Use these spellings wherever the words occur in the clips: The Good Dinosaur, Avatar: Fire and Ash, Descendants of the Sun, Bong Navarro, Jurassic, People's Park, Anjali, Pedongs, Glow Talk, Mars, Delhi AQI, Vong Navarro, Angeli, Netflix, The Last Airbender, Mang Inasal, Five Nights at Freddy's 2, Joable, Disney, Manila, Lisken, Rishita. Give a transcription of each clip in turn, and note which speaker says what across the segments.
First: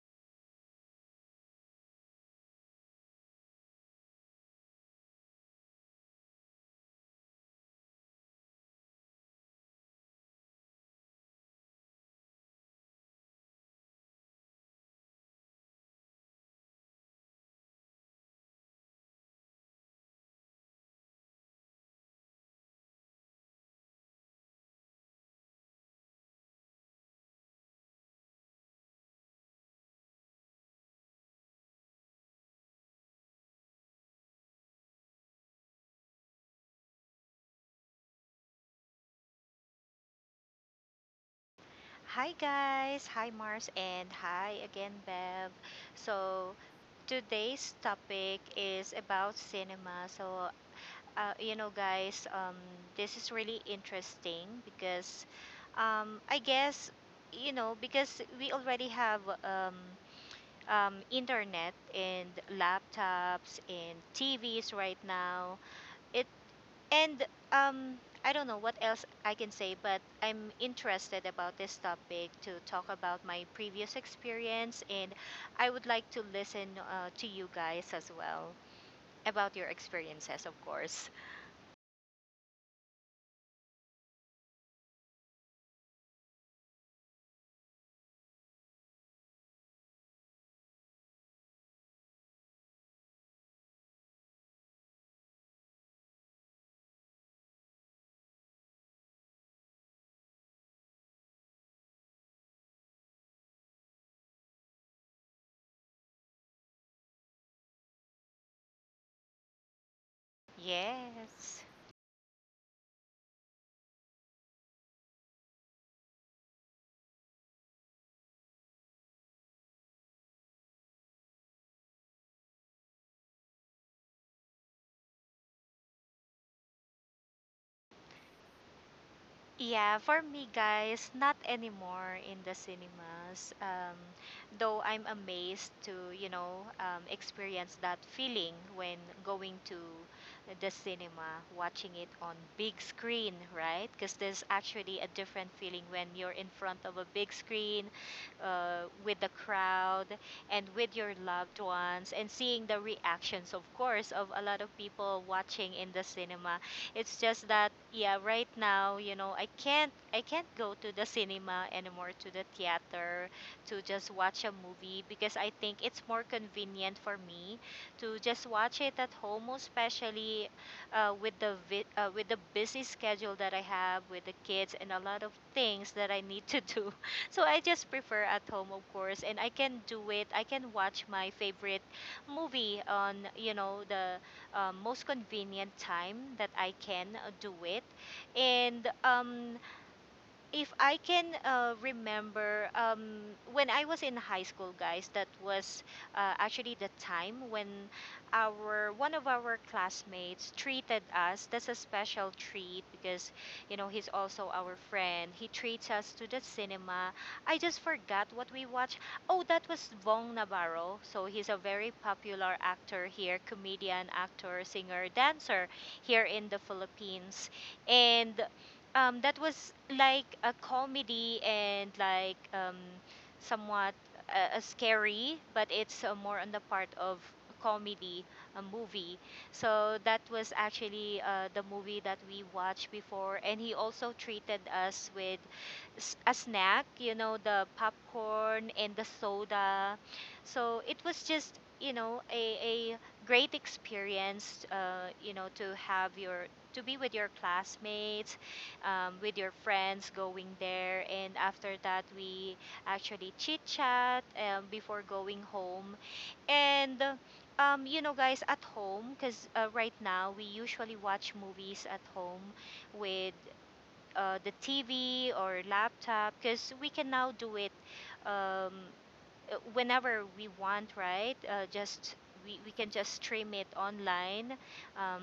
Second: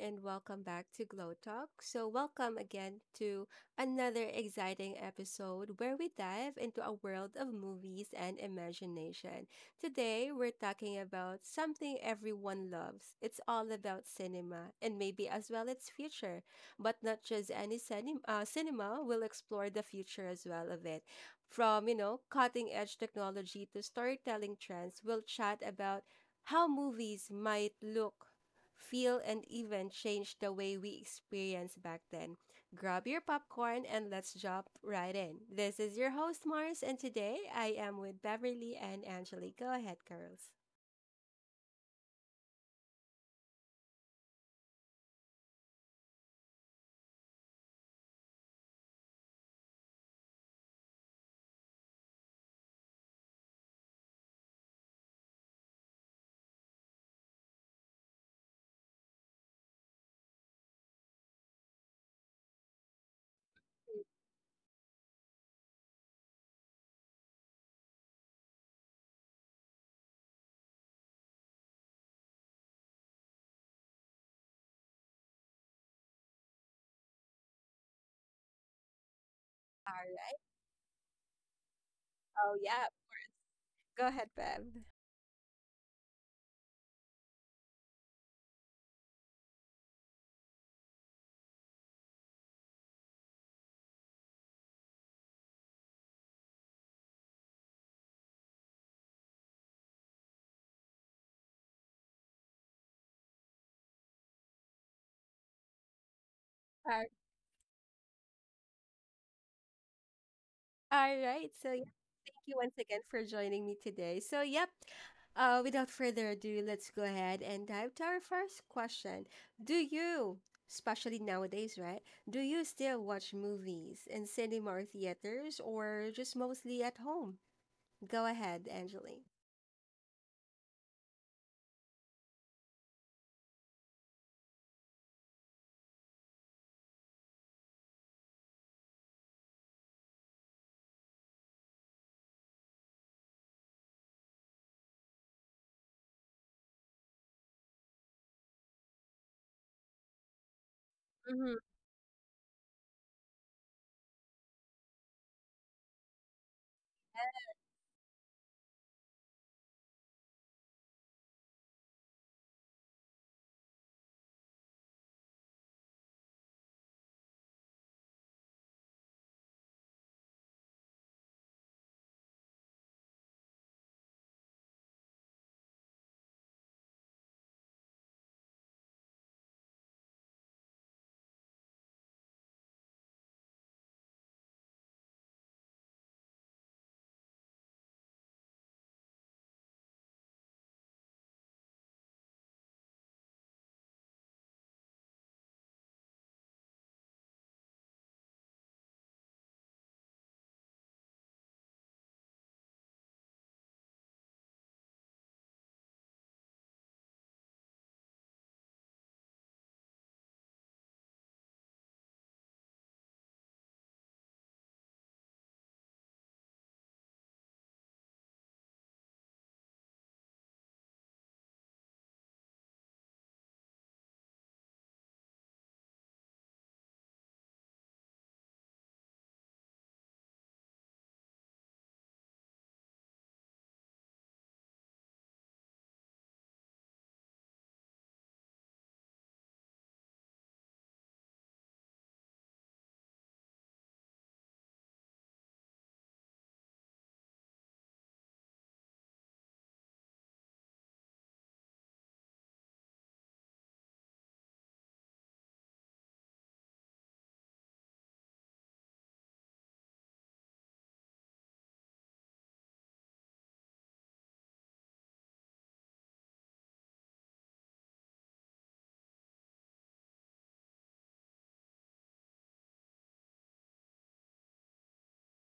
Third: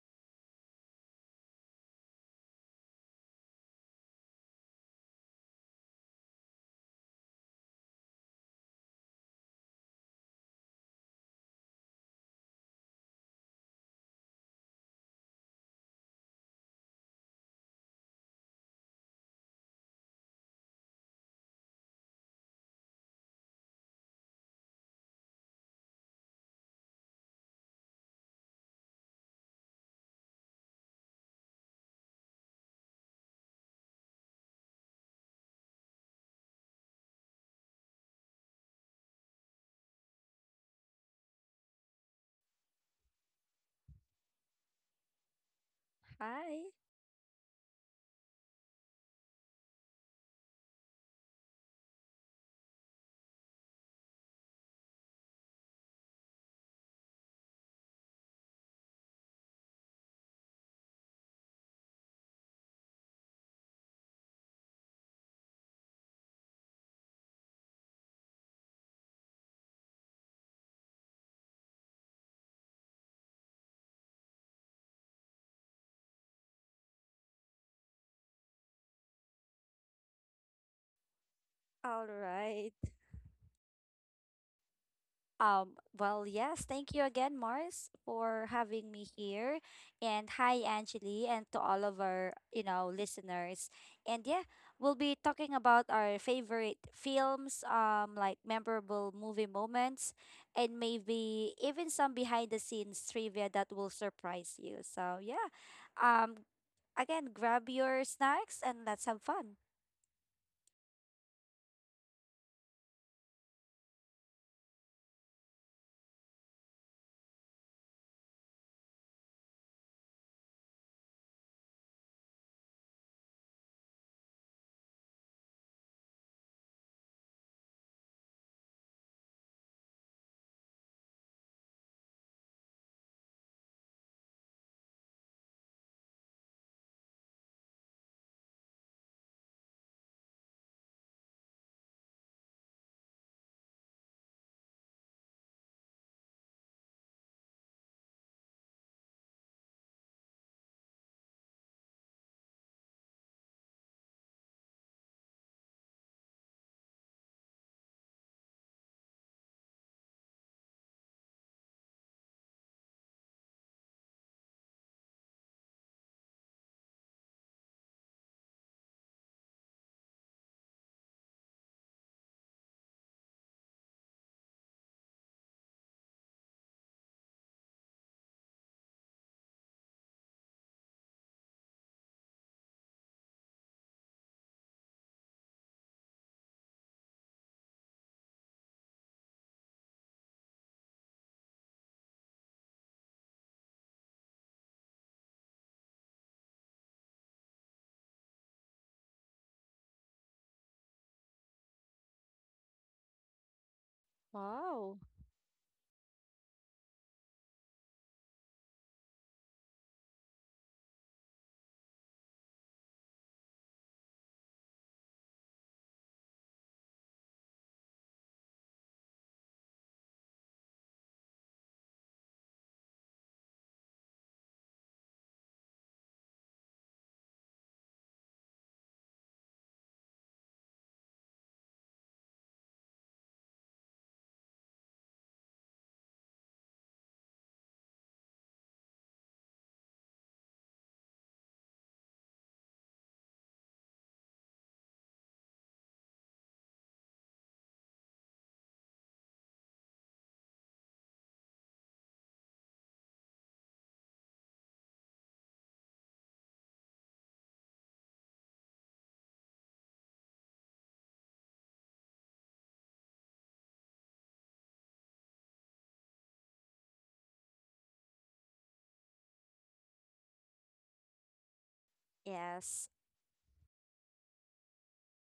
Speaker 1: and welcome back to Glow Talk. Welcome again to another exciting episode where we dive into a world of movies and imagination. Today, we're talking about something everyone loves. It's all about cinema and maybe as well its future. But not just any cinema, cinema we'll explore the future as well of it. From cutting edge technology to storytelling trends, we'll chat about how movies might look feel, and even change the way we experienced back then. Grab your popcorn and let's jump right in. This is your host, Mars, and today I am with Beverly and Angelique. Go ahead, girls.
Speaker 2: Hi guys, hi Mars and hi again Bev. So
Speaker 3: Hi.
Speaker 2: Today's topic is about cinema. Uh, you know guys, um, this is really interesting because I guess because we already have internet and laptops and TVs right now. It and um, I don't know what else I can say, but I'm interested about this topic to talk about my previous experience, and I would like to listen to you guys as well about
Speaker 1: All
Speaker 2: your
Speaker 1: right.
Speaker 2: experiences, of course.
Speaker 3: All
Speaker 1: Oh, yeah.
Speaker 3: right.
Speaker 1: Go ahead, Bev.
Speaker 3: Well, yes, thank you again, Mars, for having me here. And hi, Angeli, and to all of our listeners. And yeah, we'll be talking about our favorite films, like memorable movie moments, and maybe even some behind the scenes trivia that will surprise you. So yeah. Um,
Speaker 1: All
Speaker 3: again, grab your snacks and let's have fun.
Speaker 1: All right. So, yeah,
Speaker 2: Yes.
Speaker 1: thank you once again for joining me today. So, yep. Without further ado, let's go ahead and dive to our first question. Do you, especially nowadays, right? Do you still watch movies in cinema or theaters, or just mostly at home? Go ahead, Angeline.
Speaker 2: Yeah, for me, guys, not anymore in the cinemas. Though I'm amazed to, experience that feeling when going to the cinema, watching it on big screen, right? Because there's actually a different feeling when you're in front of a big screen, with the crowd and with your
Speaker 1: Mm-hmm,
Speaker 2: loved ones, and seeing the reactions, of course, of a lot of people watching in the cinema. It's just that, yeah, right now, you know, I can't go to the cinema anymore, to the theater, to just watch a movie because I think it's more convenient for me to just watch it at home, especially with the busy schedule that I have with the kids and a lot of things that I need to do. So I just prefer at home, of course, and I can do it. I can watch my favorite movie on the most convenient time that I can do it. And if I can remember, when I was in high school, guys, that was actually the time when our one of our classmates treated us. That's a special treat because, you know, he's also our
Speaker 3: Wow.
Speaker 2: friend. He treats us to the cinema. I just forgot what we watched. Oh, that was Bong Navarro. So he's a very popular actor here, comedian, actor, singer, dancer here in the Philippines. And that was like a comedy and somewhat scary, but it's more on the part of comedy, a movie. So that was actually the movie that we watched before, and he also treated us with a snack, you know, the popcorn and the soda. So it was just, you know, a great experience, you know, to have your to be with your classmates, with your friends going there. And after that we actually chit chat before going home. And you know, guys, at home, because right now we usually watch movies at home with the tv or laptop because we can now do it, um, whenever we want, right? Just We,
Speaker 3: Yes,
Speaker 2: can just stream it online. um,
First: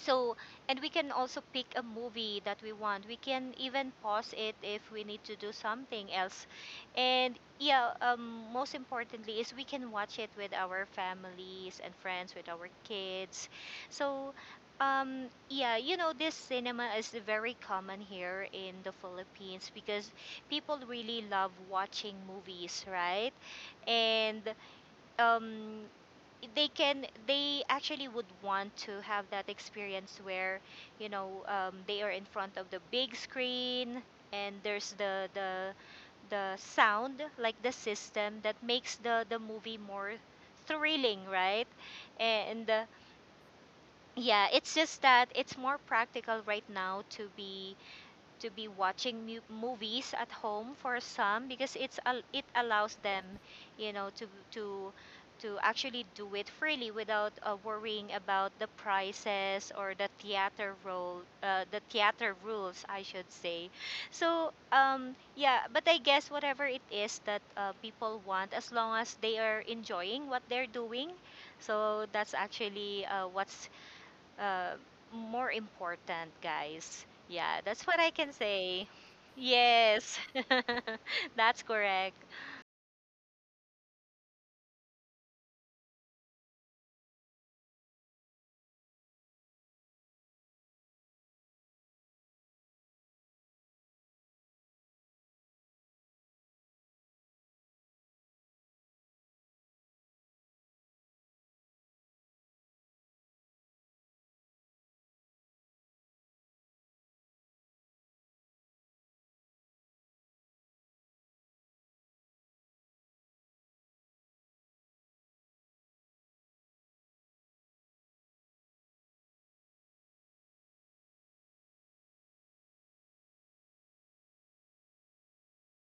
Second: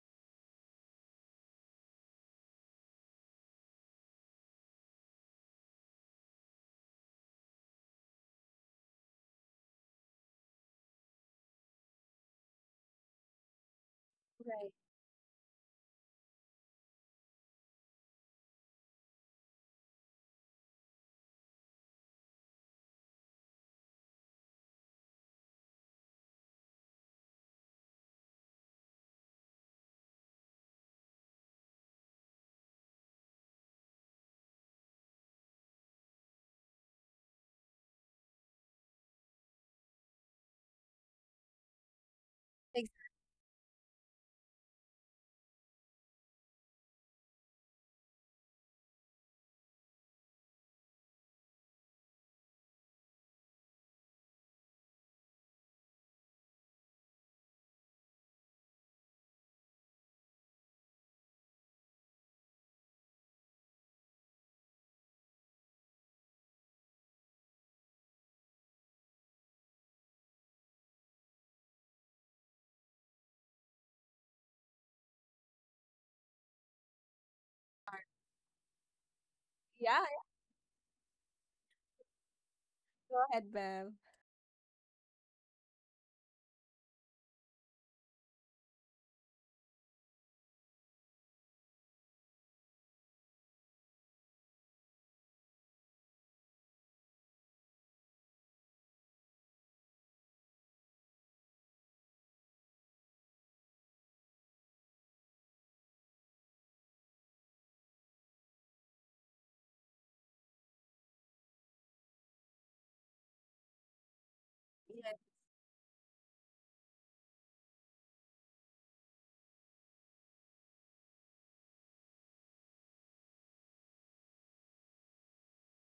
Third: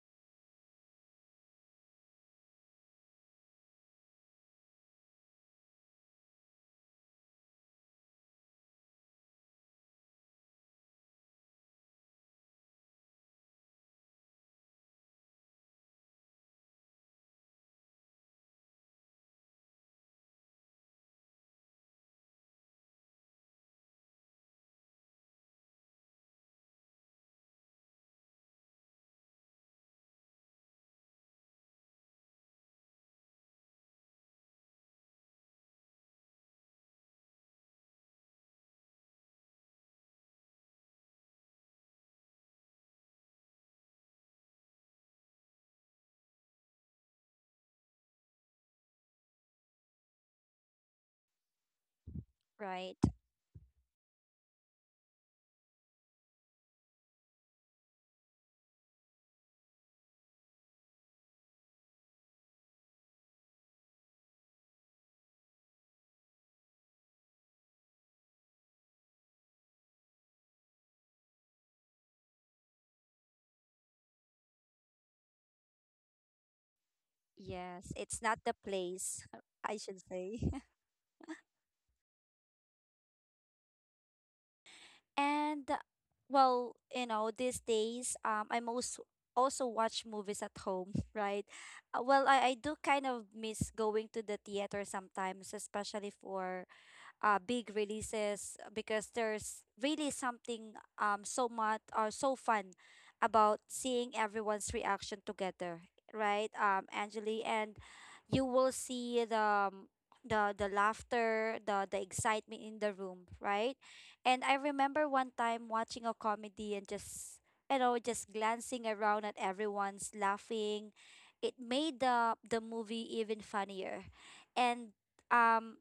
Speaker 2: so and we can also pick a movie that we want. We can even pause it if we need to do something else. And yeah, most importantly is we can watch it with our families and friends, with our kids. so
Speaker 1: right.
Speaker 2: yeah, you know, this cinema is very common here in the philippines because people really love watching movies, right? And um, they actually would want to have that experience where they are in front of the big screen. And there's the sound, like the system that makes the movie more thrilling, right? and
Speaker 1: Ex-
Speaker 2: Yeah, it's just that it's more practical right now to be watching movies at home for some because it allows
Speaker 3: right.
Speaker 2: them, you know, to actually do it freely without worrying about the prices or the theater role, the theater rules I should say. Yeah, but I guess whatever it is that people want, as long as they are enjoying what they're doing. So that's actually what's uh, more important, guys. Yeah, that's
Speaker 3: Yes,
Speaker 2: what I
Speaker 3: it's
Speaker 2: can
Speaker 3: not the
Speaker 2: say.
Speaker 3: place, I should
Speaker 1: yeah.
Speaker 2: Yes,
Speaker 3: say.
Speaker 2: that's correct.
Speaker 1: Go ahead, Bev.
Speaker 3: And well, these days, I most also watch movies at home, right? Well, I do kind of miss going to the theater sometimes, especially for big releases, because there's really something so much or so fun about seeing everyone's reaction together, right? Angeli, and you will see the laughter, the excitement in the room, right? And I remember
Speaker 1: Yeah.
Speaker 3: one time watching a comedy and just you know just glancing around at everyone's laughing. It made the movie even funnier. And um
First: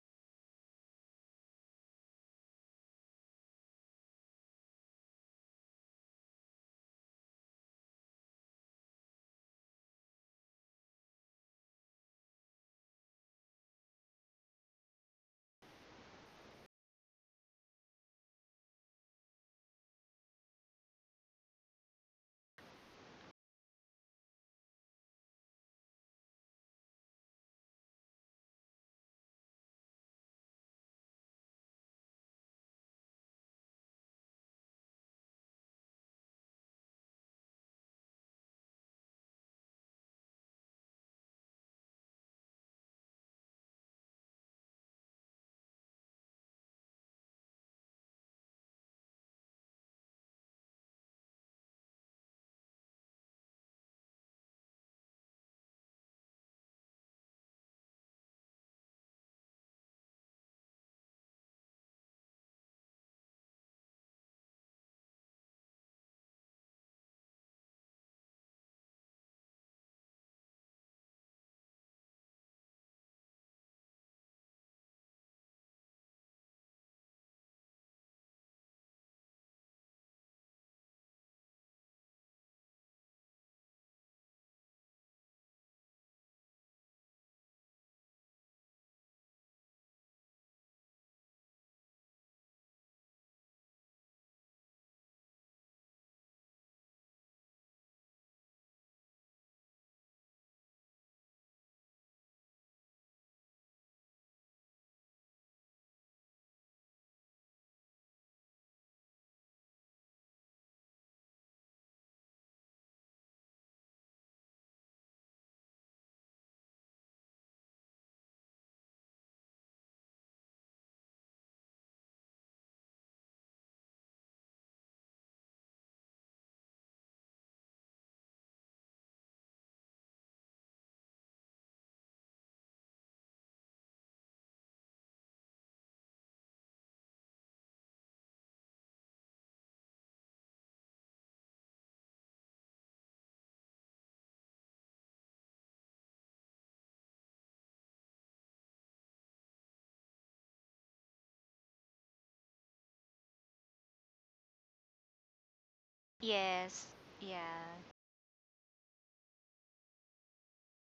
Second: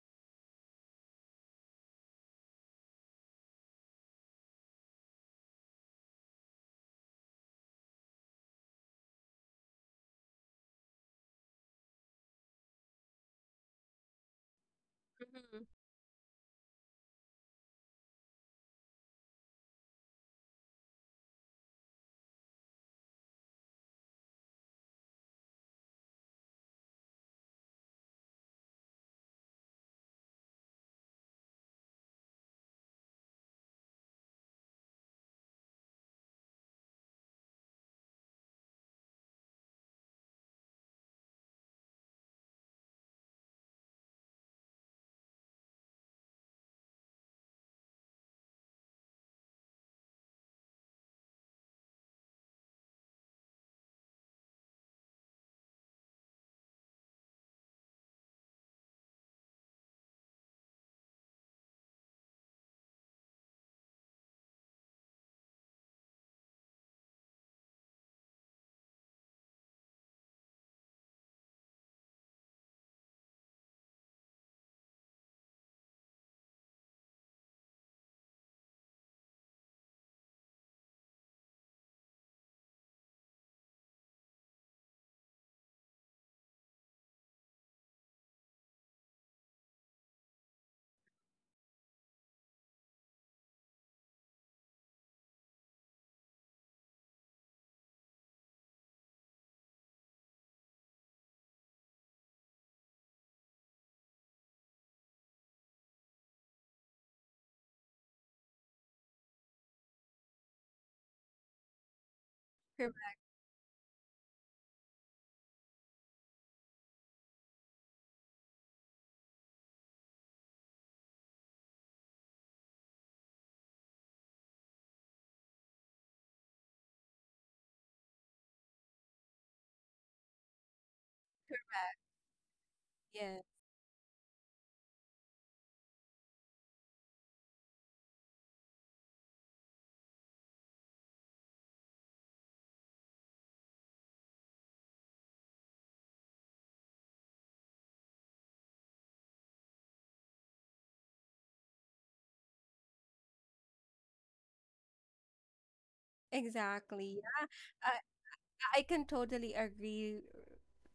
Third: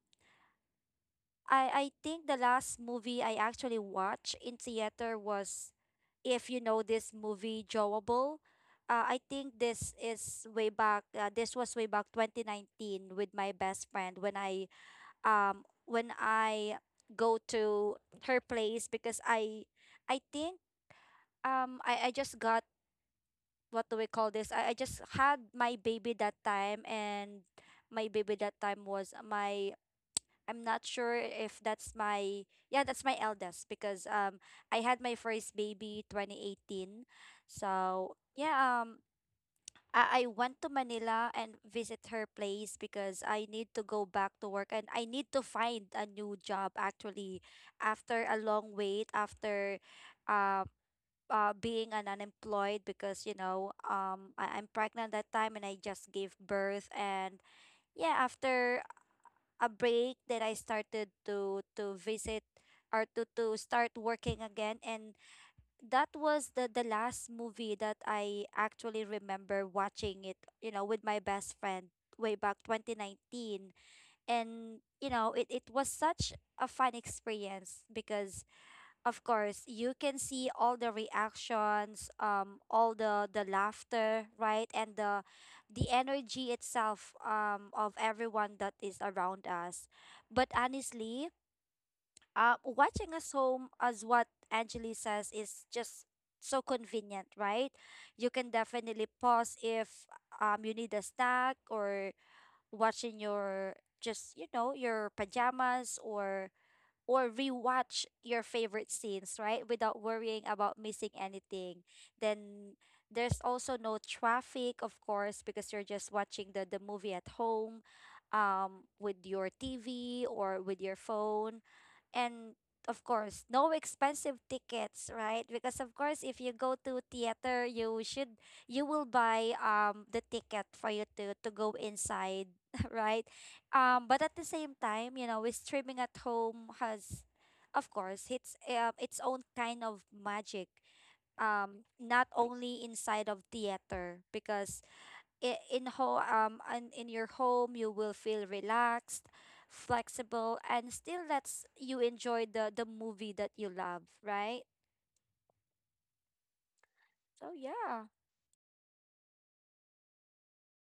Speaker 3: I think the last movie I actually watched in theater was, if you know this movie, Joable. I think this is way back. This was way back 2019 with my best friend when I
Speaker 1: Mm-hmm.
Speaker 3: um when I go to her place because I think, I just got, what do we call this? I just had my baby that time, and my baby that time was my, I'm not sure if that's my, yeah, that's my eldest, because I had my first baby 2018. So, yeah, I went to Manila and visit her place because I need to go back to work and I need to find a new job, actually, after a long wait, after uh, being an unemployed, because I'm pregnant that time, and I just gave birth. And yeah, after a break, that I started to visit, or to start working again. And that was the last movie that I actually remember watching it with my best friend way back 2019. And it was such a fun experience, because of course you can see all the reactions, all the laughter, right? And the energy itself, of everyone that is around us. But honestly, watching us home, as what Angeli says, is just so convenient, right? You can definitely pause if you need a snack, or watching your, just your pajamas, or rewatch your favorite scenes, right? Without worrying about missing anything. Then there's also no traffic, of course, because you're just watching the movie at home, with your TV or with your phone. And of course, no expensive tickets, right? Because of course, if you go to theater, you will buy the ticket for you to go inside, right?
Speaker 1: Yeah.
Speaker 3: But at the same time, with streaming at home has, of course, it's its own kind of magic. Not only inside of theater, because in your home you will feel relaxed, flexible, and still lets you enjoy the movie that you love, right?
Speaker 2: Yes,
Speaker 1: Exactly. Yeah.
Speaker 3: So
Speaker 2: yeah,
Speaker 1: Uh,
Speaker 3: yeah,
Speaker 1: I can totally agree.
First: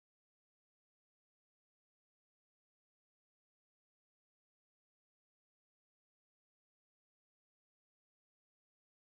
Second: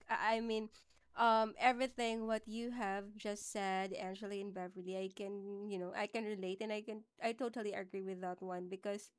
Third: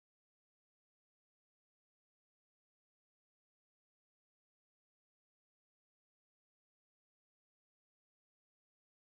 Speaker 1: I mean, everything what you have just said, Angela and Beverly, I can, you know, I can relate and I can, I totally agree with that one because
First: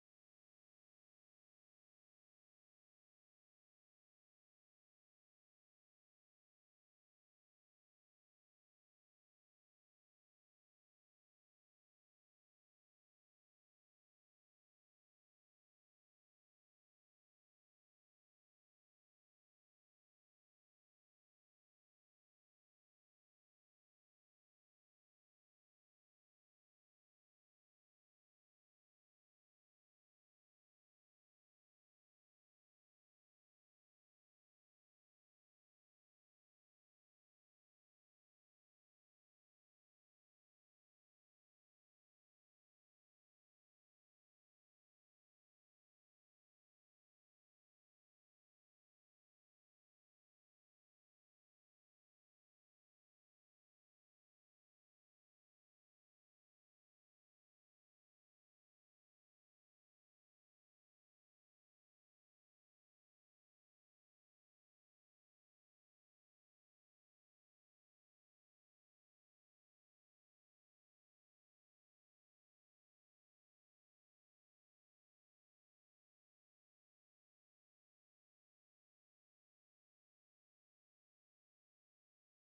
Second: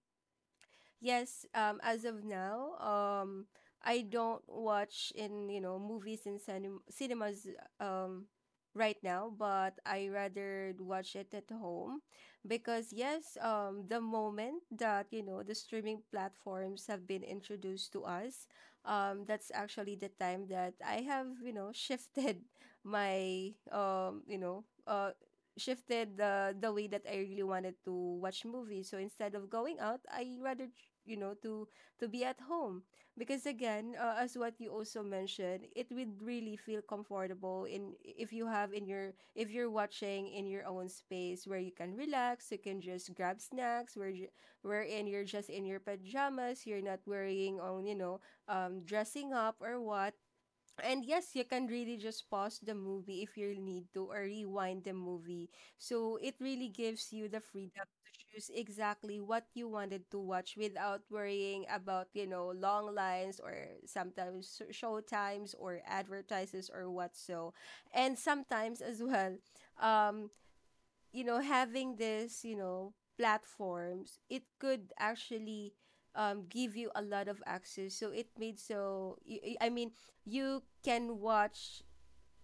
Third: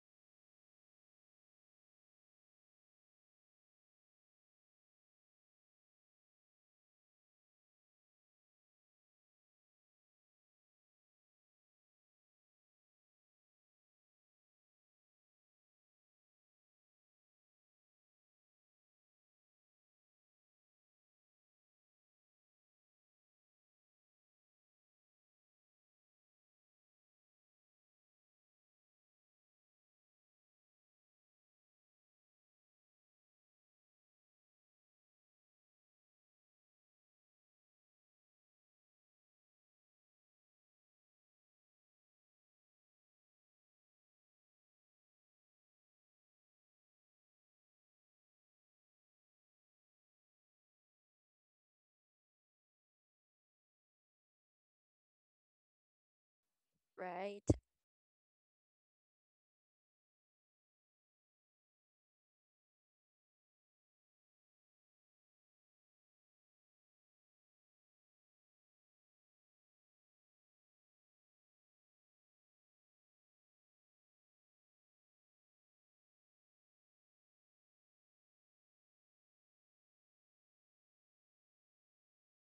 Speaker 1: yes, as of now, I don't watch in, you know, movies in cinemas um right now, but I rather watch it at home because yes, the moment that, you know, the streaming platforms have been introduced to us, that's actually the time that I have, you know, shifted my you know, shifted the way that I really wanted to watch movies. So instead of going out, you know to be at home because again, as what you also mentioned, it would really feel comfortable in if you have in your if you're watching in your own space where you can relax, you can just grab snacks, wherein you're just in your pajamas, you're not worrying on you know dressing up or what and yes, you can really just pause the movie if you need to or rewind the movie. So it really gives you the
Speaker 3: right?
Speaker 1: freedom to choose exactly what you wanted to watch without worrying about, you know, long lines or sometimes show times or advertises or what so. And sometimes as well, um, you know, having this, you know, platforms, it could actually give you a lot of access. So it made so, I mean, you can watch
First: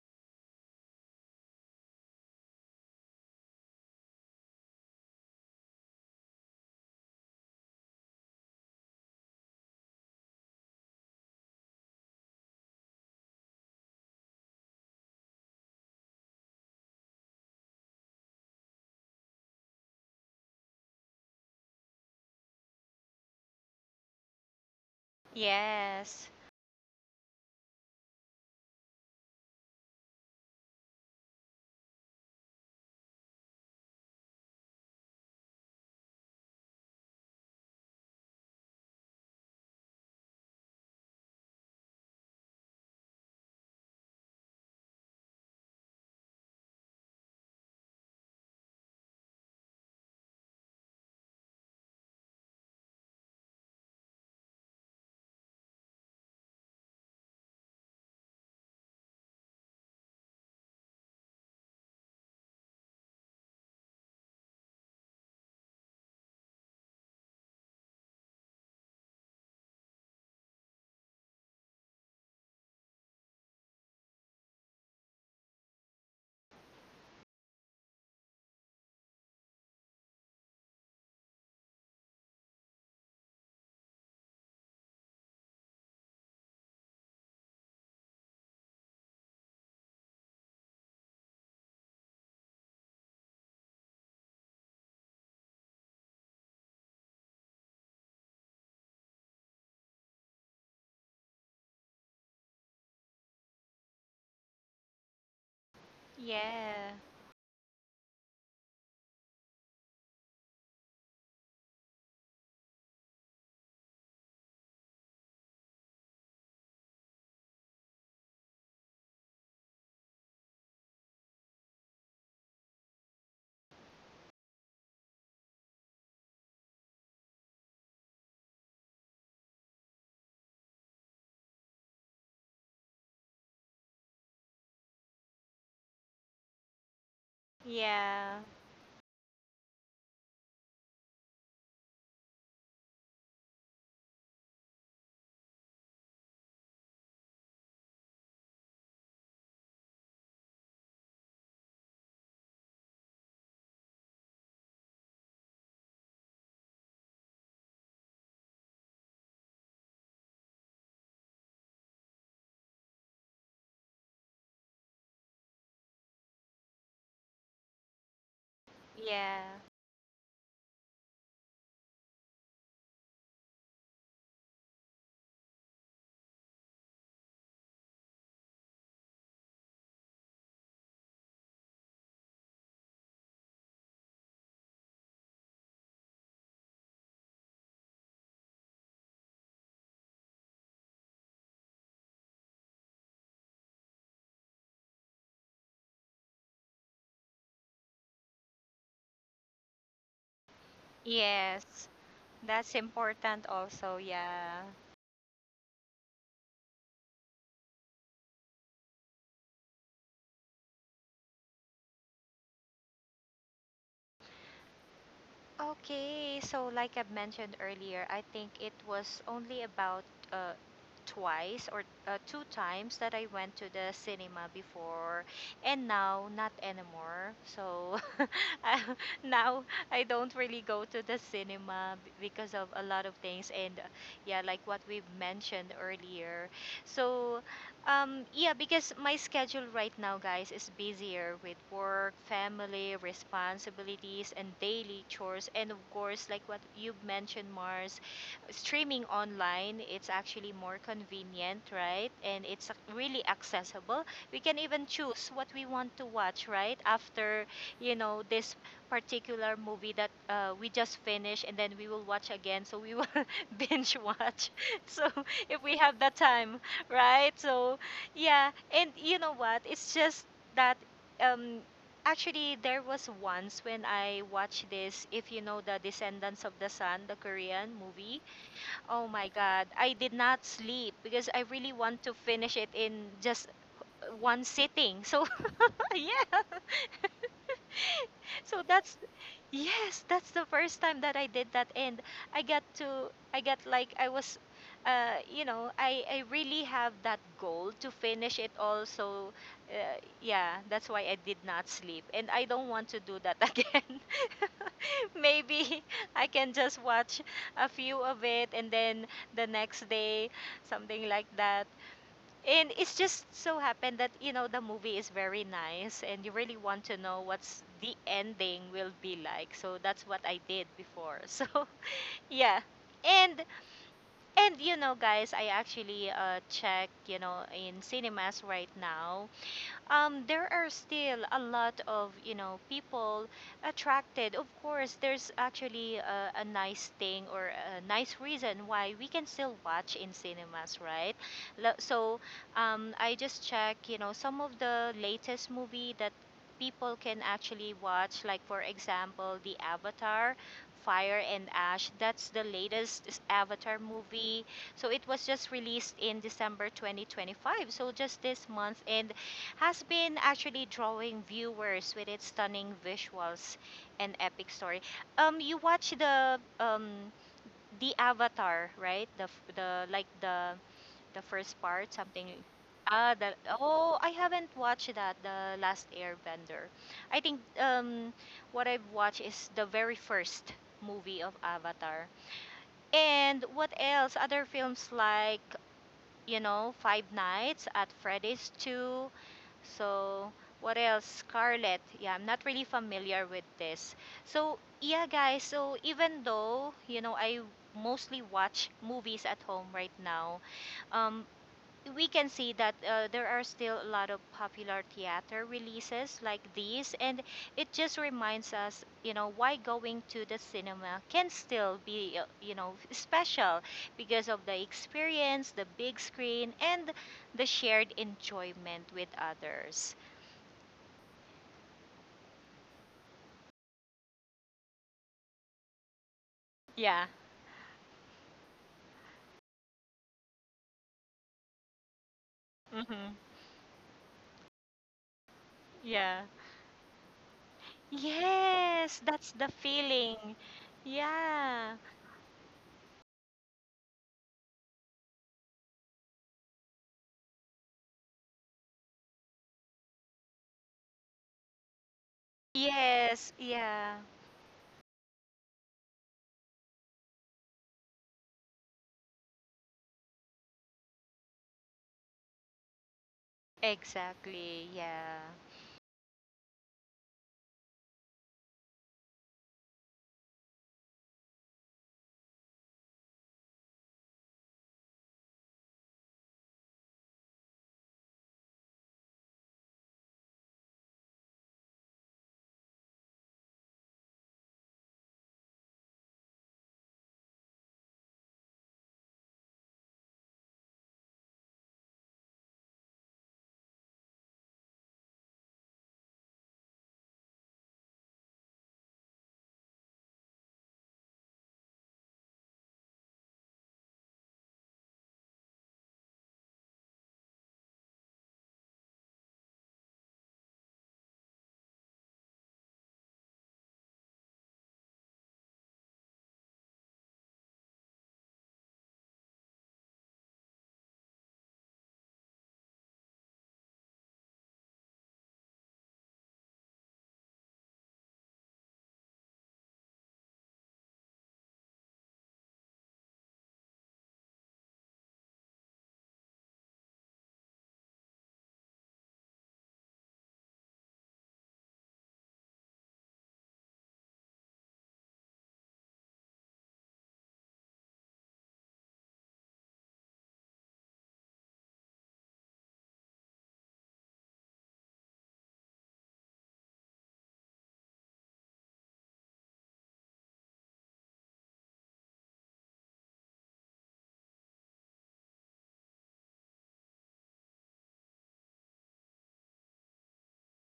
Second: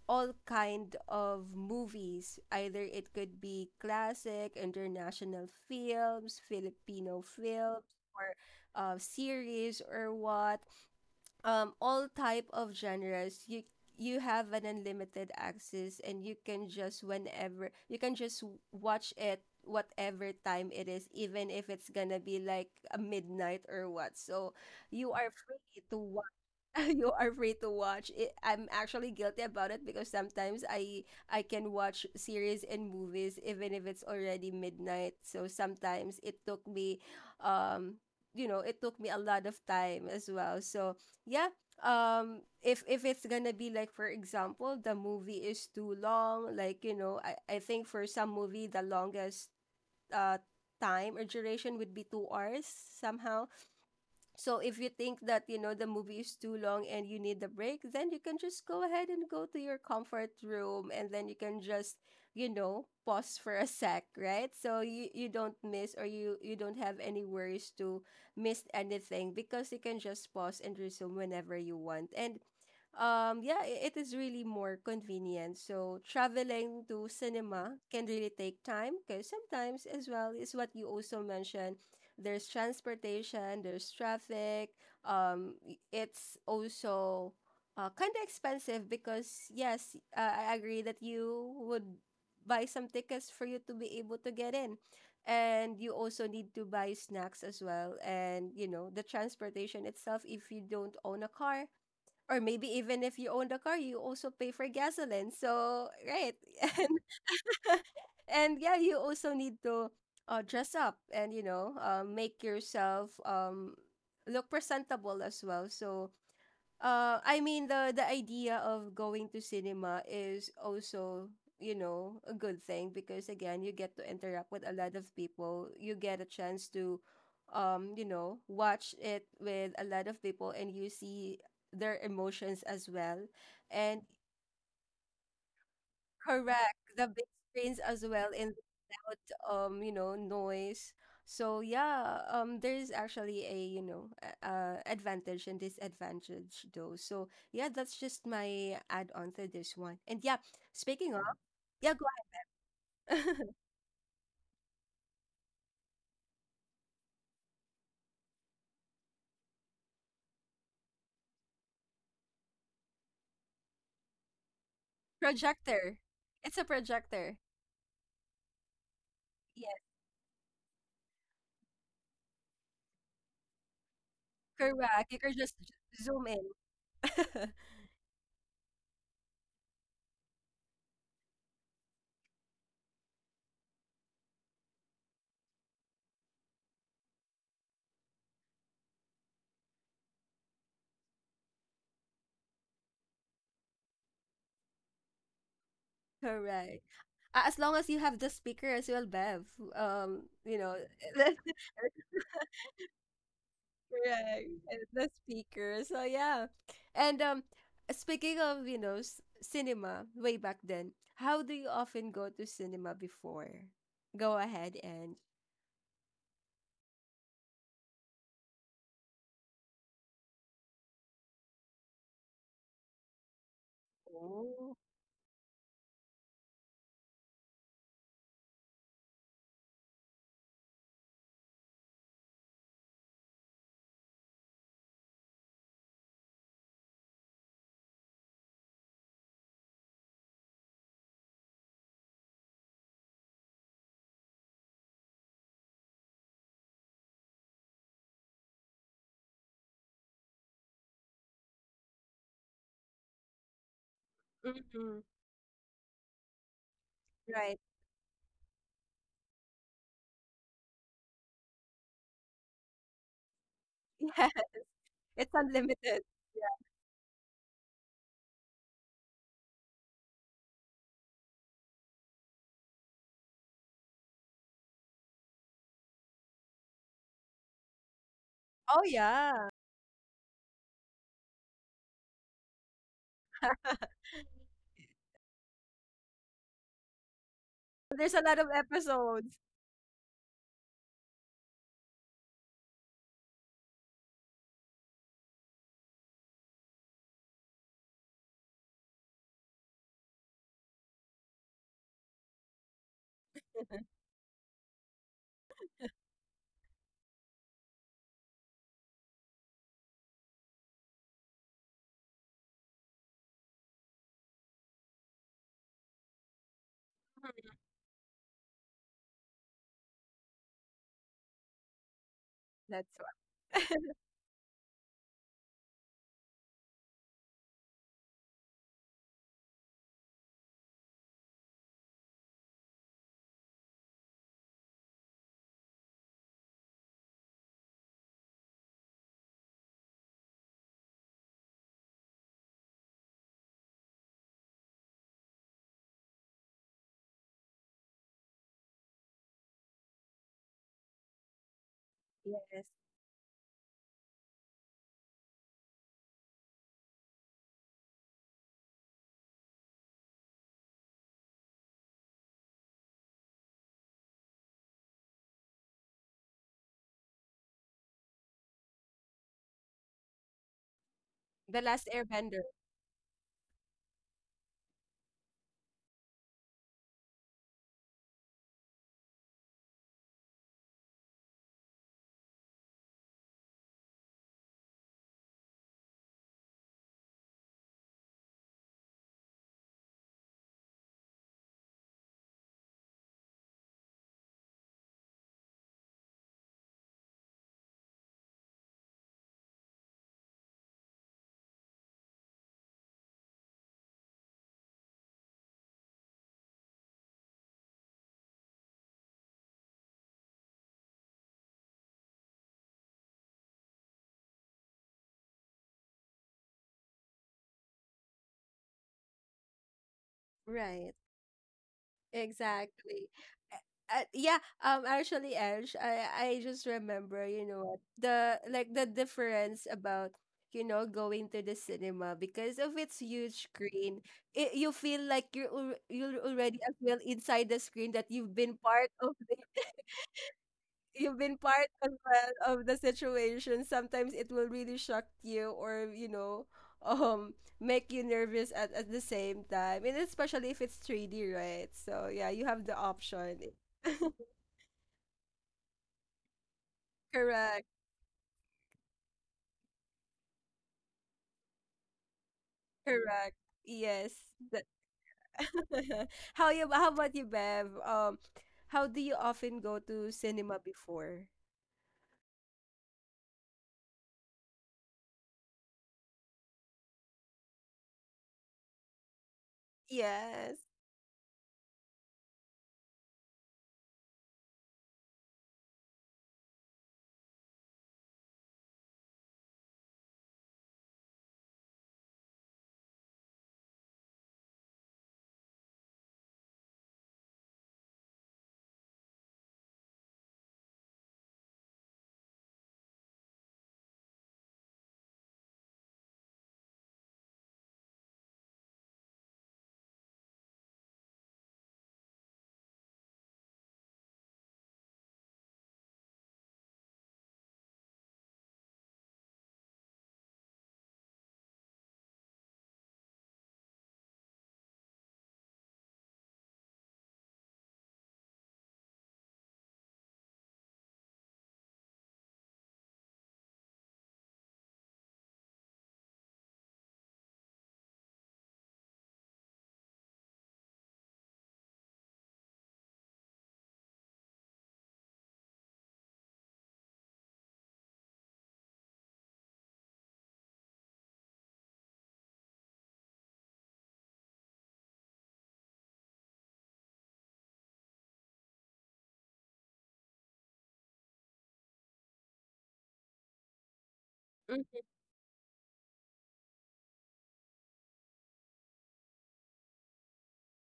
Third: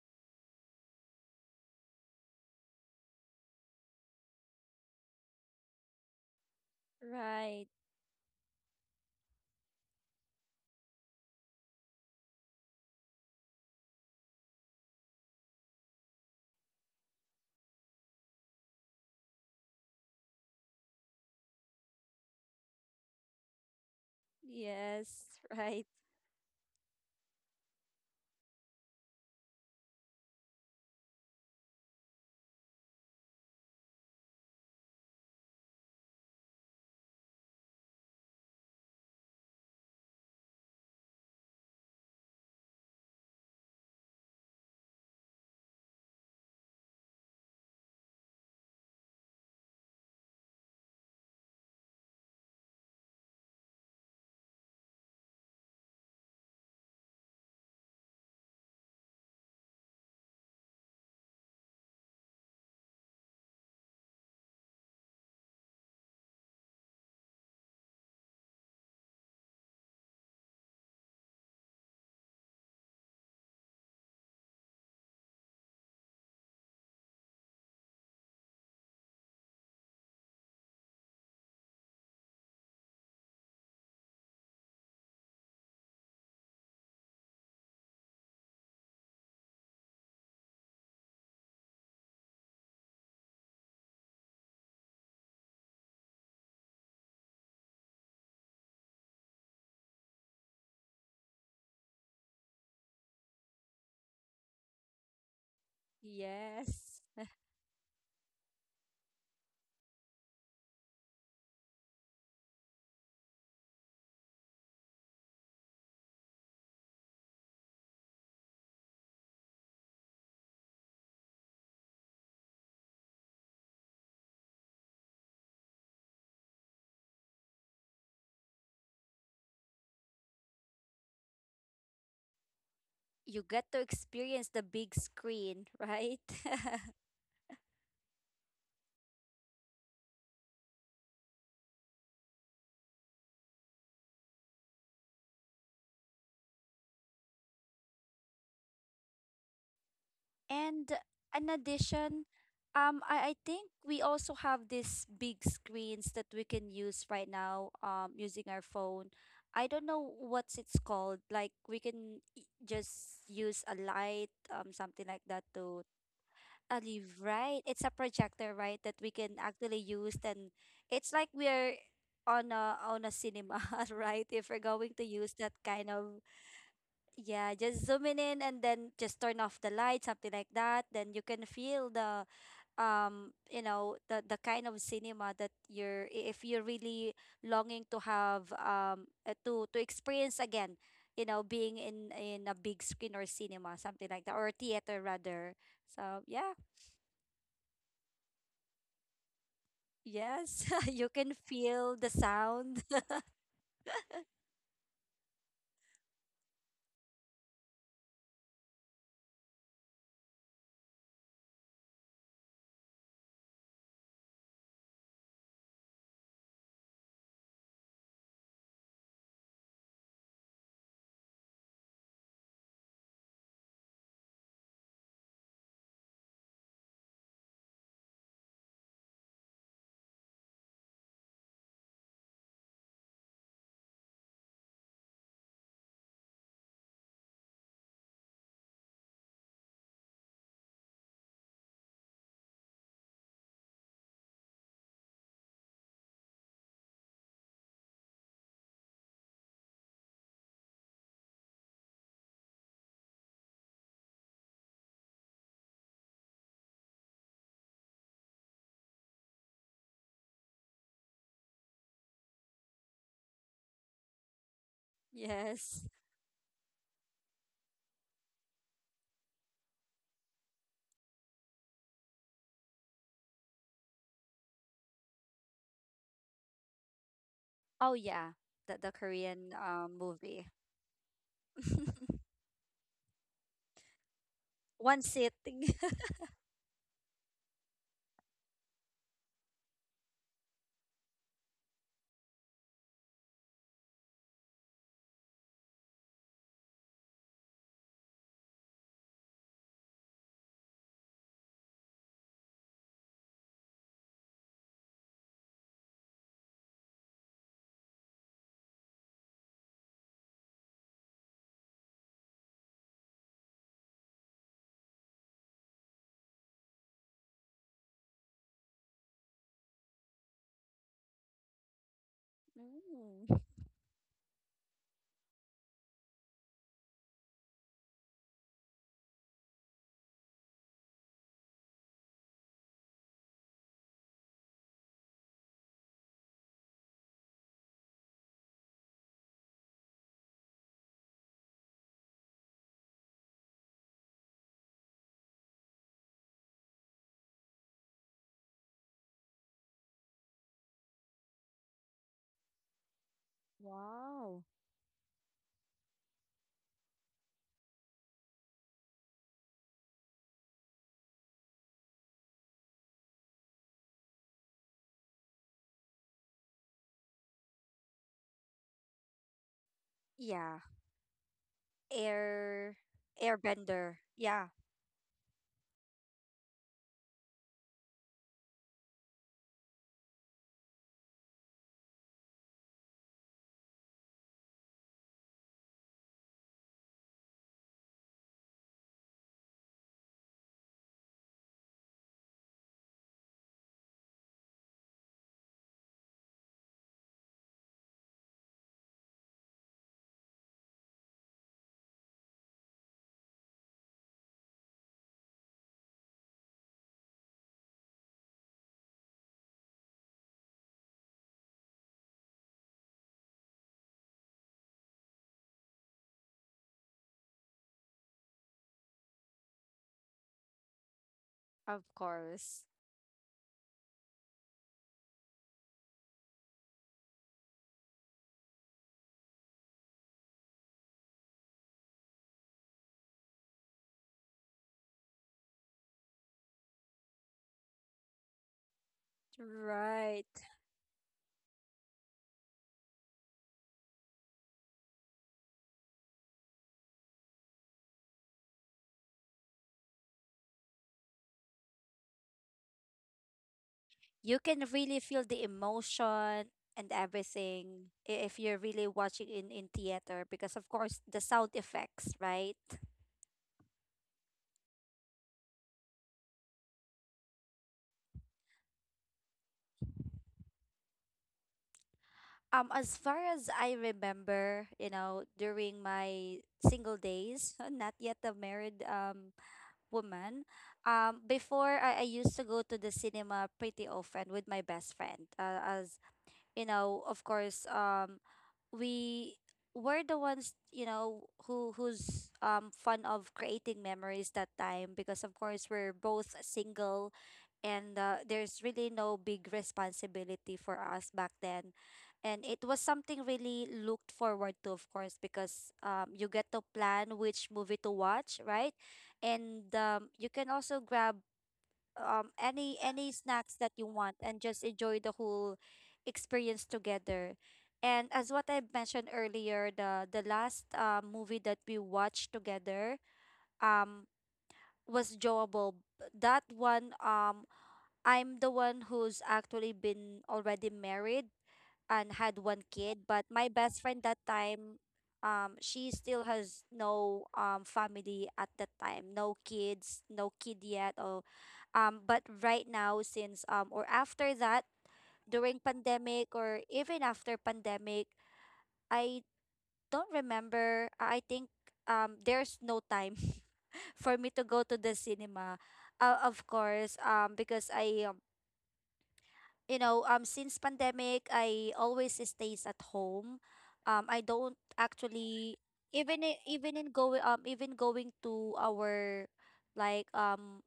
Speaker 1: all kind of movies. Either it could be classic, international films, Filipino
Speaker 3: Right.
Speaker 1: films, or series or what all type of genres you have an unlimited access and you can just whenever you can just watch it whatever time it is even if it's gonna be like a midnight or what so you are
Speaker 3: Yes,
Speaker 1: free
Speaker 3: right.
Speaker 1: to
Speaker 2: yes,
Speaker 1: you are free to watch it. I'm actually guilty about it because sometimes I can watch series and movies even if it's already midnight. So sometimes it took me um you know, it took me a lot of time as well. So yeah, if it's going to be like for example, the movie is too long, like you know, I think for some movie the longest uh time or duration would be 2 hours somehow so if you think that, you know, the movie is too long and you need a break, then you can just go ahead and go to your comfort room and then you can just, you know, pause for a sec, right? So you don't miss or you don't have any worries to miss anything because you can just pause and resume whenever you want. And yeah, it is really more convenient. So traveling to cinema can really take time because sometimes, as well, is what you also mentioned. There's transportation, there's traffic. It's also kind of expensive because yes, I agree that you would buy some tickets for you to be able to get in, and you also need to buy snacks as well, and you know the transportation itself if you don't own a car or maybe even if you own the car, you also pay for gasoline. So, right.
Speaker 2: yeah,
Speaker 1: And,
Speaker 3: Yes.
Speaker 1: and yeah, you also need to dress up and, you know, make yourself look presentable as well. So, I mean the idea of going to cinema is also, you know, a good thing because again, you get to interact with a lot of people. You get a chance to, you know, watch it with a lot of people, and you see their emotions as well.
Speaker 3: You get to
Speaker 1: And
Speaker 3: experience the big screen, right?
Speaker 1: correct. The big screens as well
Speaker 2: yeah,
Speaker 1: and without you know, noise. So yeah, there is actually a, you know, uh advantage and disadvantage though. So yeah, that's just my add-on to this one. And yeah,
Speaker 3: And
Speaker 1: speaking of,
Speaker 3: in
Speaker 1: yeah, go
Speaker 3: addition, I
Speaker 1: ahead.
Speaker 3: think we also have these big screens that we can use right now, using our phone. I don't know what's it's called. Like we can, just use a light, something like that, to
Speaker 1: Projector. It's a
Speaker 3: leave,
Speaker 1: projector.
Speaker 3: right? It's a projector, right? That we can
Speaker 2: yeah,
Speaker 1: Yeah,
Speaker 3: actually use. Then it's like we're on a cinema, right? If we're going to
Speaker 1: correct. You can
Speaker 3: use that
Speaker 1: just
Speaker 3: kind of,
Speaker 1: zoom in.
Speaker 3: yeah, just zooming in and then just turn off the light, something like that. Then you can feel the kind of cinema that if you're really longing to have, to experience again, being in a big screen or cinema, something like that, or theater rather. So yeah.
Speaker 1: Correct. As long as you have the speaker as well, Bev. You
Speaker 3: Yes,
Speaker 1: know,
Speaker 3: you can
Speaker 2: yes.
Speaker 3: feel the
Speaker 2: That's
Speaker 3: sound.
Speaker 2: important also,
Speaker 1: correct.
Speaker 2: yeah.
Speaker 1: And the speaker. So yeah. And speaking of, you know, cinema way back then, how do you often go to cinema before? Go ahead and
Speaker 2: Okay, so like I've mentioned earlier, I think it was only about uh, twice or two times that I went to the cinema
Speaker 1: oh.
Speaker 2: before, and now not anymore. So I- now I don't really go to the cinema because of a lot of things, and yeah, like what we've mentioned earlier. So yeah, because my schedule right now, guys, is busier with work, family, responsibilities, and daily chores. And of course, like what you've mentioned, Mars, streaming online, it's actually more convenient, right? And really accessible. We can even
Speaker 1: Hmm.
Speaker 2: choose what we want to watch, right? After,
Speaker 1: Right.
Speaker 2: you know, this particular movie that we just finished, and then we will watch again. So we will binge watch. So
Speaker 1: Yeah. It's
Speaker 2: if we
Speaker 3: Yes.
Speaker 2: have
Speaker 1: unlimited.
Speaker 2: the time, right? And you know what? It's just that um actually there was once when I watched this, if you know the Descendants of the Sun, the Korean
Speaker 3: Oh
Speaker 2: movie.
Speaker 3: yeah, the
Speaker 1: Oh
Speaker 3: the
Speaker 2: Oh my
Speaker 1: yeah.
Speaker 3: Korean
Speaker 2: god, I did not
Speaker 3: movie.
Speaker 2: sleep because I really want to finish it in just one
Speaker 3: One
Speaker 2: sitting. So
Speaker 3: sitting.
Speaker 2: yeah.
Speaker 1: There's a lot of
Speaker 2: So that's
Speaker 1: episodes.
Speaker 2: Yes, that's the first time that I did that. And I got to I got like I was I really have that goal to finish it all. So yeah, that's why I did not sleep, and I don't want to do that again. Maybe I can just watch a few of it and then the next day, something like that. And it's just so happened that, you know, the movie is very nice and you really want to know what's the ending will be like. So that's what I did before. So yeah.
Speaker 1: That's
Speaker 3: Mm.
Speaker 2: And
Speaker 1: why.
Speaker 2: and you know, guys, I actually check, you know, in cinemas right now, there are still a lot of, you know, people attracted. Of course, there's actually a nice thing or a nice reason why we can still watch in cinemas, right? Lo- So I just check, you know, some of the latest movie that people can actually watch, like for example the Avatar Fire and Ash. That's the
Speaker 1: Yes.
Speaker 2: latest Avatar movie.
Speaker 3: Wow.
Speaker 2: So it was just released in December 2025, so just this month, and has been actually drawing viewers with its stunning visuals and epic story. You watch the Avatar, right?
Speaker 3: Yeah.
Speaker 2: The first
Speaker 1: The Last
Speaker 2: part, something.
Speaker 1: Airbender.
Speaker 3: Air
Speaker 2: Ah, the Oh,
Speaker 3: airbender.
Speaker 2: I haven't
Speaker 3: Yeah,
Speaker 2: watched that. The Last Airbender. I think What I've watched is the very first movie of Avatar. And what else? Other films like, you know, Five Nights at Freddy's 2, so, what else? Scarlet. Yeah, I'm not really familiar with this. So, yeah, guys. So, even though, you know, I mostly watch movies at home right now, um, we can see that there are still a lot of popular theater releases like these, and it just reminds us, you know, why going to the cinema can still be, you know, special because of the experience, the big screen, and the shared enjoyment with others.
Speaker 1: Right.
Speaker 3: of course.
Speaker 1: Exactly. Yeah, actually Ange, I just
Speaker 2: Yeah.
Speaker 1: remember, you know, what, the like the difference about you know going to the cinema because of its
Speaker 2: Mhm.
Speaker 1: huge screen. It, you feel like you're
Speaker 2: Yeah.
Speaker 1: already as well inside the screen that you've been part
Speaker 2: Yes,
Speaker 1: of
Speaker 2: that's
Speaker 1: the
Speaker 2: the
Speaker 3: Right.
Speaker 2: feeling.
Speaker 1: you've been part
Speaker 2: Yeah.
Speaker 1: as well of the situation, sometimes it will really shock you or, you know, um, make you nervous at the same time. And especially if it's 3D, right? So yeah, you have the
Speaker 2: Yes,
Speaker 1: option.
Speaker 2: yeah.
Speaker 3: You can really feel the emotion and
Speaker 1: Correct,
Speaker 3: everything, if you're really watching in theater, because of course the sound effects, right?
Speaker 1: correct. Yes.
Speaker 2: Exactly.
Speaker 1: That-
Speaker 2: Yeah.
Speaker 1: How about you, Bev? How do you often go to cinema before?
Speaker 3: As far as I remember, during my single days, not yet a married woman.
Speaker 1: Yes.
Speaker 3: Before I used to go to the cinema pretty often with my best friend, as, of course, we were the ones, who's fun of creating memories that time, because of course we're both single. And there's really no big responsibility for us back then, and it was something really looked forward to, of course, because you get to plan which movie to watch, right? And you can also grab any snacks that you want and just enjoy the whole experience together. And as what I mentioned earlier, the last movie that we watched together, um was Joable. That one, I'm the one who's actually been already married and had one kid, but my best friend that time, she still has no family at that time, no kid yet. Or but right now, since, or after that, during pandemic, or even after pandemic, I don't remember. I think, there's no time, for me to go to the cinema, of course, because since pandemic, I always stays at home. I don't actually, even I- even in going even going to our, like um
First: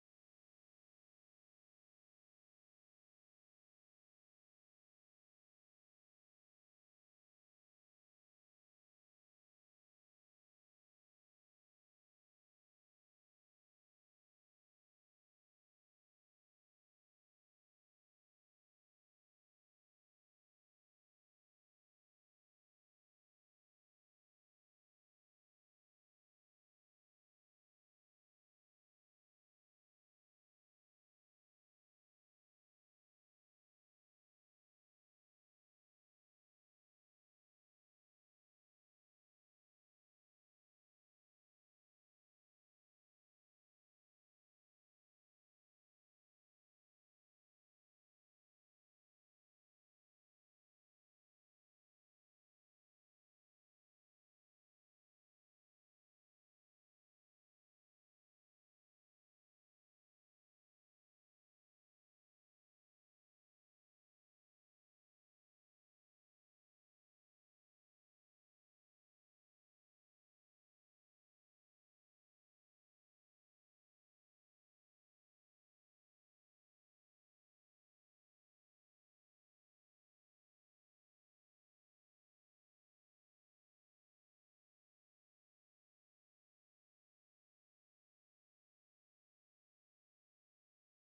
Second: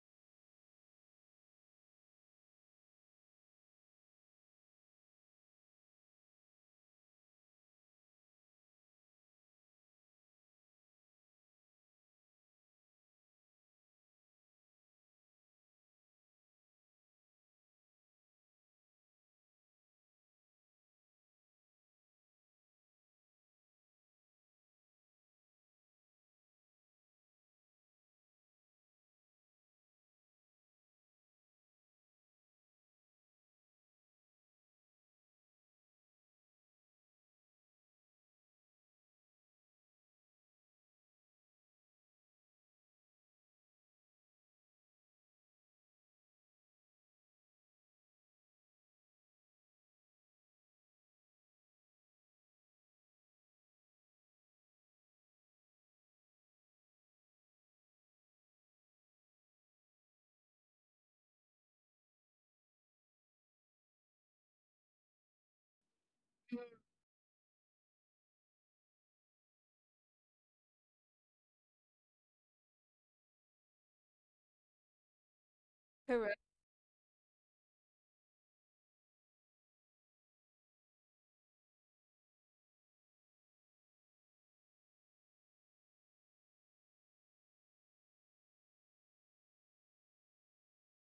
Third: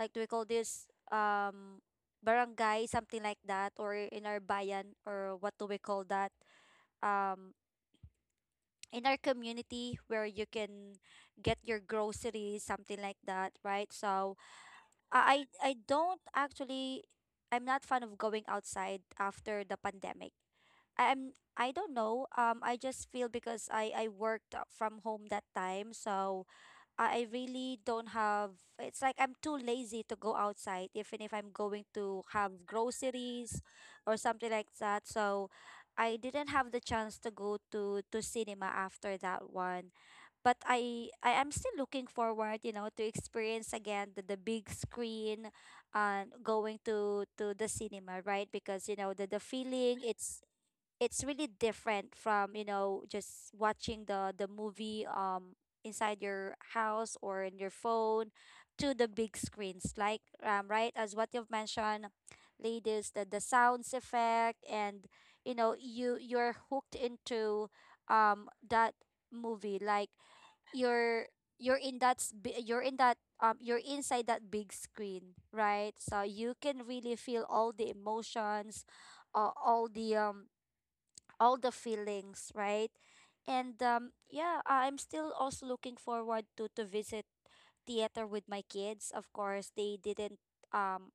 Speaker 3: like do we call this, barangay, something like that, or in our bayan, or what do we call that, um in our community, where you can get your groceries, something like that, right? So I don't actually, I'm not fan of going outside after the pandemic. I- I'm I don't know. I just feel, because I worked from home that time, so I really don't have. It's like I'm too lazy to go outside, even if I'm going to have groceries or something like that. So I didn't have the chance to go to cinema after that one. But I am still looking forward, to experience again the big screen, and going to the cinema, right? Because the feeling, it's really different from, just watching the movie, inside your house or in your phone, to the big screens, like, right, as what you've mentioned, ladies, the sounds effect. And you're hooked into, that movie, like you're you're in that, s- bi- you're in that you're inside that big screen, right? So
Speaker 1: Mhm.
Speaker 3: you can really feel all the emotions, all the, all the feelings, right? And yeah, I'm still also looking forward to visit theater with my kids, of course. They didn't, um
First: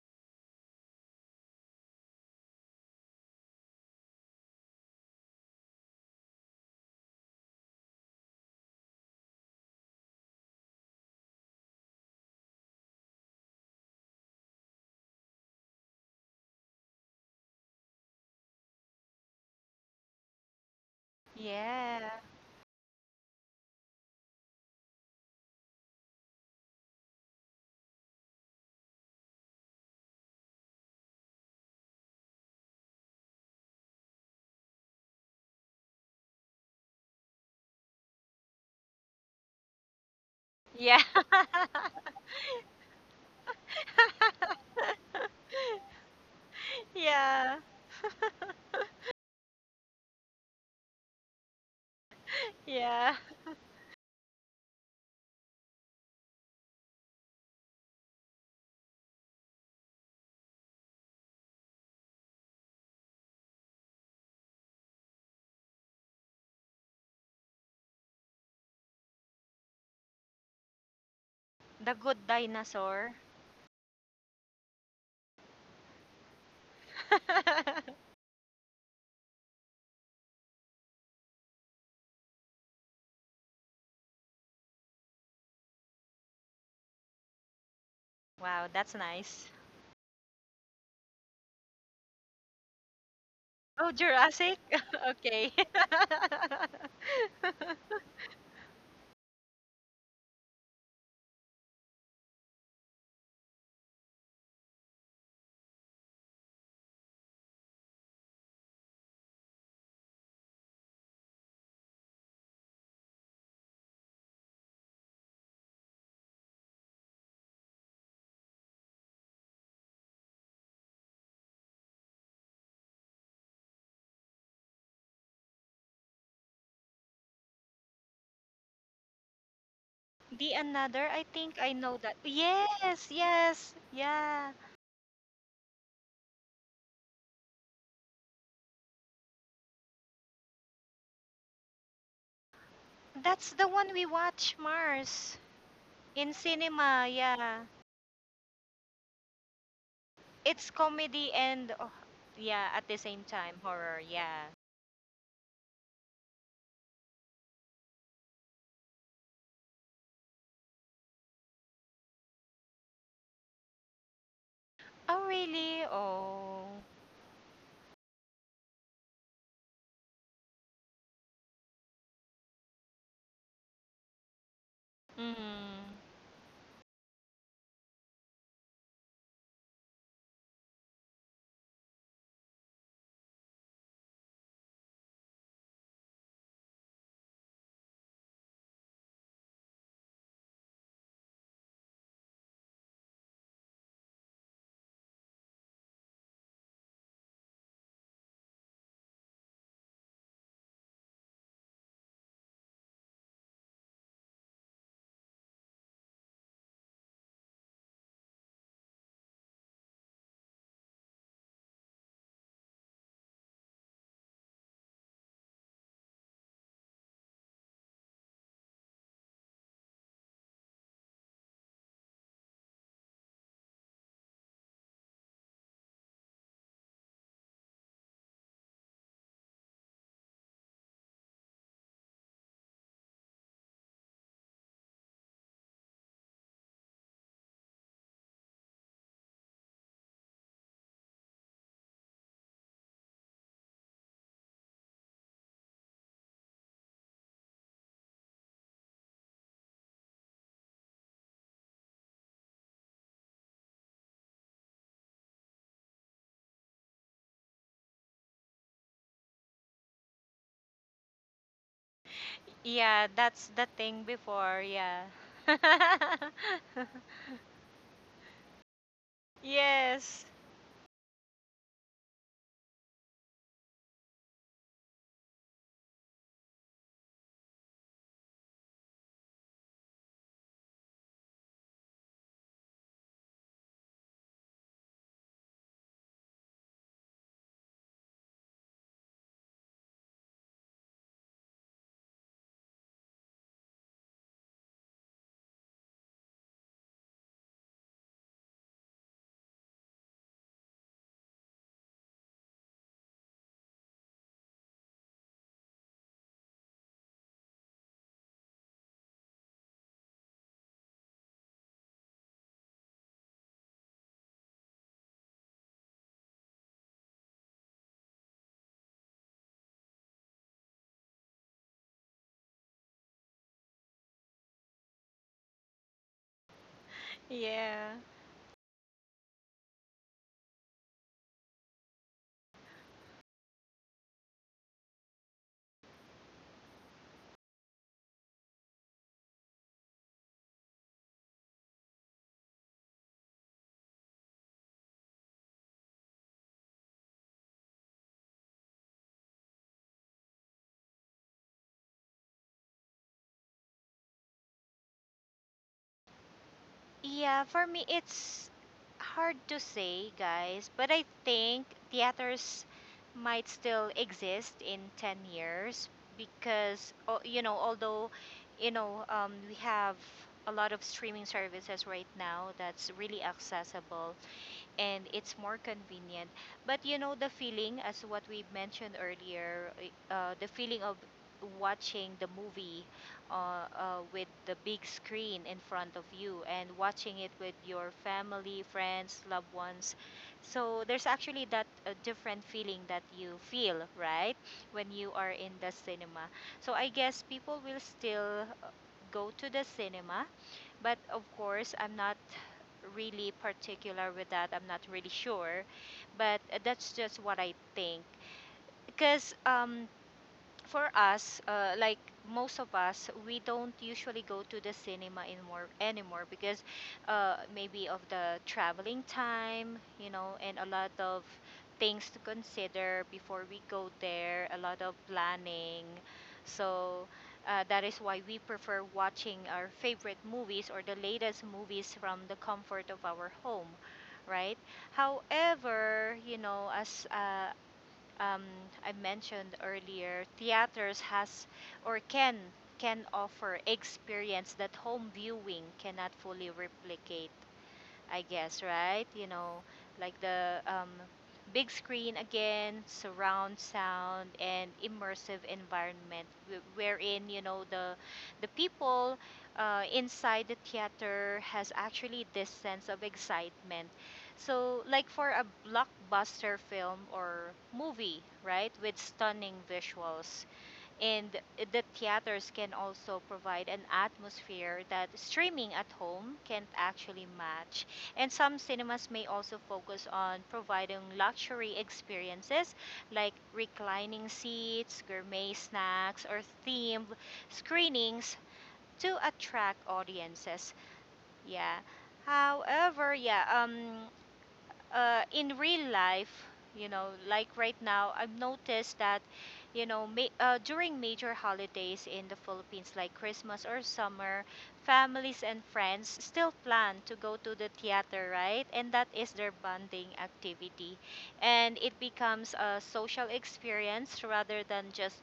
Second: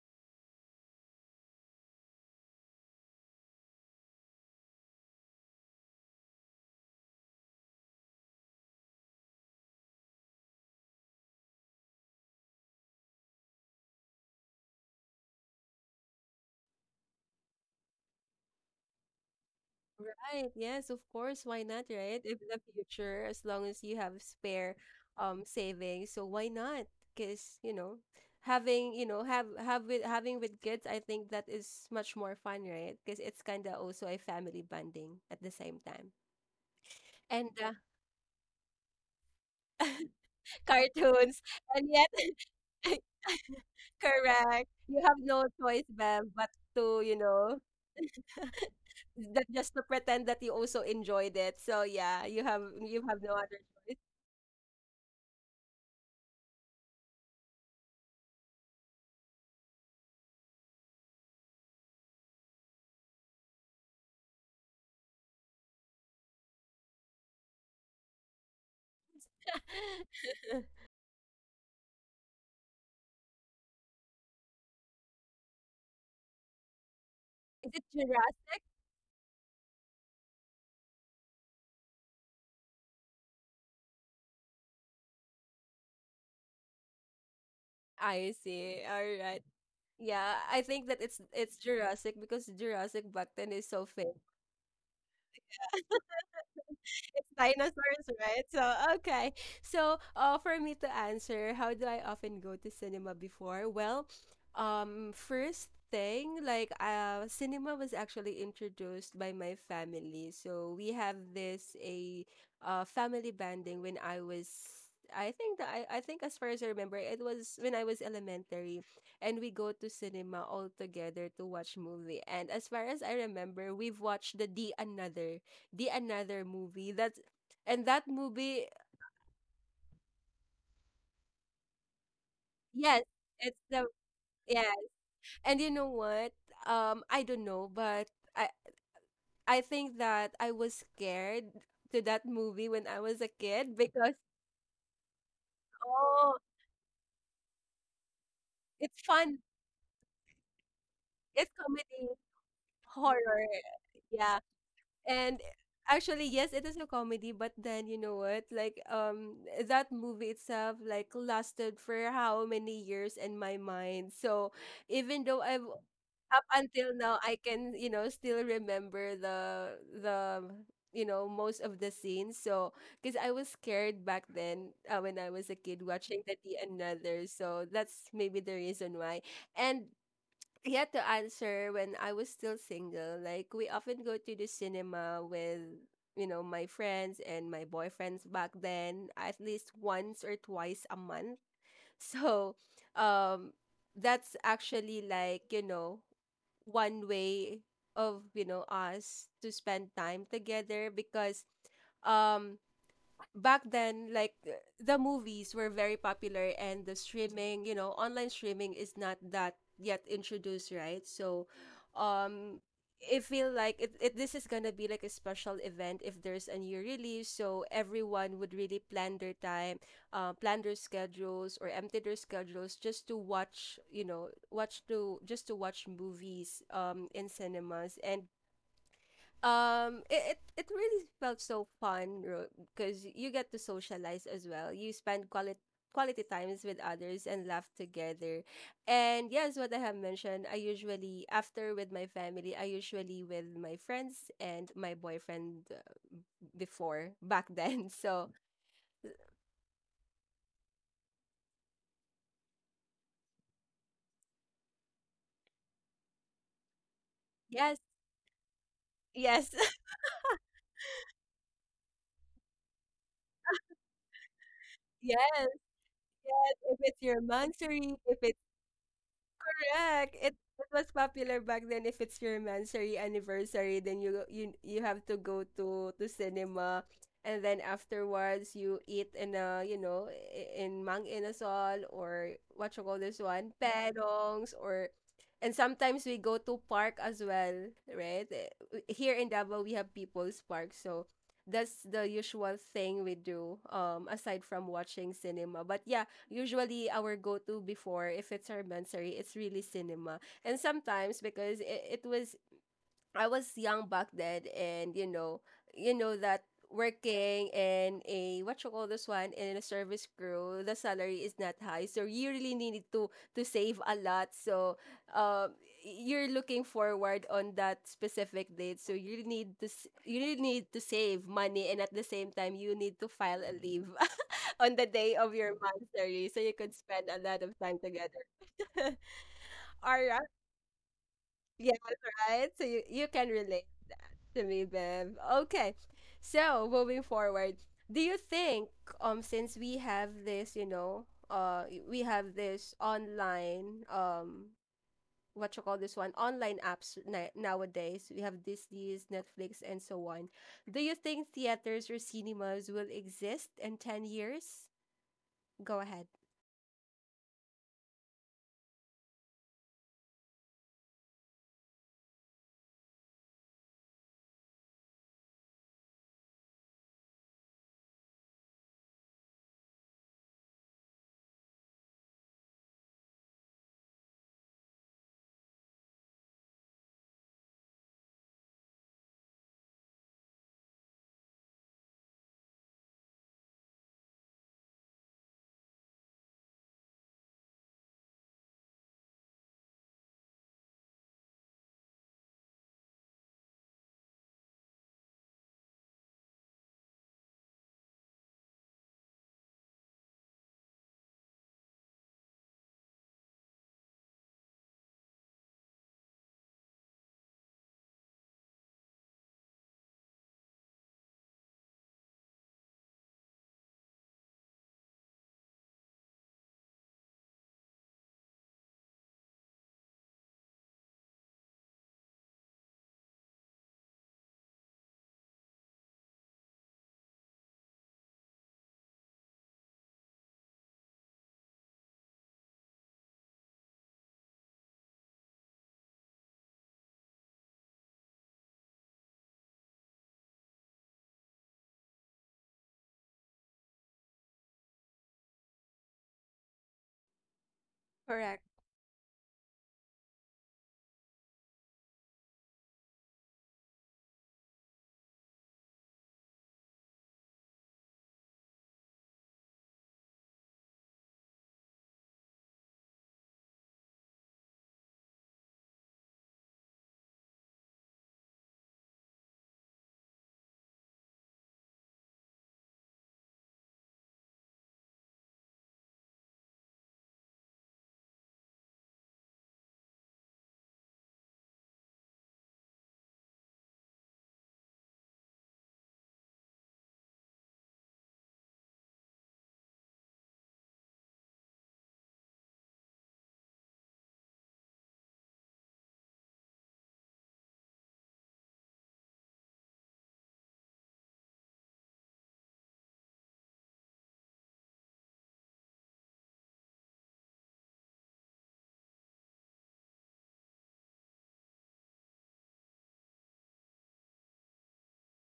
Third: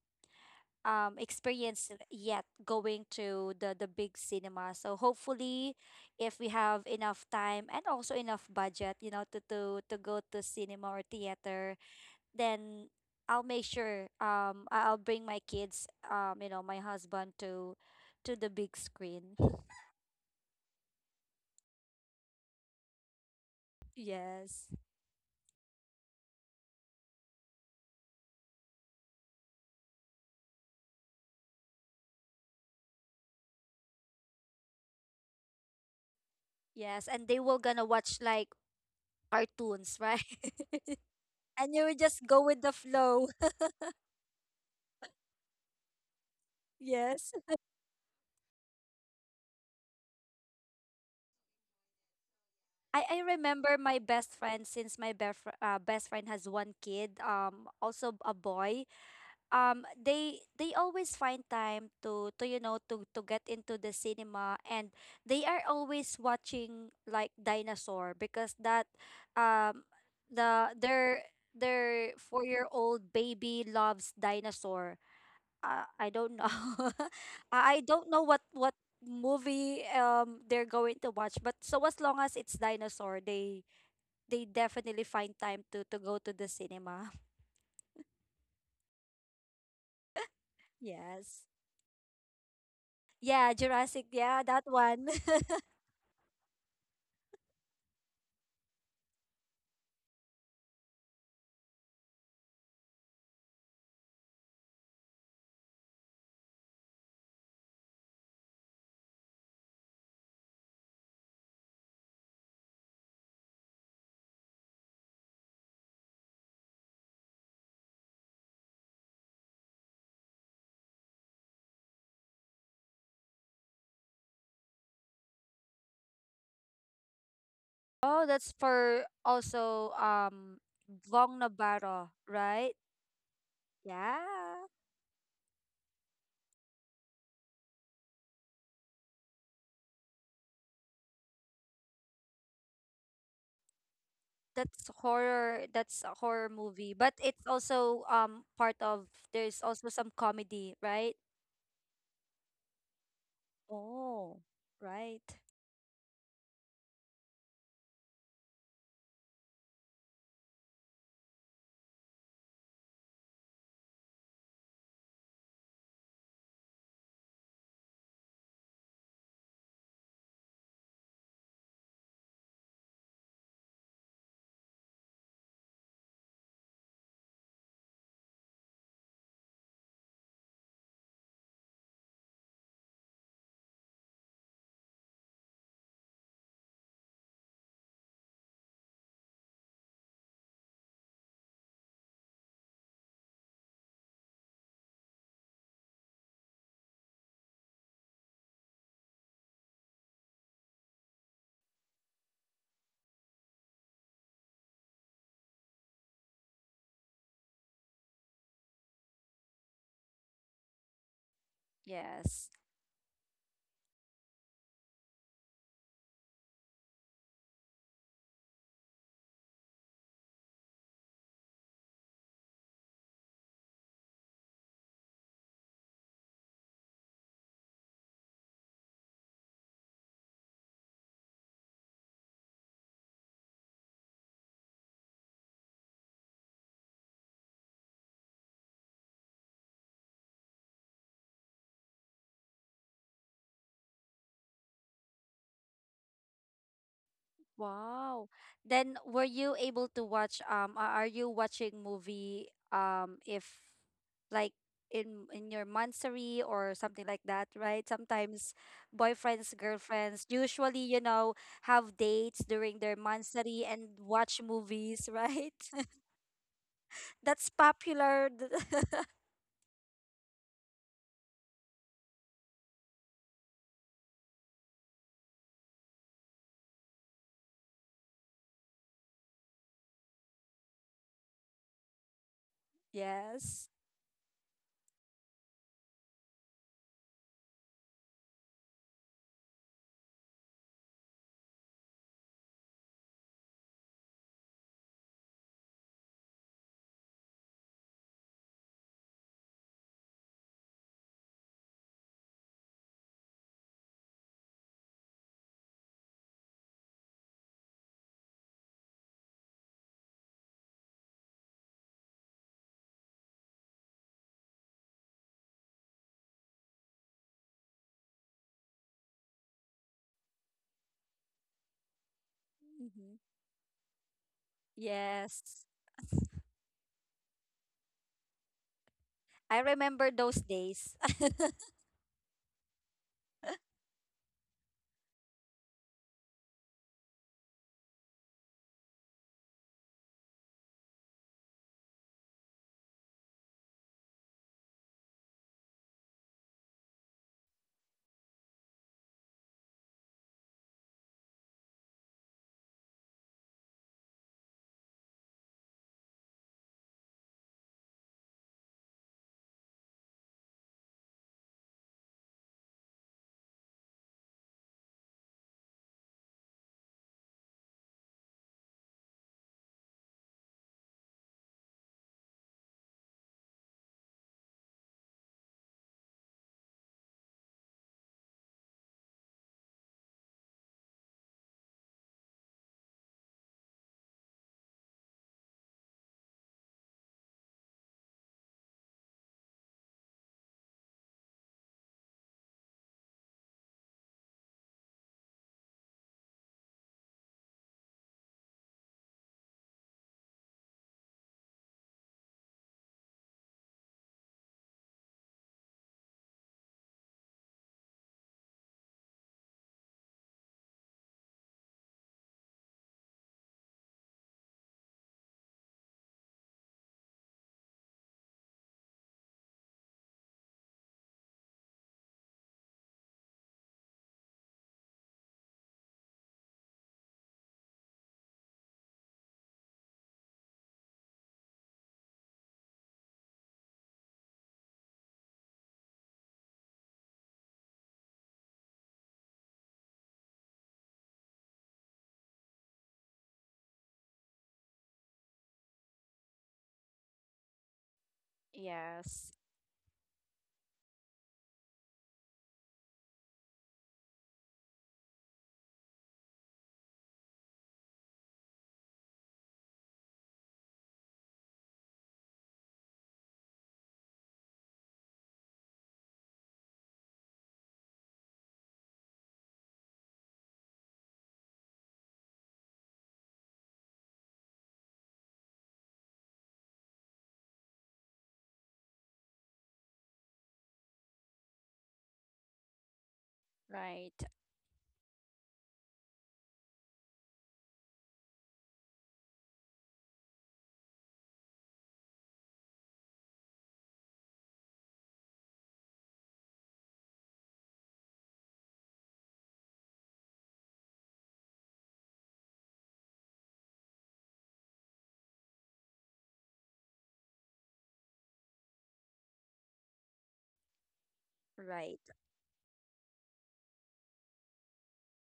Speaker 3: experience yet, going to the big cinema. So hopefully, if we have enough time and also enough budget, to go to cinema or theater, then I'll make sure, I'll bring my kids, my husband, to the big screen.
Speaker 1: Right. Yes, of course. Why not,
Speaker 2: Yeah.
Speaker 1: right? If in the future, as long as you have
Speaker 3: Yes.
Speaker 1: spare savings, so why not? Because, you know, having, you know, have with having with kids, I think that is much more fun, right? Because it's kind of also a family bonding at the same time.
Speaker 3: Yes, and they
Speaker 1: And
Speaker 3: will gonna watch like cartoons, right?
Speaker 2: Yeah.
Speaker 1: cartoons.
Speaker 3: And you
Speaker 1: And
Speaker 3: will
Speaker 1: yet,
Speaker 3: just go with the flow.
Speaker 1: correct. You have no choice, Bev, but to, you
Speaker 3: Yes.
Speaker 1: know,
Speaker 2: Yeah.
Speaker 1: that just to pretend that you also enjoyed it. So yeah,
Speaker 3: I,
Speaker 1: you
Speaker 2: Yeah.
Speaker 3: I
Speaker 1: have no other
Speaker 3: remember my
Speaker 1: choice.
Speaker 3: best friend. Since my best friend has one kid, also a boy, they always find time to, to get into the cinema. And they are always watching like dinosaur, because that um the
Speaker 2: The
Speaker 3: their
Speaker 2: Good
Speaker 3: 4-year-old
Speaker 2: Dinosaur.
Speaker 3: baby loves dinosaur. I don't know.
Speaker 1: Is
Speaker 3: I
Speaker 1: it
Speaker 3: don't know what
Speaker 1: Jurassic?
Speaker 3: what movie they're going to watch, but so as long as it's dinosaur, they definitely find time to go to the cinema.
Speaker 1: I
Speaker 2: Wow,
Speaker 1: see.
Speaker 2: that's
Speaker 1: All right.
Speaker 2: nice.
Speaker 1: Yeah, I think that
Speaker 3: Yes.
Speaker 1: it's Jurassic because Jurassic back
Speaker 3: Yeah,
Speaker 1: then is so
Speaker 2: Oh,
Speaker 3: Jurassic,
Speaker 1: famous.
Speaker 3: yeah,
Speaker 2: Jurassic?
Speaker 3: that one.
Speaker 2: Okay.
Speaker 1: It's dinosaurs, right? So, okay. So, for me to answer, how do I often go to cinema before? Well, first thing, like, cinema was actually introduced by my family. So, we have this a family banding when I was. I think as far as I remember, it was when I was elementary and we go to cinema all together to watch movie. And as far as I remember, we've watched the another movie that's and that
Speaker 3: Oh, that's
Speaker 1: movie
Speaker 3: for also,
Speaker 2: The Another, I
Speaker 3: Vong
Speaker 2: think I know
Speaker 3: Navarro,
Speaker 2: that.
Speaker 3: right?
Speaker 1: yes
Speaker 2: Yes,
Speaker 1: it's
Speaker 2: yes,
Speaker 1: the
Speaker 2: yeah.
Speaker 3: Yeah.
Speaker 1: yeah and you know what I don't know but i I think that I was scared to that movie when I was a
Speaker 2: That's the
Speaker 1: kid
Speaker 2: one we
Speaker 1: because
Speaker 2: watch,
Speaker 3: That's
Speaker 2: Mars,
Speaker 3: horror, that's a
Speaker 2: in
Speaker 1: oh
Speaker 3: horror movie,
Speaker 2: cinema,
Speaker 3: but it's
Speaker 2: yeah.
Speaker 3: also part
Speaker 1: it's
Speaker 3: of,
Speaker 1: fun
Speaker 3: there's also some
Speaker 2: It's
Speaker 3: comedy, right?
Speaker 2: comedy
Speaker 1: it's
Speaker 2: and, oh,
Speaker 1: comedy
Speaker 2: yeah, at the same
Speaker 1: horror
Speaker 2: time, horror,
Speaker 3: Oh,
Speaker 1: yeah
Speaker 2: yeah.
Speaker 3: right.
Speaker 1: and actually yes it is a comedy but then you know what like that movie itself like lasted for how many years in my mind so
Speaker 2: Oh,
Speaker 1: even though I've
Speaker 2: really?
Speaker 1: up
Speaker 2: Oh.
Speaker 1: until now I can, you know, still remember the you know most of the scenes. So because I was scared back then when I was a kid
Speaker 2: Mm.
Speaker 1: watching the Another. So that's maybe the reason why. And yeah, to answer when I was still single, like we often go to the cinema with you know my friends and my boyfriends back then at least once or twice a month. So um that's actually like you know one way of you know us to spend time together because um back then, like the movies were very popular and the streaming, you know, online streaming is not that yet introduced, right? So,
Speaker 3: Yes.
Speaker 1: um, I feel like it this is gonna be like a special event if there's a new release, so everyone would really plan their time, plan their schedules or empty their schedules just to watch, you know, watch to just to watch movies in cinemas and it really felt so fun because you get to socialize as well. You spend quality times with others and laugh together. And yes, what I have mentioned, I usually after with my family, I usually with my friends and my boyfriend before back then.
Speaker 3: Wow.
Speaker 1: So
Speaker 3: Then, were you able to watch, are you watching movie, if like in your monthsary or something like that,
Speaker 1: yes,
Speaker 3: right? Sometimes
Speaker 1: yes,
Speaker 3: boyfriends, girlfriends usually, have dates during their
Speaker 2: Yeah, that's the
Speaker 3: monthsary and
Speaker 2: thing
Speaker 3: watch
Speaker 2: before, yeah.
Speaker 3: movies,
Speaker 1: yes.
Speaker 3: right?
Speaker 1: If it's your
Speaker 3: That's
Speaker 1: monthsary, if
Speaker 3: popular.
Speaker 1: correct.
Speaker 2: yes,
Speaker 1: It was popular back then. If it's your mansory anniversary, then you have to go to cinema, and then afterwards you eat in a in Mang Inasal or what you call this one,
Speaker 3: Yes.
Speaker 1: Pedongs or. And sometimes we go to park as well, right? Here in Davao, we have People's Park, so that's the usual thing we do, aside from watching cinema. But yeah, usually our go-to before, if it's our mensary, it's really cinema. And sometimes because it was I was young back then, and you know that working in a what you call this one in a service crew, the salary is not high, so you really need to save a lot. So, um, you're looking forward on that specific date, so you really need to save money, and at the same time, you need to
Speaker 3: Hmm.
Speaker 1: file a leave. On the day of your
Speaker 3: Yes.
Speaker 1: mastery so you could spend a lot of time
Speaker 2: yeah.
Speaker 1: together.
Speaker 3: I
Speaker 1: All
Speaker 3: remember
Speaker 1: right.
Speaker 3: those days.
Speaker 1: Yes, right. So you can relate to me, Bev. Okay. So moving forward, do you think since we have this, you know, we have this online what you call this one online apps nowadays we have Disney's Netflix and so on. Do you think theaters or cinemas will exist in 10 years? Go ahead.
Speaker 2: Yeah, for me, it's hard to say, guys, but I think theaters might still exist in 10 years because, oh, you know, although, you know, we have a lot of streaming services right now that's really accessible and it's more convenient. But you know, the feeling, as what we mentioned earlier, the feeling of watching the movie uh, with the big screen in front of you and watching it with your family, friends, loved ones. So there's actually that different feeling that you feel, right, when you are in the cinema. So I guess people will still go to the cinema, but of course, I'm not really particular with that. I'm not really sure. But that's just what I think. Because for us, like most of us, we don't usually go to the cinema anymore because maybe of the traveling time, you know, and a lot of things to consider before we go there, a lot of planning. So that is why we prefer watching our favorite movies or the latest movies from the comfort of our home, right? However, you know, as um, I mentioned earlier, theaters has or can offer experience that home viewing cannot fully replicate. I
Speaker 1: Correct.
Speaker 2: guess, right? You
Speaker 3: Yes.
Speaker 2: know, like the big screen again, surround sound, and immersive environment, wherein the people inside the theater has actually this sense of excitement. So, like for a blockbuster film or movie, right, with stunning visuals, and the theaters can also provide an atmosphere that streaming at home can't actually match. And some cinemas may also focus on providing luxury experiences like
Speaker 3: Right.
Speaker 2: reclining seats, gourmet snacks, or themed screenings to attract audiences. Yeah. However, yeah, in real life, you know, like right now, I've noticed that, you know, during major holidays in the Philippines, like Christmas or summer, families and friends still plan to go to the theater, right? And that is their bonding activity. And it
Speaker 3: Right.
Speaker 2: becomes a social experience rather than just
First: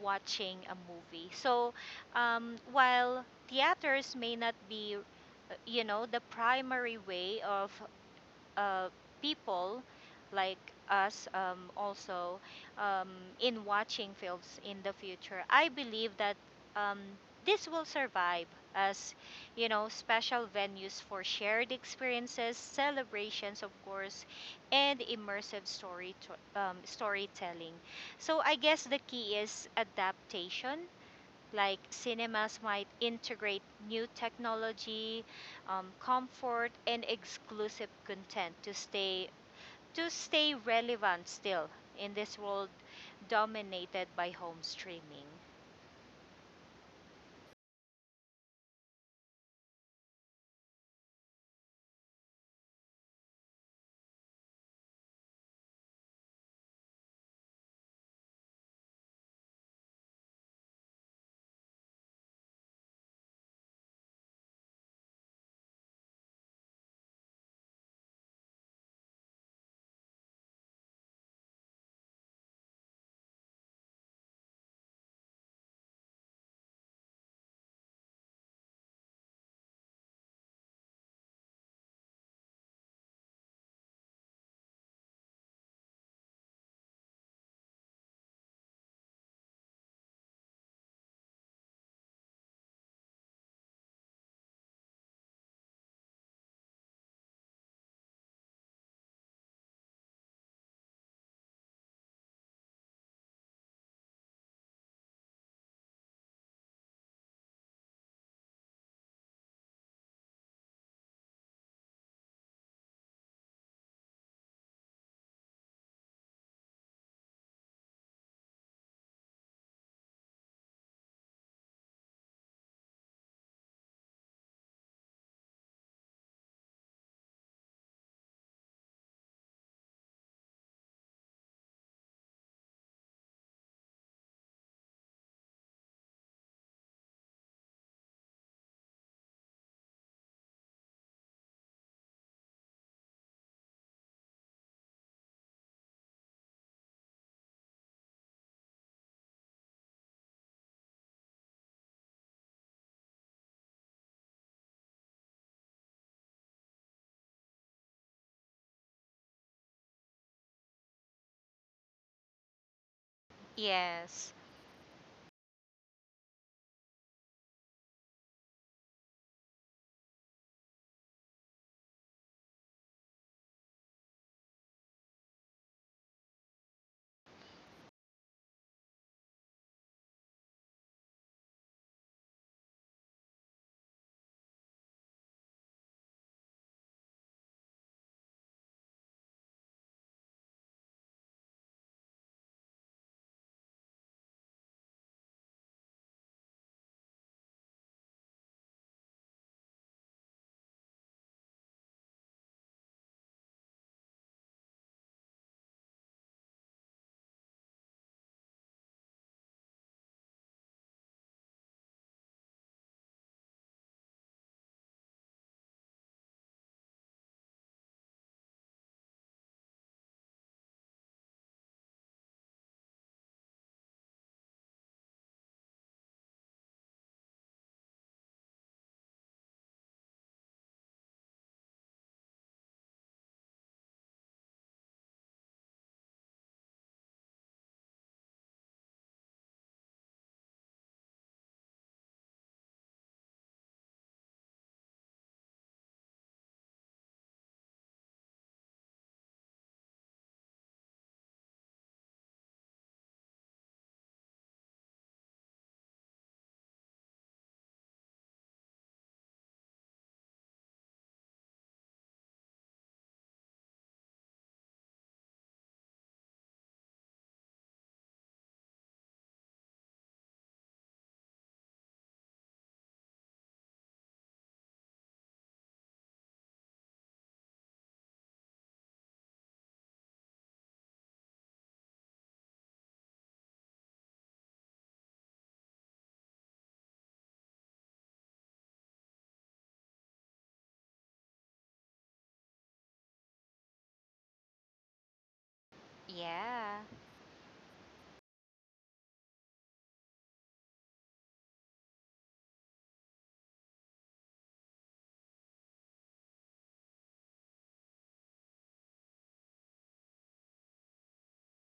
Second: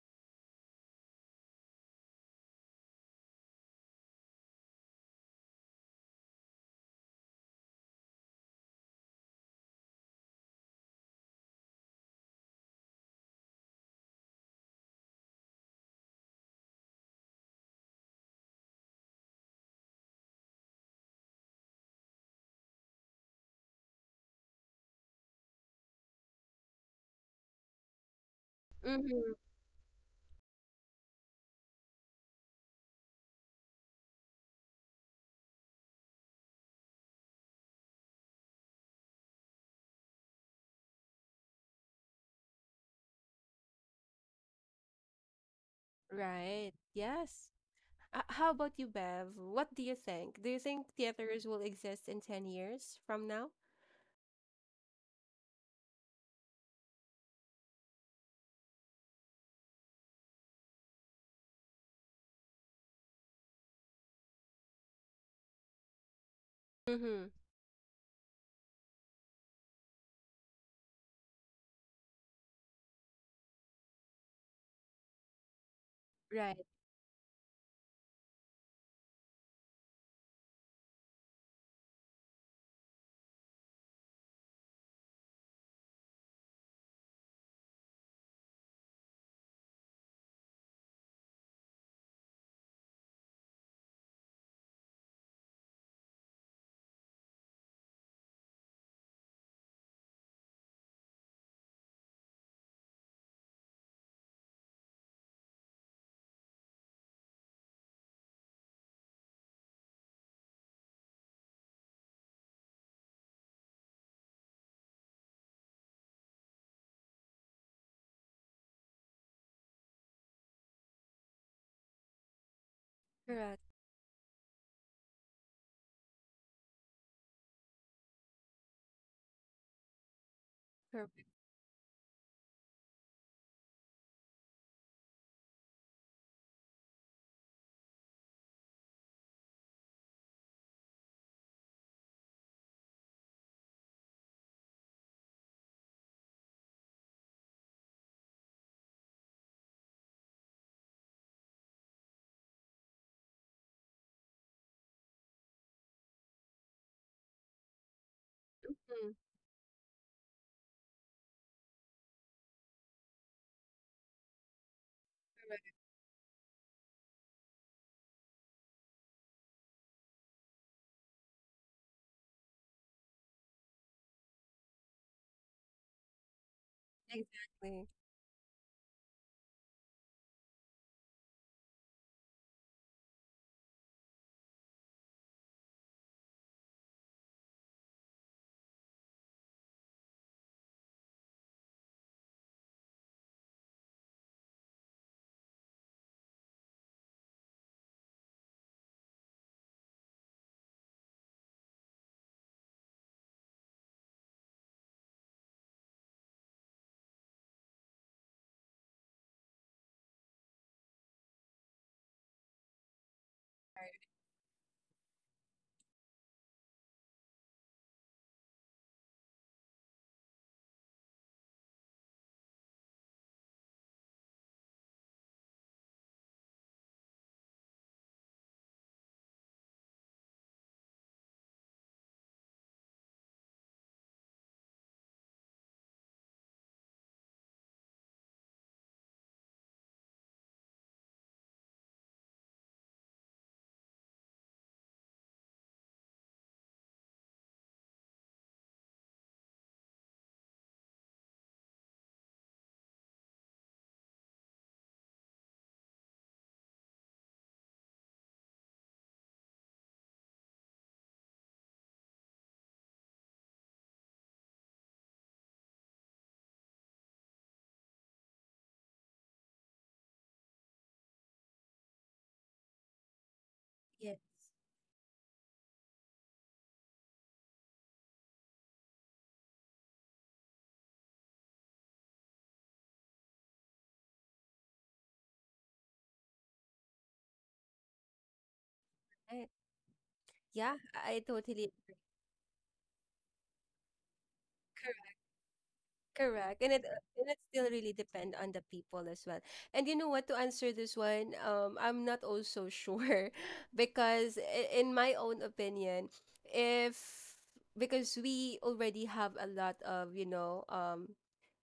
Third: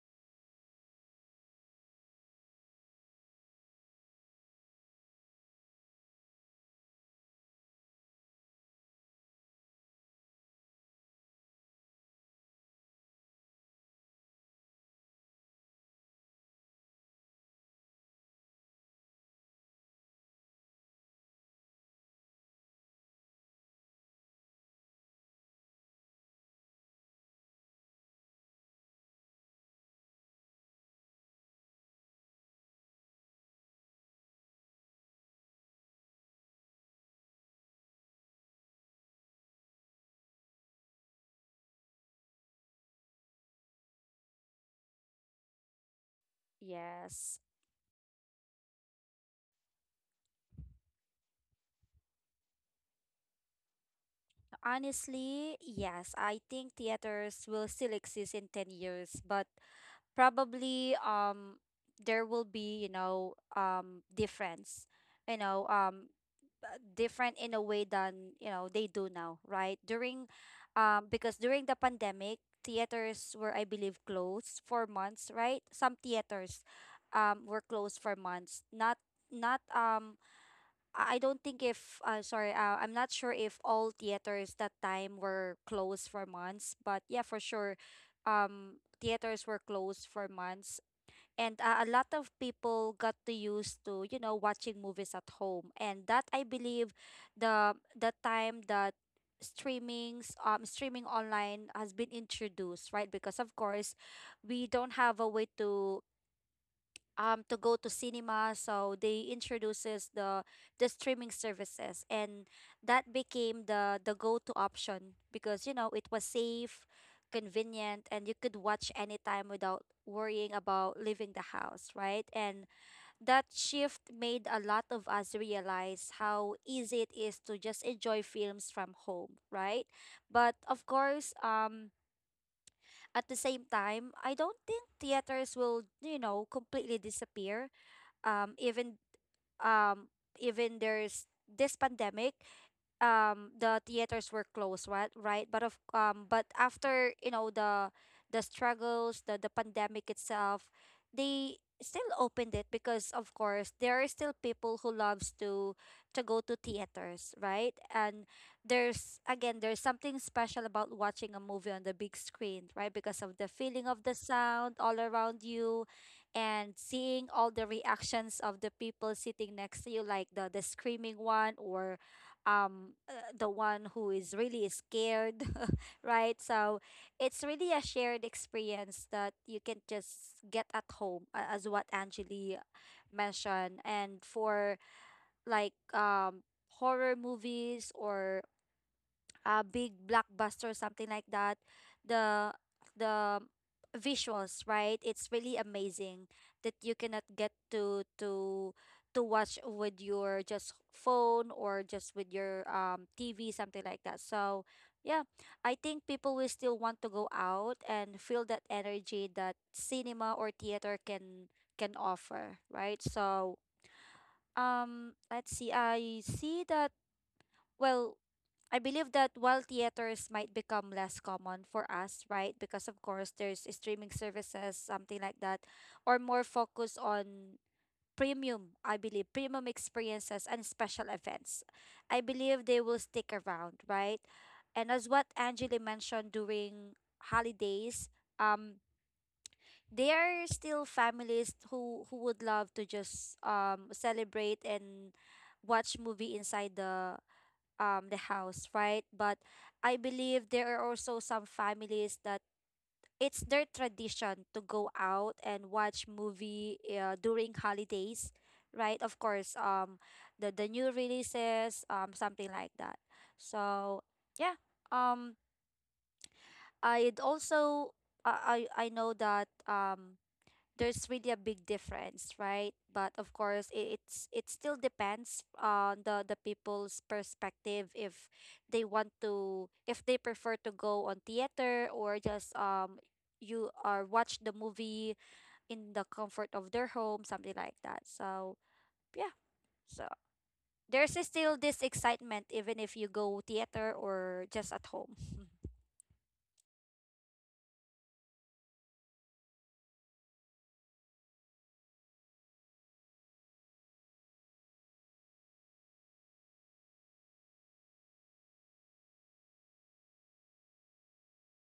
Speaker 2: watching a movie. So while theaters may not be you know the primary way of uh, people like us also um, in watching films in the future, I believe that um, this will survive as you know special venues for shared experiences, celebrations, of course, and immersive storytelling. So I guess the
Speaker 1: Mm-hmm.
Speaker 2: key is adaptation like cinemas might integrate new technology, comfort, and exclusive content to stay relevant still in this world dominated by home streaming.
Speaker 1: Right.
Speaker 3: Yes.
Speaker 1: Yes. How about you, Bev? What do you think? Do you think theaters will exist in 10 years from now?
Speaker 3: Honestly, yes. I think theaters will still exist in 10 years, but probably there will be difference. You know, um
Speaker 1: Mm-hmm.
Speaker 3: Different in a way than, you know, they do now, right? During Because during the pandemic, theaters were, I believe, closed for months, right? Some
Speaker 1: Right.
Speaker 3: theaters were closed for months. Not not I don't think if sorry, I'm not sure if all theaters that time were closed for months, but yeah, for sure, theaters were closed for months, and a lot of people got to used to, you know, watching movies at home, and that, I believe, the time that streaming online has been introduced, right? Because of course we don't have a way to go to cinema, so they introduces the streaming services, and that became the go-to option because, you know, it was safe, convenient, and you could watch anytime without worrying about leaving the house, right? And that
Speaker 1: Correct.
Speaker 3: shift made a lot of us realize how easy it is to just enjoy films from home, right? But of
Speaker 1: Correct.
Speaker 3: course, at the same time, I don't think theaters will, you know, completely disappear. um even um Even there's this pandemic, the theaters were closed, right? Right. But of but after, you know, the struggles, the pandemic itself, they still opened it because of course there are still people who loves to go to theaters, right? And
Speaker 1: Mm,
Speaker 3: there's, again, there's something special about watching a movie on the big screen, right? Because of the feeling of the
Speaker 2: Yes.
Speaker 3: sound all around
Speaker 1: correct.
Speaker 3: you, and seeing all the reactions of the people sitting next to you, like the screaming one, or the one who is really scared, right? So it's really a
Speaker 1: Exactly.
Speaker 3: shared experience that you can just get at home, a- as what Angeli mentioned. And for like horror movies or big blockbuster, something like that, the the visuals, right? It's really amazing that you cannot get to watch with your just phone or just with your TV, something like that. So yeah, I think people will still want to go out and feel that energy that cinema or theater can offer, right? So let's see. I see that, well, I believe that while theaters might become less common for us, right? Because of course there's streaming services, something like that, or more focus on premium, I believe, premium experiences and special events. I believe they will stick around, right? And as what Angeli mentioned, during holidays, um, there are still families who would love to just celebrate and watch movie inside the house, right? But I believe there are also some families that it's their tradition to go out and watch movie during holidays, right? Of course, the new releases, something like that. So, yeah. Um I'd also I know that there's really a big difference, right? But of course, it,
Speaker 1: Yeah.
Speaker 3: it's it still depends on the people's perspective if they want to if they prefer to go on theater or just you are watch the movie in the comfort of their home, something like that. So yeah,
Speaker 1: I,
Speaker 3: so
Speaker 1: yeah.
Speaker 3: there's
Speaker 1: I
Speaker 3: still
Speaker 1: totally
Speaker 3: this excitement even if you go theater or just at home.
Speaker 1: correct. And
Speaker 2: Yeah.
Speaker 1: it still really depend on the people as well. And you know what, to answer this one, I'm not also sure because in my own opinion, if because we already have a lot of, you know,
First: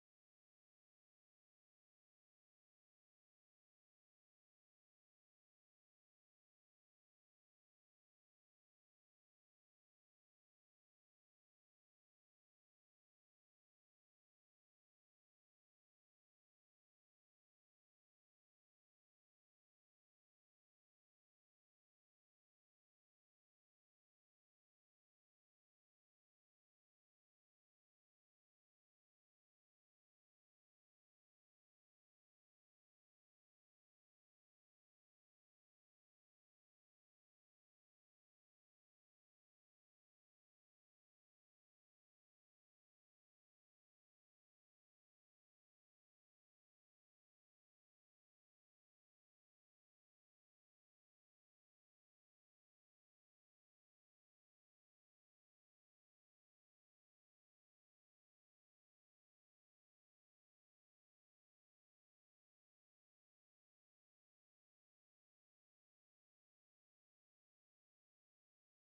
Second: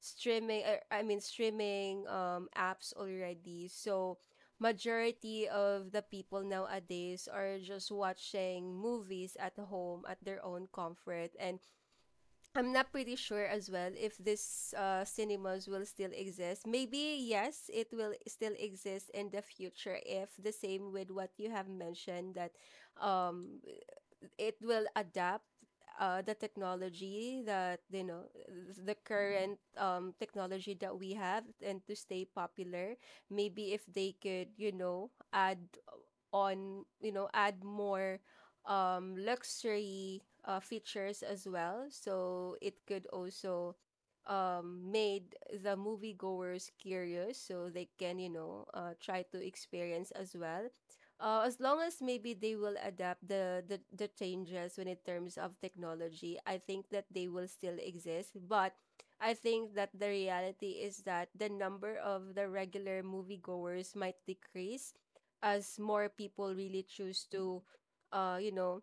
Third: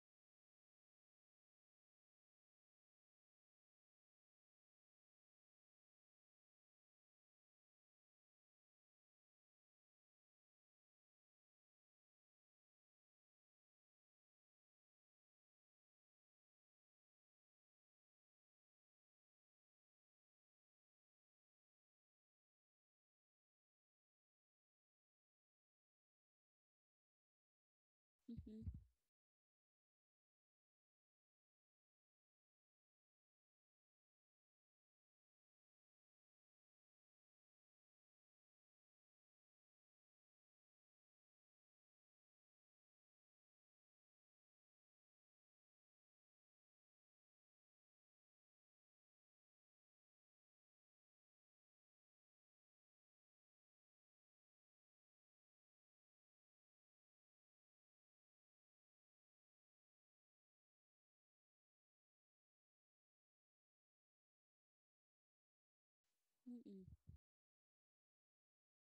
Speaker 1: streaming I mean streaming apps already. So majority of the people nowadays are just watching movies at home at their own comfort. And I'm not pretty sure as well if this cinemas will still exist. Maybe yes, it will still exist in the future if the same with what you have mentioned that um it will adapt the technology that you know
Speaker 3: Mhm.
Speaker 1: the current technology that we have and to stay popular. Maybe if they could you know add on you know add more luxury features as well so it could also made the moviegoers curious so they can you know try to experience as well, as long as maybe they will adapt the changes when in terms of technology, I think that they will still exist. But I think that the reality is that the number of the regular moviegoers might decrease as more people really
Speaker 3: Mm-mm.
Speaker 1: choose to, you know,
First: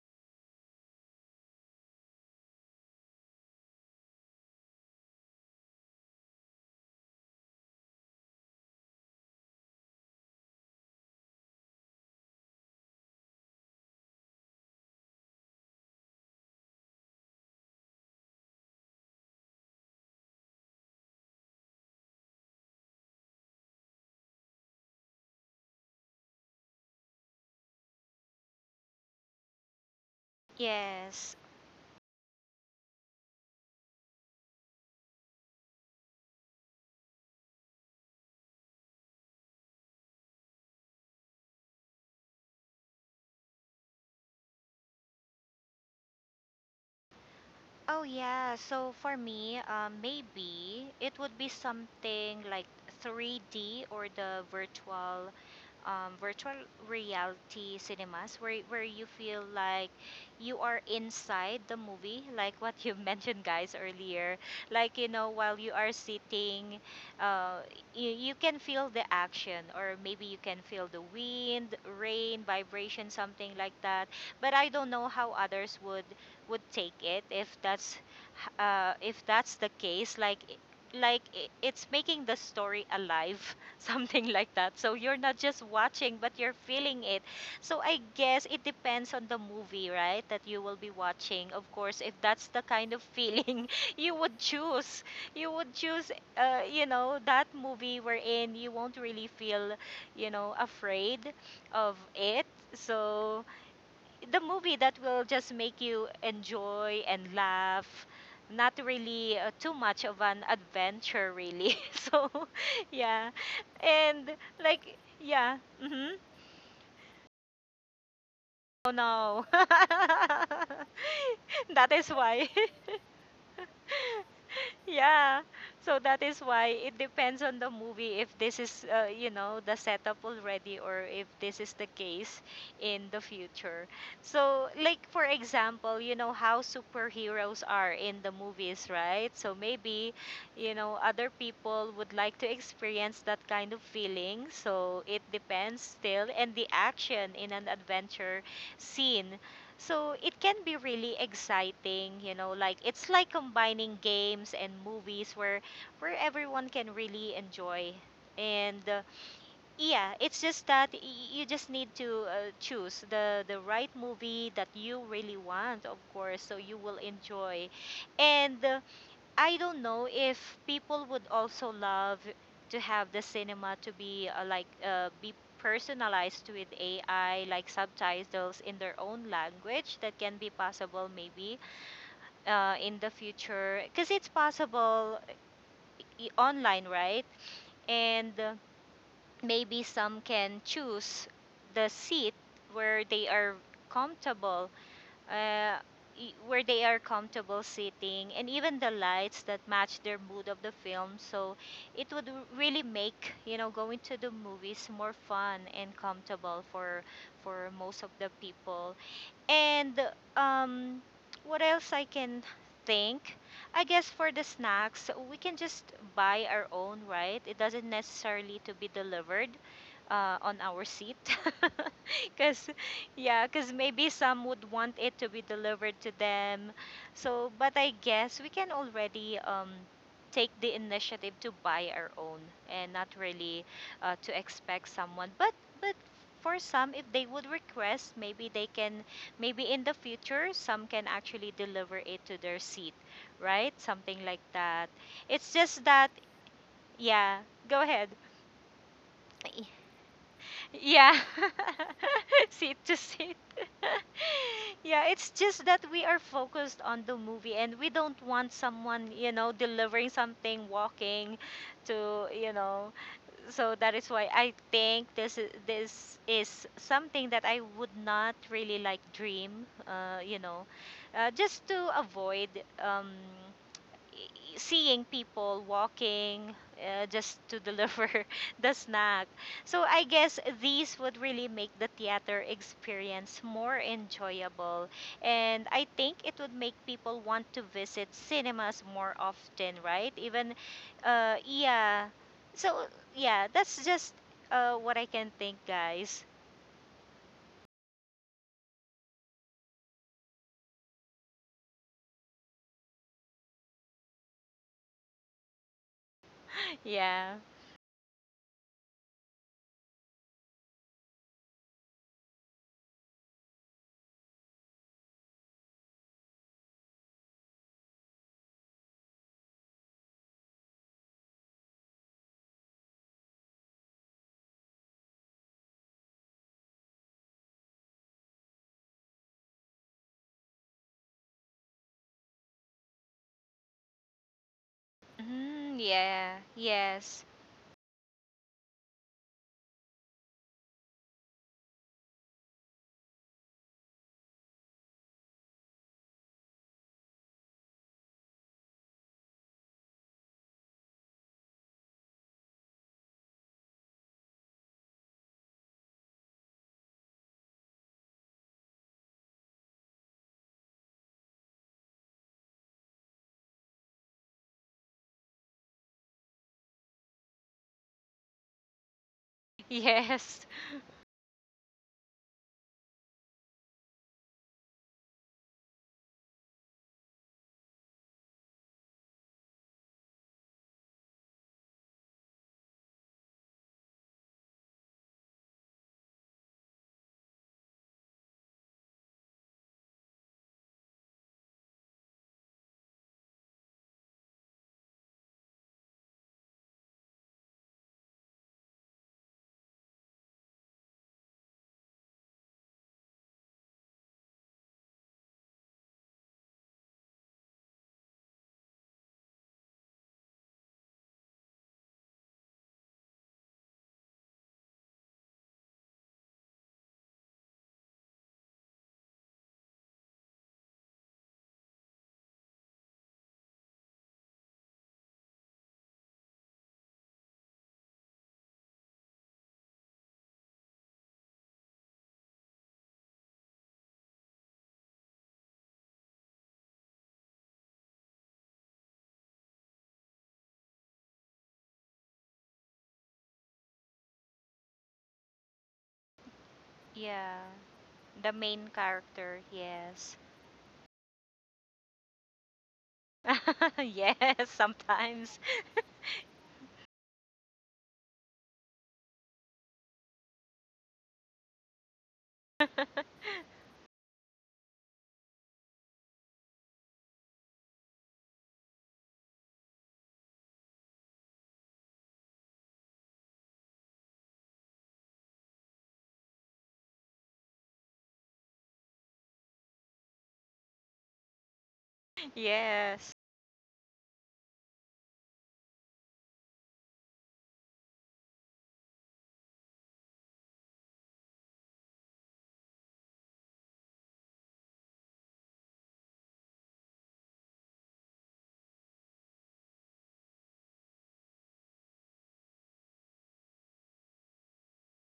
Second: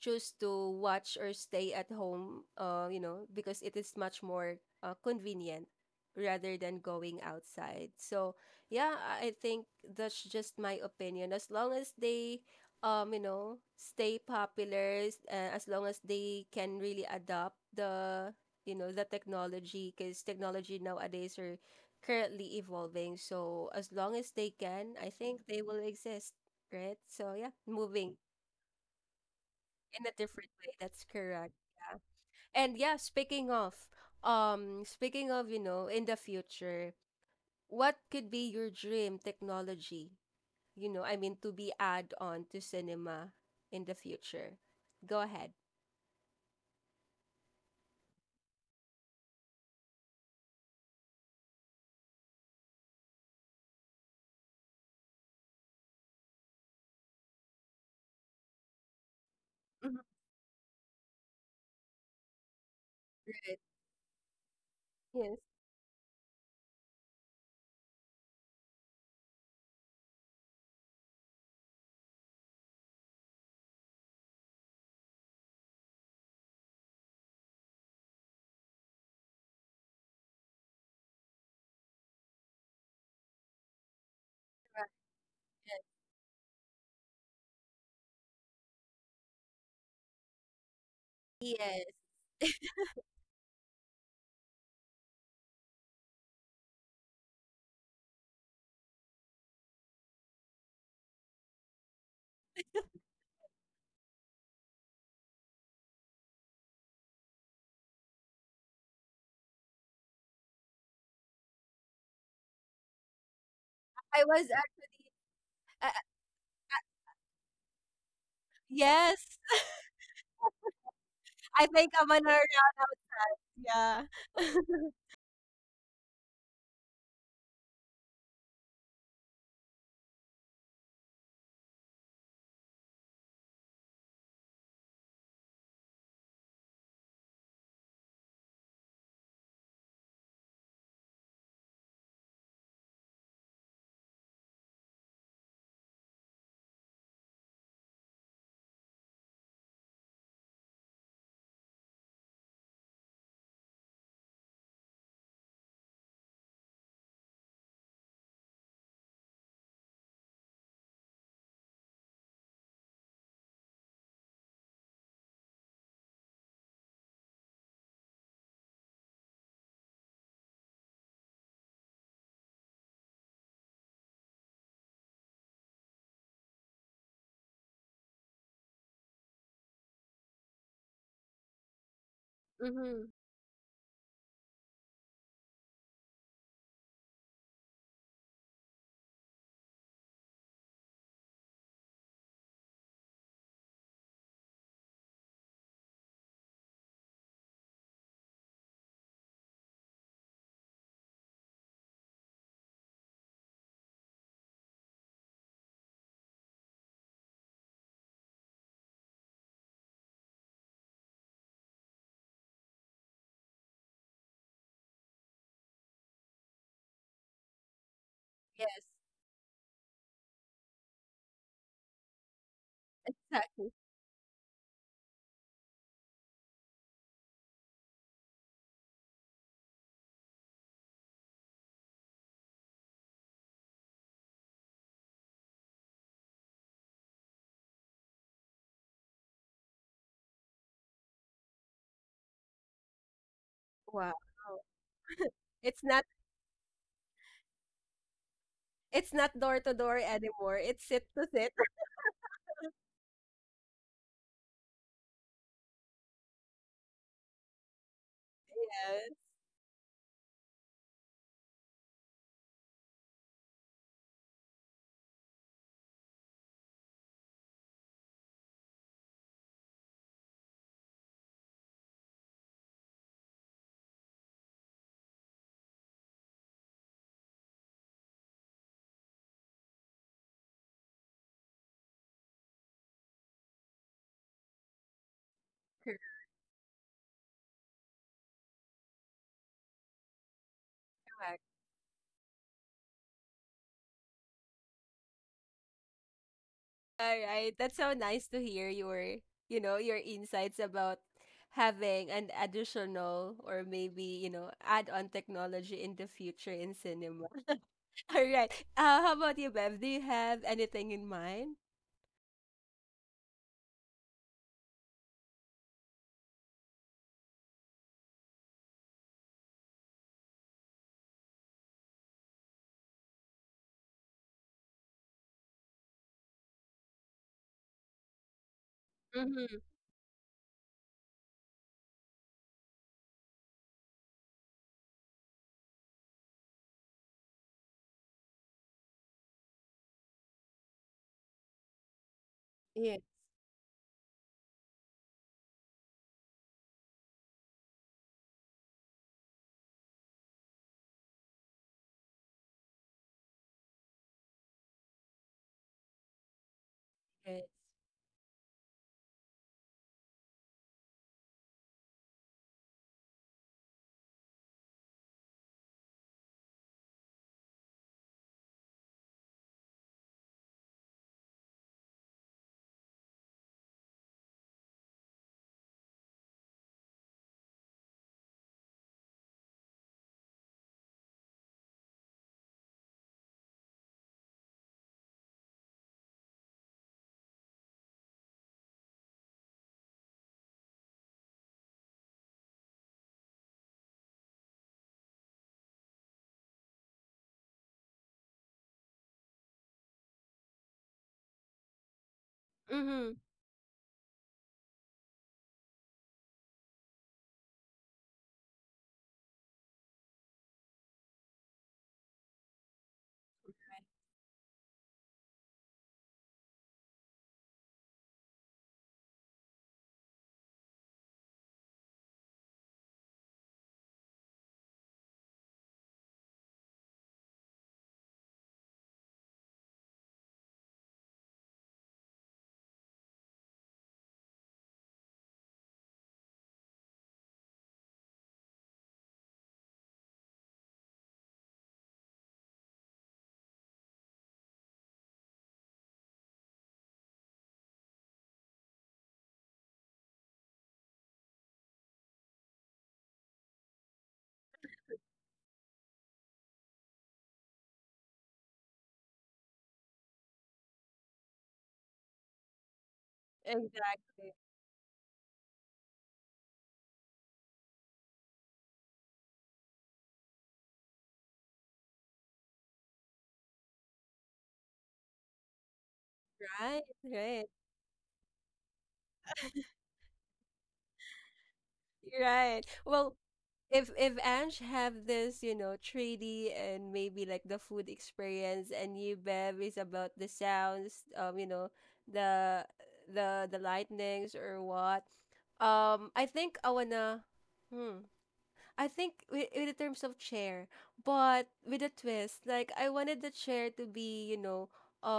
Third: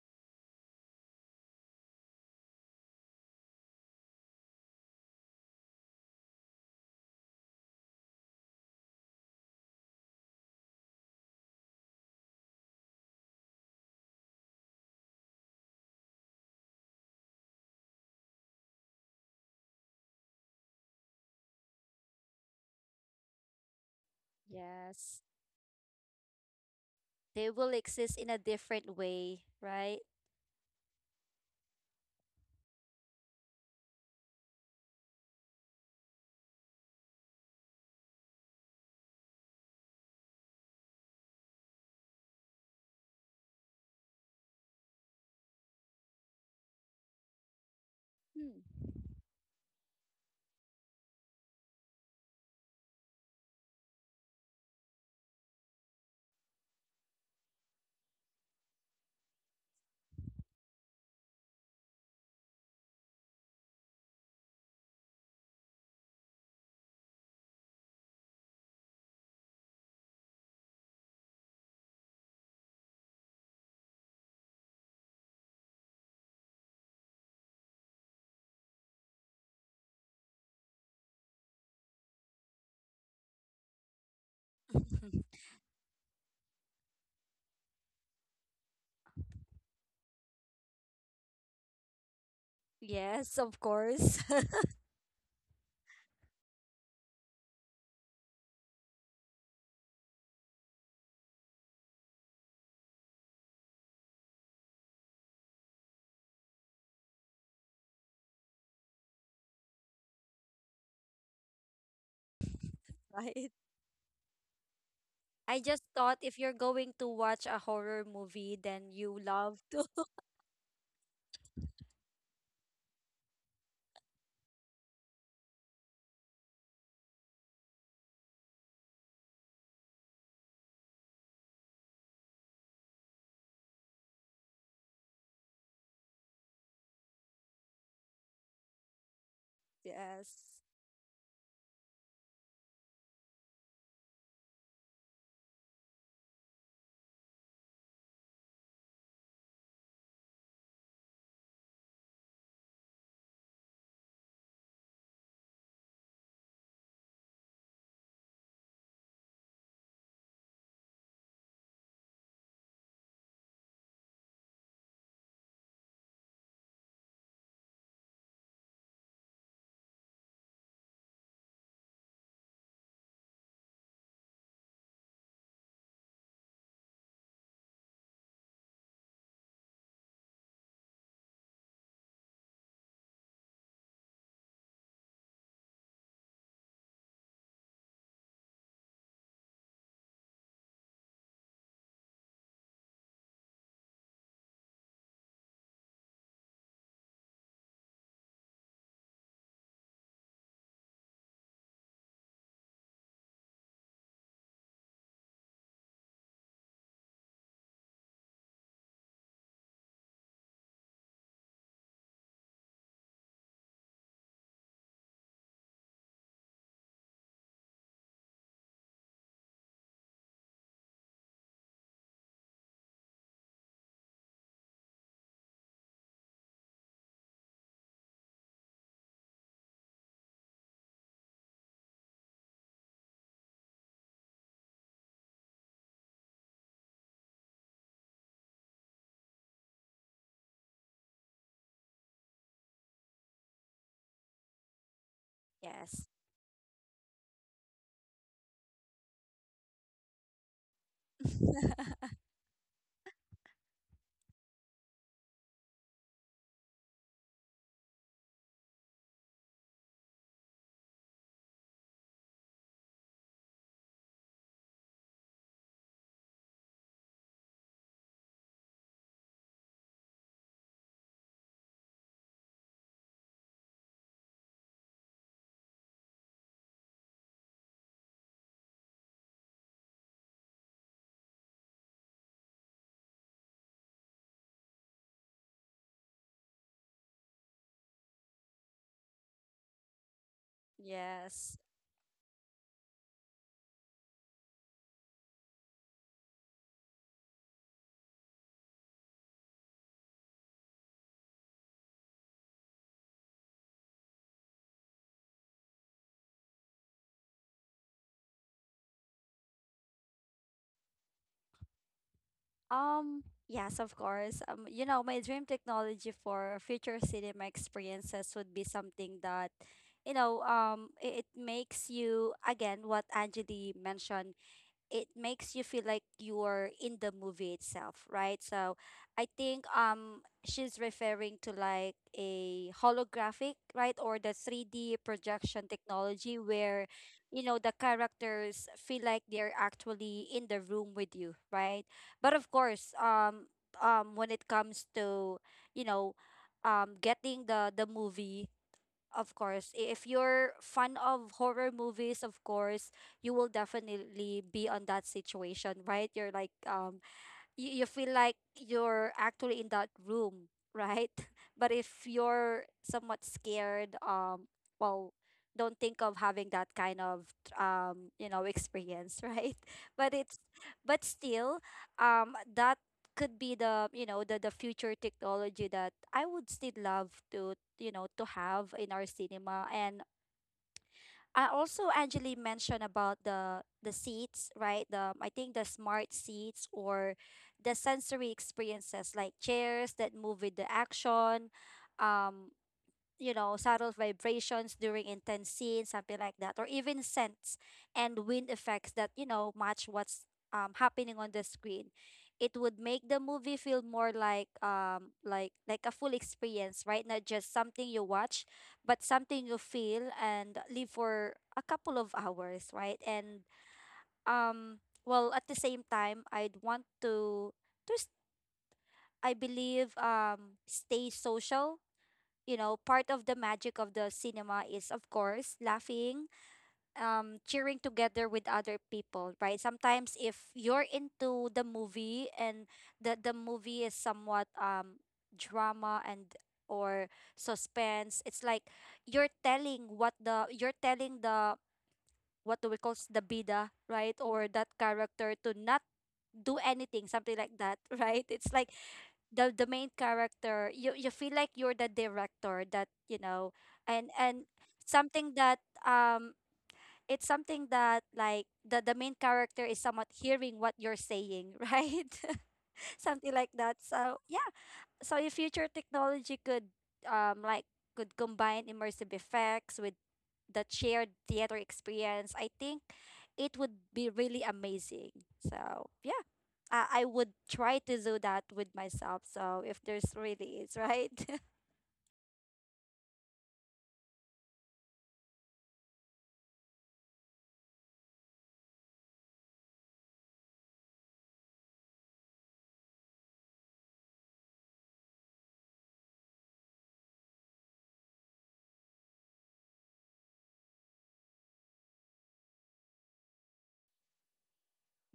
Speaker 1: choose to watch or stay at home, you know, because it is much more convenient rather than going outside. So, yeah, I think that's just my opinion. As long as they, you know, stay popular, as long as they can really adopt the, you know, the technology, because technology nowadays are currently evolving. So, as long as they can, I
Speaker 3: Yes.
Speaker 1: think they will exist, right? So,
Speaker 3: They
Speaker 1: yeah,
Speaker 3: will
Speaker 1: moving
Speaker 3: exist in a different way, right?
Speaker 1: in a different way. That's
Speaker 2: Yes.
Speaker 1: correct. Yeah. And yeah, speaking of, you know, in the future, what could be your dream technology? You know, I mean, to be add on to cinema in the future. Go ahead.
Speaker 2: Oh yeah,
Speaker 3: Hmm.
Speaker 2: so for me, maybe it would be something like 3D or the virtual reality cinemas where you feel like
Speaker 1: Mhm.
Speaker 2: you are inside the movie like what you mentioned
Speaker 1: Right.
Speaker 2: guys earlier like you know
Speaker 1: Yes.
Speaker 2: while you are sitting uh, you can feel the action or maybe you can feel the wind rain vibration something like that, but I don't know how others would take it if that's the case, like it's making the story alive something like that, so you're not just watching but you're feeling it. So I guess it depends on the movie, right, that you will be watching,
Speaker 1: Yes.
Speaker 2: of
Speaker 1: Yes.
Speaker 2: course, if that's the kind of
Speaker 3: Yes, of
Speaker 2: feeling you
Speaker 3: course.
Speaker 2: would choose you would choose you know that movie wherein you won't really feel you know afraid of it. So the movie that will just make you enjoy and laugh, not really too much of an adventure really. So yeah.
Speaker 3: Right?
Speaker 1: I
Speaker 2: And
Speaker 1: was.
Speaker 2: like yeah,
Speaker 3: I just
Speaker 1: Uh, uh,
Speaker 2: hmm.
Speaker 3: thought if you're going to watch a horror movie,
Speaker 2: Oh
Speaker 3: then you
Speaker 1: yes.
Speaker 2: no.
Speaker 3: love to.
Speaker 1: I think
Speaker 2: That
Speaker 1: I'm
Speaker 2: is
Speaker 1: on a.
Speaker 2: why.
Speaker 1: Yeah.
Speaker 2: Yeah. So that is why it depends on the movie if this is, you know, the setup already or if this is the case in the future. So, like, for example, you know how superheroes are in the movies, right? So maybe,
Speaker 3: Yes.
Speaker 2: you know, other people would like to experience that kind of feeling. So it depends still. And the action in an adventure scene, so it can be really exciting, you know, like it's like combining games and movies where everyone can really enjoy. And yeah, it's just that you just need to choose the right movie that you really want, of course, so you will enjoy. And I don't know if people would also love to have the cinema to be be personalized with AI, like subtitles in their own language. That can be possible maybe in
Speaker 1: Mm-hmm.
Speaker 2: the future because it's possible online, right? And maybe some can choose the seat where they are comfortable uh, where they are comfortable sitting, and even the lights that match their mood of the film. So it would really make, you know, going to the movies more fun and comfortable for most of the people. And um, what else I can think? I guess for the snacks, we can just buy our own, right? It doesn't necessarily to
Speaker 1: Yes,
Speaker 2: be delivered on our seat. Because, yeah, because
Speaker 1: exactly.
Speaker 2: maybe some would want it to be delivered to them. So, but I guess we can already take the initiative to buy our own and not really to expect someone. But, but for some, if they would request, maybe they can. Maybe in the future, some can actually deliver it to their seat, right?
Speaker 1: Wow.
Speaker 2: Something like that. It's
Speaker 1: It's
Speaker 2: just
Speaker 1: not
Speaker 2: that,
Speaker 3: Yes.
Speaker 2: yeah, go ahead.
Speaker 1: it's not door to door anymore. It's sit
Speaker 2: Yeah,
Speaker 1: to sit.
Speaker 2: seat to seat. Yeah, it's just that we are focused on the movie and we don't want someone,
Speaker 1: Yes.
Speaker 2: you know, delivering something, walking to, you know, so that is why I think this is something that I would not really like dream, you know, just to avoid um, seeing people walking just to deliver the snack. So I guess these would really make the theater experience more enjoyable. And I
Speaker 1: Correct.
Speaker 2: think it would make people want to visit cinemas more often, right? Even,
Speaker 3: Yes.
Speaker 2: yeah. So, yeah, that's just what I can think, guys.
Speaker 1: All right. That's so nice to hear your, you know, your insights about having an additional or maybe, you know, add-on technology in the future in cinema.
Speaker 2: Yeah.
Speaker 1: All right. How about you, Bev? Do you have anything in mind?
Speaker 3: Yes, of course. You know, my dream technology for future cinema experiences would be something that, you know, it makes you, again, what Anjali mentioned, it makes you feel like you're in the movie itself, right? So I
Speaker 1: Mm-hmm.
Speaker 3: think she's referring to like a holographic, right? Or the 3D projection
Speaker 2: Mm, yeah.
Speaker 3: technology where,
Speaker 2: Yes.
Speaker 3: you know, the characters feel like they're actually in the room with you, right? But of course,
Speaker 1: Yeah.
Speaker 3: when it comes to, you know, getting the movie, of course, I- if you're fan of horror movies, of course, you will definitely be on that situation, right? You're like
Speaker 1: Right.
Speaker 3: you feel like you're actually in that room, right? But if you're somewhat scared, well, don't think of having that kind of you know, experience, right? But it's
Speaker 2: Yes.
Speaker 3: but still, that could be the, you know, the future technology that I would still love to, you know, to have in our cinema. And I also Angeli mentioned about the seats, right? The, I think the smart seats or the sensory experiences like chairs that move with the action, um, you know, subtle vibrations during intense scenes, something like that, or even scents and wind effects that, you know, match what's happening on the screen. It would make
Speaker 1: Mm-hmm.
Speaker 3: the movie feel more like like a full experience, right? Not just something you watch, but something you feel and live for a couple of hours, right? And um at the same time, I'd want to s- I believe stay social. You know, part of the magic of the cinema is, of course, laughing, cheering together with other people, right? Sometimes, if you're into the movie and the movie is somewhat drama and or suspense, it's like you're telling the, what do we call s- the bida, right? Or that character to not do anything,
Speaker 2: Yeah.
Speaker 3: something like that, right?
Speaker 2: The
Speaker 3: It's
Speaker 2: main
Speaker 3: like
Speaker 2: character,
Speaker 3: the main
Speaker 2: yes.
Speaker 3: character, you feel like you're the director, that you know. and
Speaker 2: Yes,
Speaker 3: and something
Speaker 2: sometimes.
Speaker 3: that, um it's something that, like, the main character is somewhat hearing what you're saying, right? Something like that. So
Speaker 1: Exactly.
Speaker 3: yeah, so if future technology could um like could combine immersive effects with that shared theater experience, I think it would be really amazing. So yeah.
Speaker 1: Right.
Speaker 3: I would
Speaker 1: Right.
Speaker 3: try to do that with myself. So if there's really is, right?
Speaker 1: Right. Well,
Speaker 2: Yes.
Speaker 1: if Ange have this, you know, 3D and maybe like the food experience, and you Bev is about the sounds, you know, the the lightnings or what. I think I wanna. Hmm. I think with, in terms of chair, but with a twist, like I wanted the chair to be, you know,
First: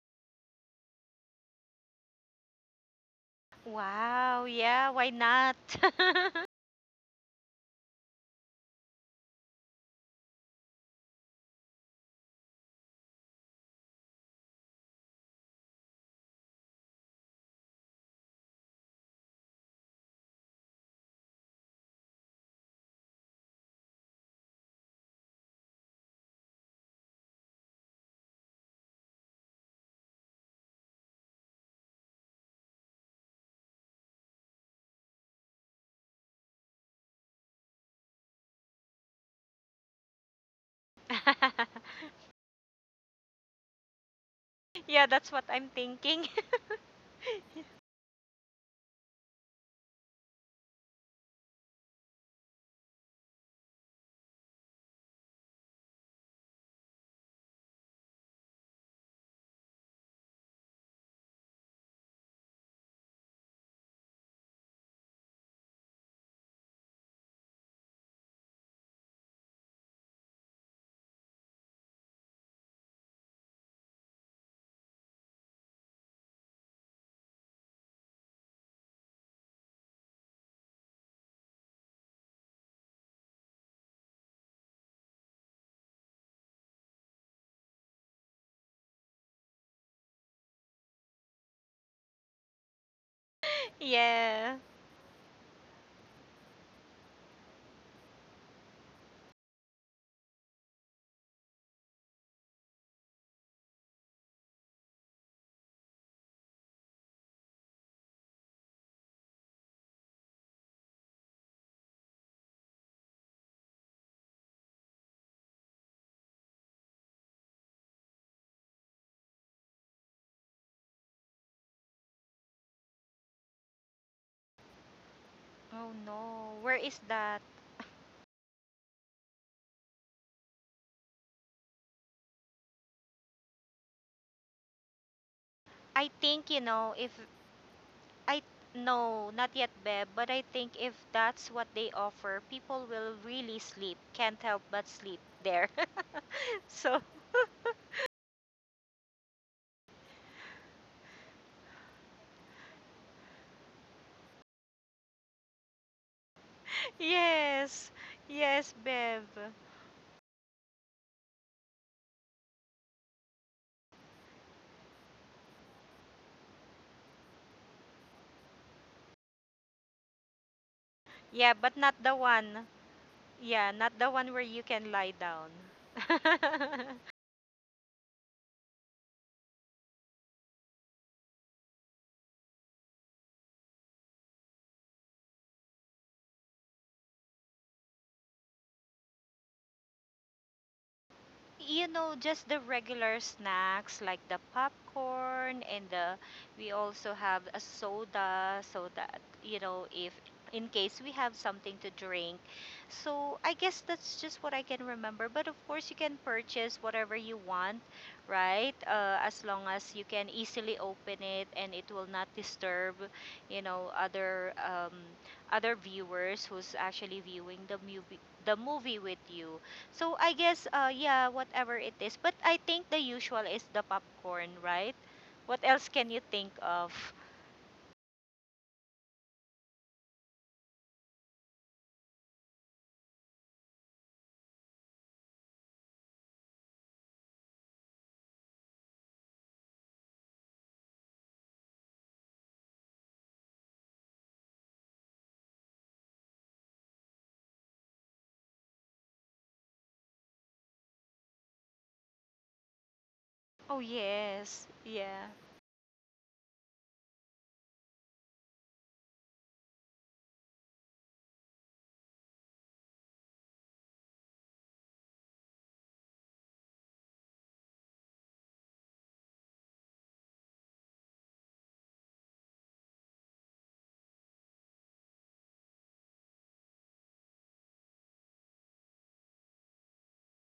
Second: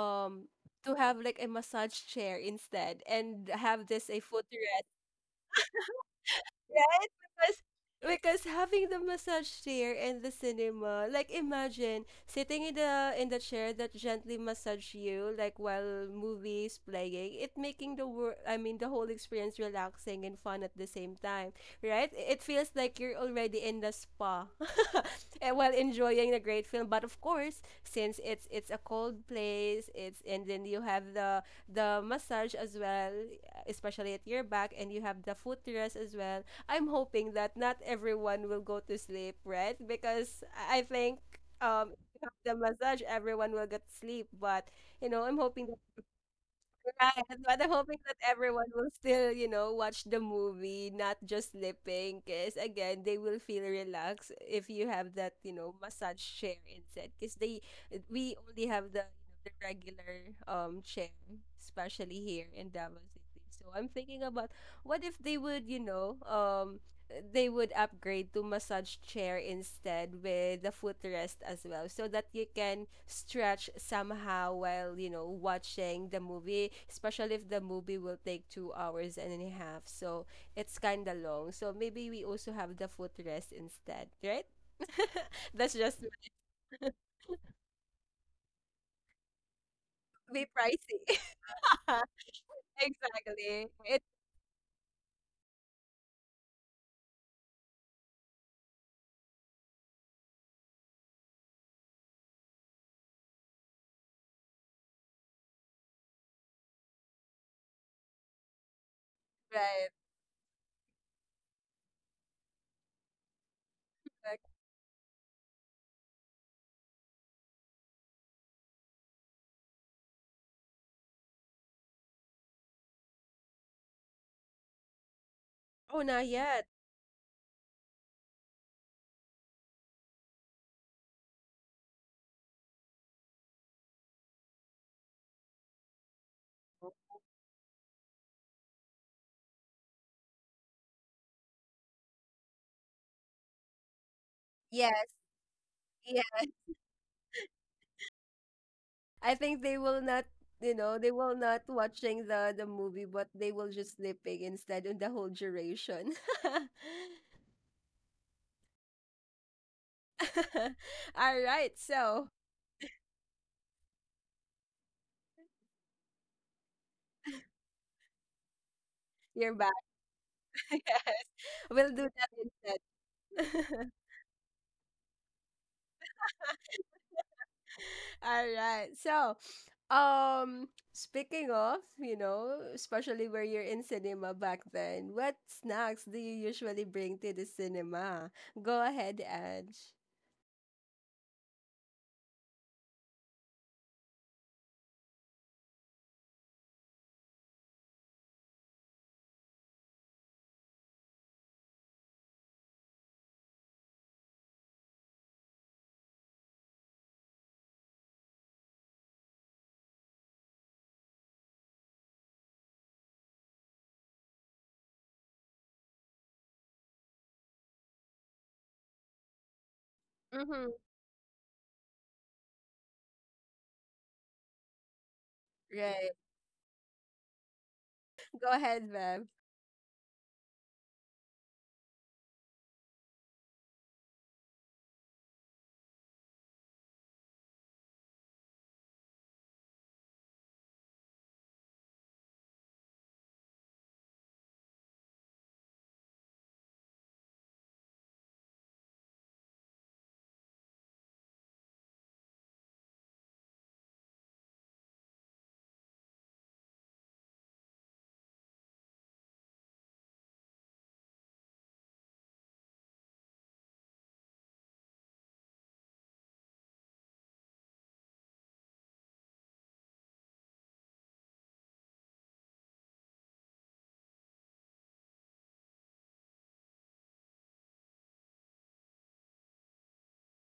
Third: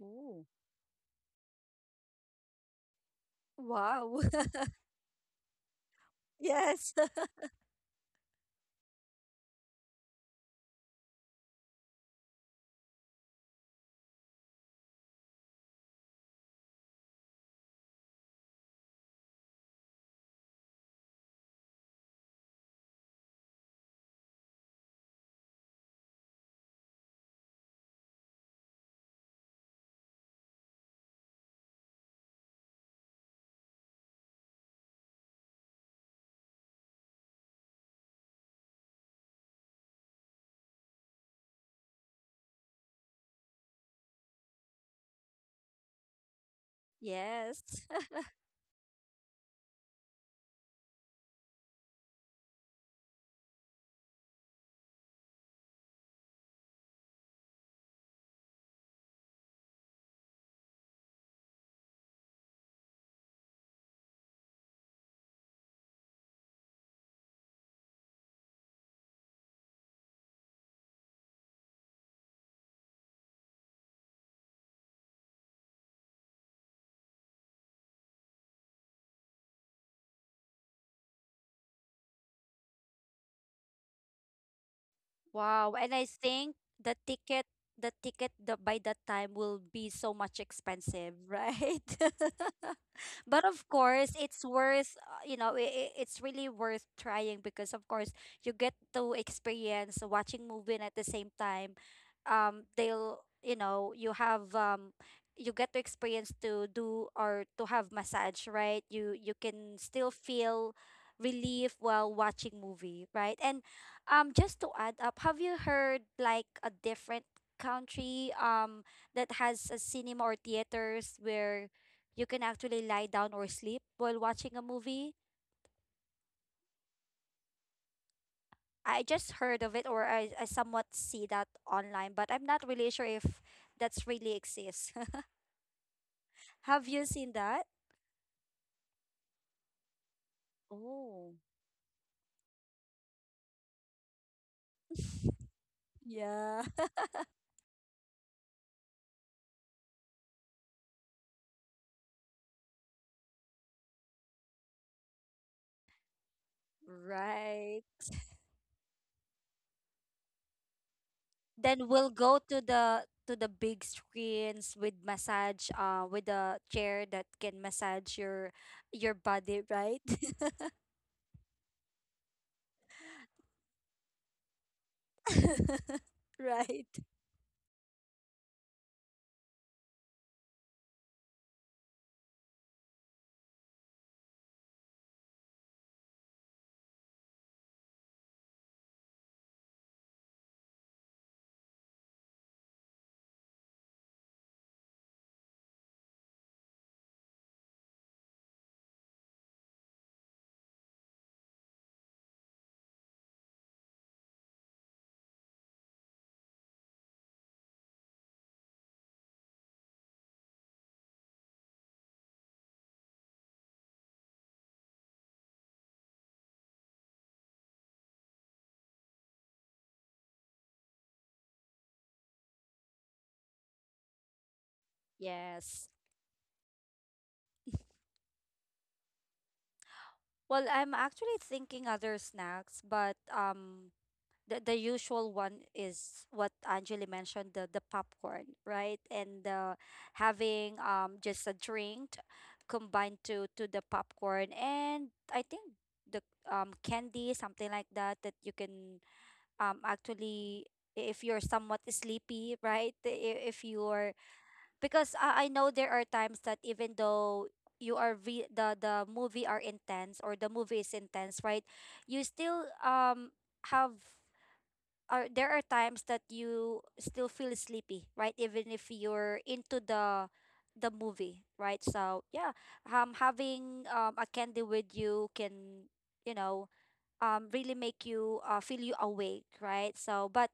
Speaker 3: Ooh.
Speaker 1: to have like a massage chair instead, and have this
Speaker 3: Wow.
Speaker 1: a
Speaker 2: Wow,
Speaker 1: footrest.
Speaker 2: yeah, why not?
Speaker 3: Yes.
Speaker 1: Right? Because having the massage chair in the cinema, like imagine sitting in the chair that gently massage you, like while movies playing, it making the wor- I mean the whole experience relaxing and fun at the same time, right? It feels like you're already in the spa, and while enjoying the great film. But of course, since it's a cold place, it's and then you have the massage as well, especially at your back, and you have the footrest as well. I'm hoping that not everyone will go to sleep, right? Because I think if you have the massage, everyone will get sleep. But
Speaker 2: Yeah,
Speaker 1: you know,
Speaker 2: that's
Speaker 1: I'm
Speaker 2: what
Speaker 1: hoping
Speaker 2: I'm
Speaker 1: that
Speaker 2: thinking.
Speaker 1: right, but
Speaker 3: Yes.
Speaker 1: I'm hoping that everyone will still, you know, watch the movie, not just sleeping. Because again, they will feel relaxed if you have that, you know, massage chair instead. Because they we only have the regular chair, especially here in Davao City. So I'm thinking about what if they would, you know, they would upgrade to massage chair instead with the footrest as well so that you can stretch somehow while you know watching the movie especially if the movie will take 2 hours and a half so it's kind of long so maybe we also have the footrest instead right.
Speaker 3: Wow,
Speaker 1: That's
Speaker 3: and
Speaker 1: just
Speaker 3: I think the ticket, by that time will be so much
Speaker 1: be pricey
Speaker 3: expensive, right? But of
Speaker 1: exactly it's
Speaker 3: course, it's
Speaker 2: Yeah.
Speaker 3: worth, you know, I- it's really worth trying because of course you get to experience watching movie. And at the same time, they'll, you know, you have you get to experience to do or to have massage, right? You can
Speaker 1: right.
Speaker 3: still feel relief while watching movie, right? And
Speaker 1: Like,
Speaker 3: just to add up, have you heard like a different country that has a cinema or theaters where you can actually lie down or sleep while watching a movie?
Speaker 2: Oh
Speaker 1: oh not
Speaker 2: no,
Speaker 1: yet
Speaker 2: where is that?
Speaker 3: I just heard of it, or I somewhat see that online, but I'm not really sure if that's really exists.
Speaker 2: I think, you
Speaker 3: Have
Speaker 2: know,
Speaker 3: you
Speaker 2: if
Speaker 3: seen that?
Speaker 2: I no, not yet, Beb, but I think if
Speaker 3: Oh.
Speaker 2: that's what they offer, people will really sleep. Can't help but
Speaker 1: yes.
Speaker 2: sleep there.
Speaker 3: Yeah.
Speaker 2: So,
Speaker 1: I think they will not, you know, they will not watching the movie, but they will just sleeping instead on the whole duration.
Speaker 3: Right.
Speaker 2: yes. Yes, Bev.
Speaker 1: All right,
Speaker 3: Then we'll
Speaker 1: so
Speaker 3: go to the big screens with massage, with a chair that can massage your
Speaker 1: you're
Speaker 3: body,
Speaker 1: back.
Speaker 3: right?
Speaker 1: Yes,
Speaker 2: Yeah, but
Speaker 1: we'll
Speaker 2: not
Speaker 1: do
Speaker 2: the
Speaker 1: that
Speaker 2: one. Yeah,
Speaker 1: instead.
Speaker 2: not the one where you can lie down.
Speaker 3: Right.
Speaker 1: All right, so speaking of, you know, especially where you're in cinema back then, what snacks do you usually bring to the cinema? Go ahead, Ange.
Speaker 2: You know, just the regular snacks like the popcorn and the we also have a soda so that you know if in case we have something to drink. So I guess that's just what I can remember, but of course you can purchase whatever you want, right? As long as you can easily open it and it will not disturb, you know, other other viewers who's actually viewing the movie with you. So I guess
Speaker 1: Mm-hmm.
Speaker 2: yeah, whatever it is. But I think the usual is the popcorn, right? What
Speaker 3: Yes.
Speaker 2: else can
Speaker 1: Right.
Speaker 2: you think of?
Speaker 1: Go ahead, Bev.
Speaker 3: Well, I'm actually thinking other snacks, but the usual one is what Angeli mentioned, the popcorn, right? And having just a drink combined to the popcorn. And I think the candy, something like that, that you can actually I- if you're somewhat sleepy, right? I- If
Speaker 2: Oh
Speaker 3: you're
Speaker 2: yes.
Speaker 3: Because
Speaker 2: Yeah.
Speaker 3: I know there are times that even though you are re- the movie are intense or the movie is intense, right? You still have Are there are times that you still feel sleepy, right? Even if you're into the movie, right? So yeah, having a candy with you can, you know, really make you feel you awake, right? So, but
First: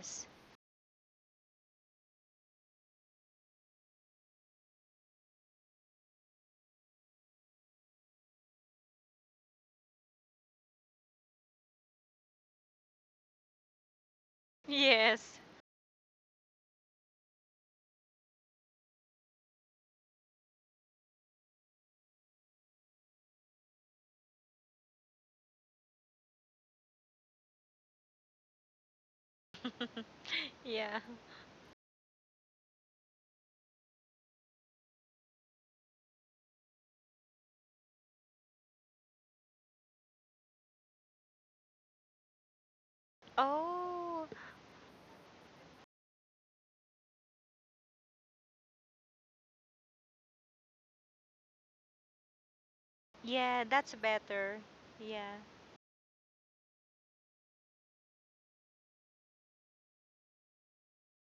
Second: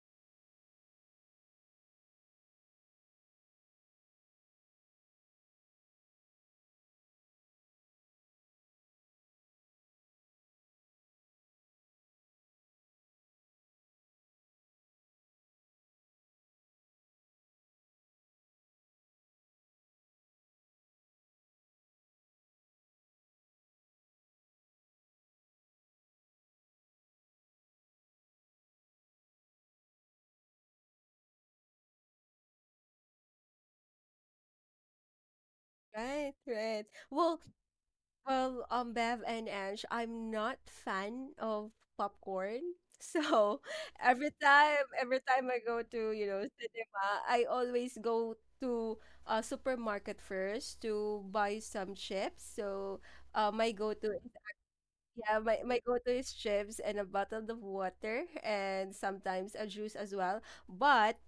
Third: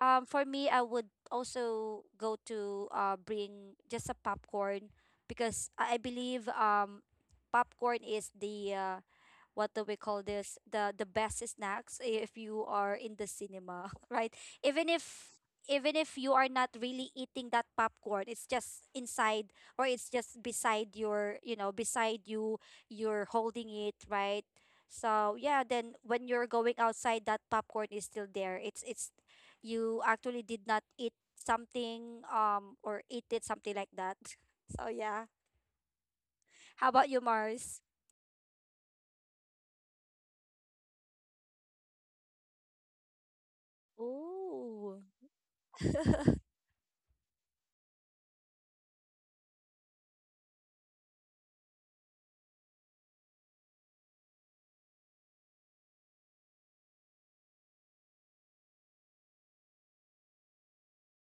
Speaker 3: for me, I would also go to, bring just a popcorn because I believe popcorn is the, what do we call this, the best snacks if you are in the cinema. Right? Even if
Speaker 2: Yes.
Speaker 3: you are not really eating that popcorn, it's just inside, or it's just beside your, you know, beside you, you're holding it, right? So yeah, then when you're going outside, that popcorn is still there. It's you actually did not
Speaker 2: Yeah.
Speaker 3: eat something, or eat it, something like that. So yeah,
Speaker 1: Right, right.
Speaker 3: how about you,
Speaker 1: Well,
Speaker 3: Mars?
Speaker 1: well, Bev and Ange, I'm not fan of popcorn. So
Speaker 2: Oh.
Speaker 3: Oh.
Speaker 1: every time I go to, you know, cinema, I always go to a supermarket first to buy some chips. So, uh,
Speaker 2: Yeah,
Speaker 1: my
Speaker 2: that's
Speaker 1: go-to, is-
Speaker 2: better. Yeah.
Speaker 1: yeah, my go-to is chips and a bottle of water and sometimes a juice as well. But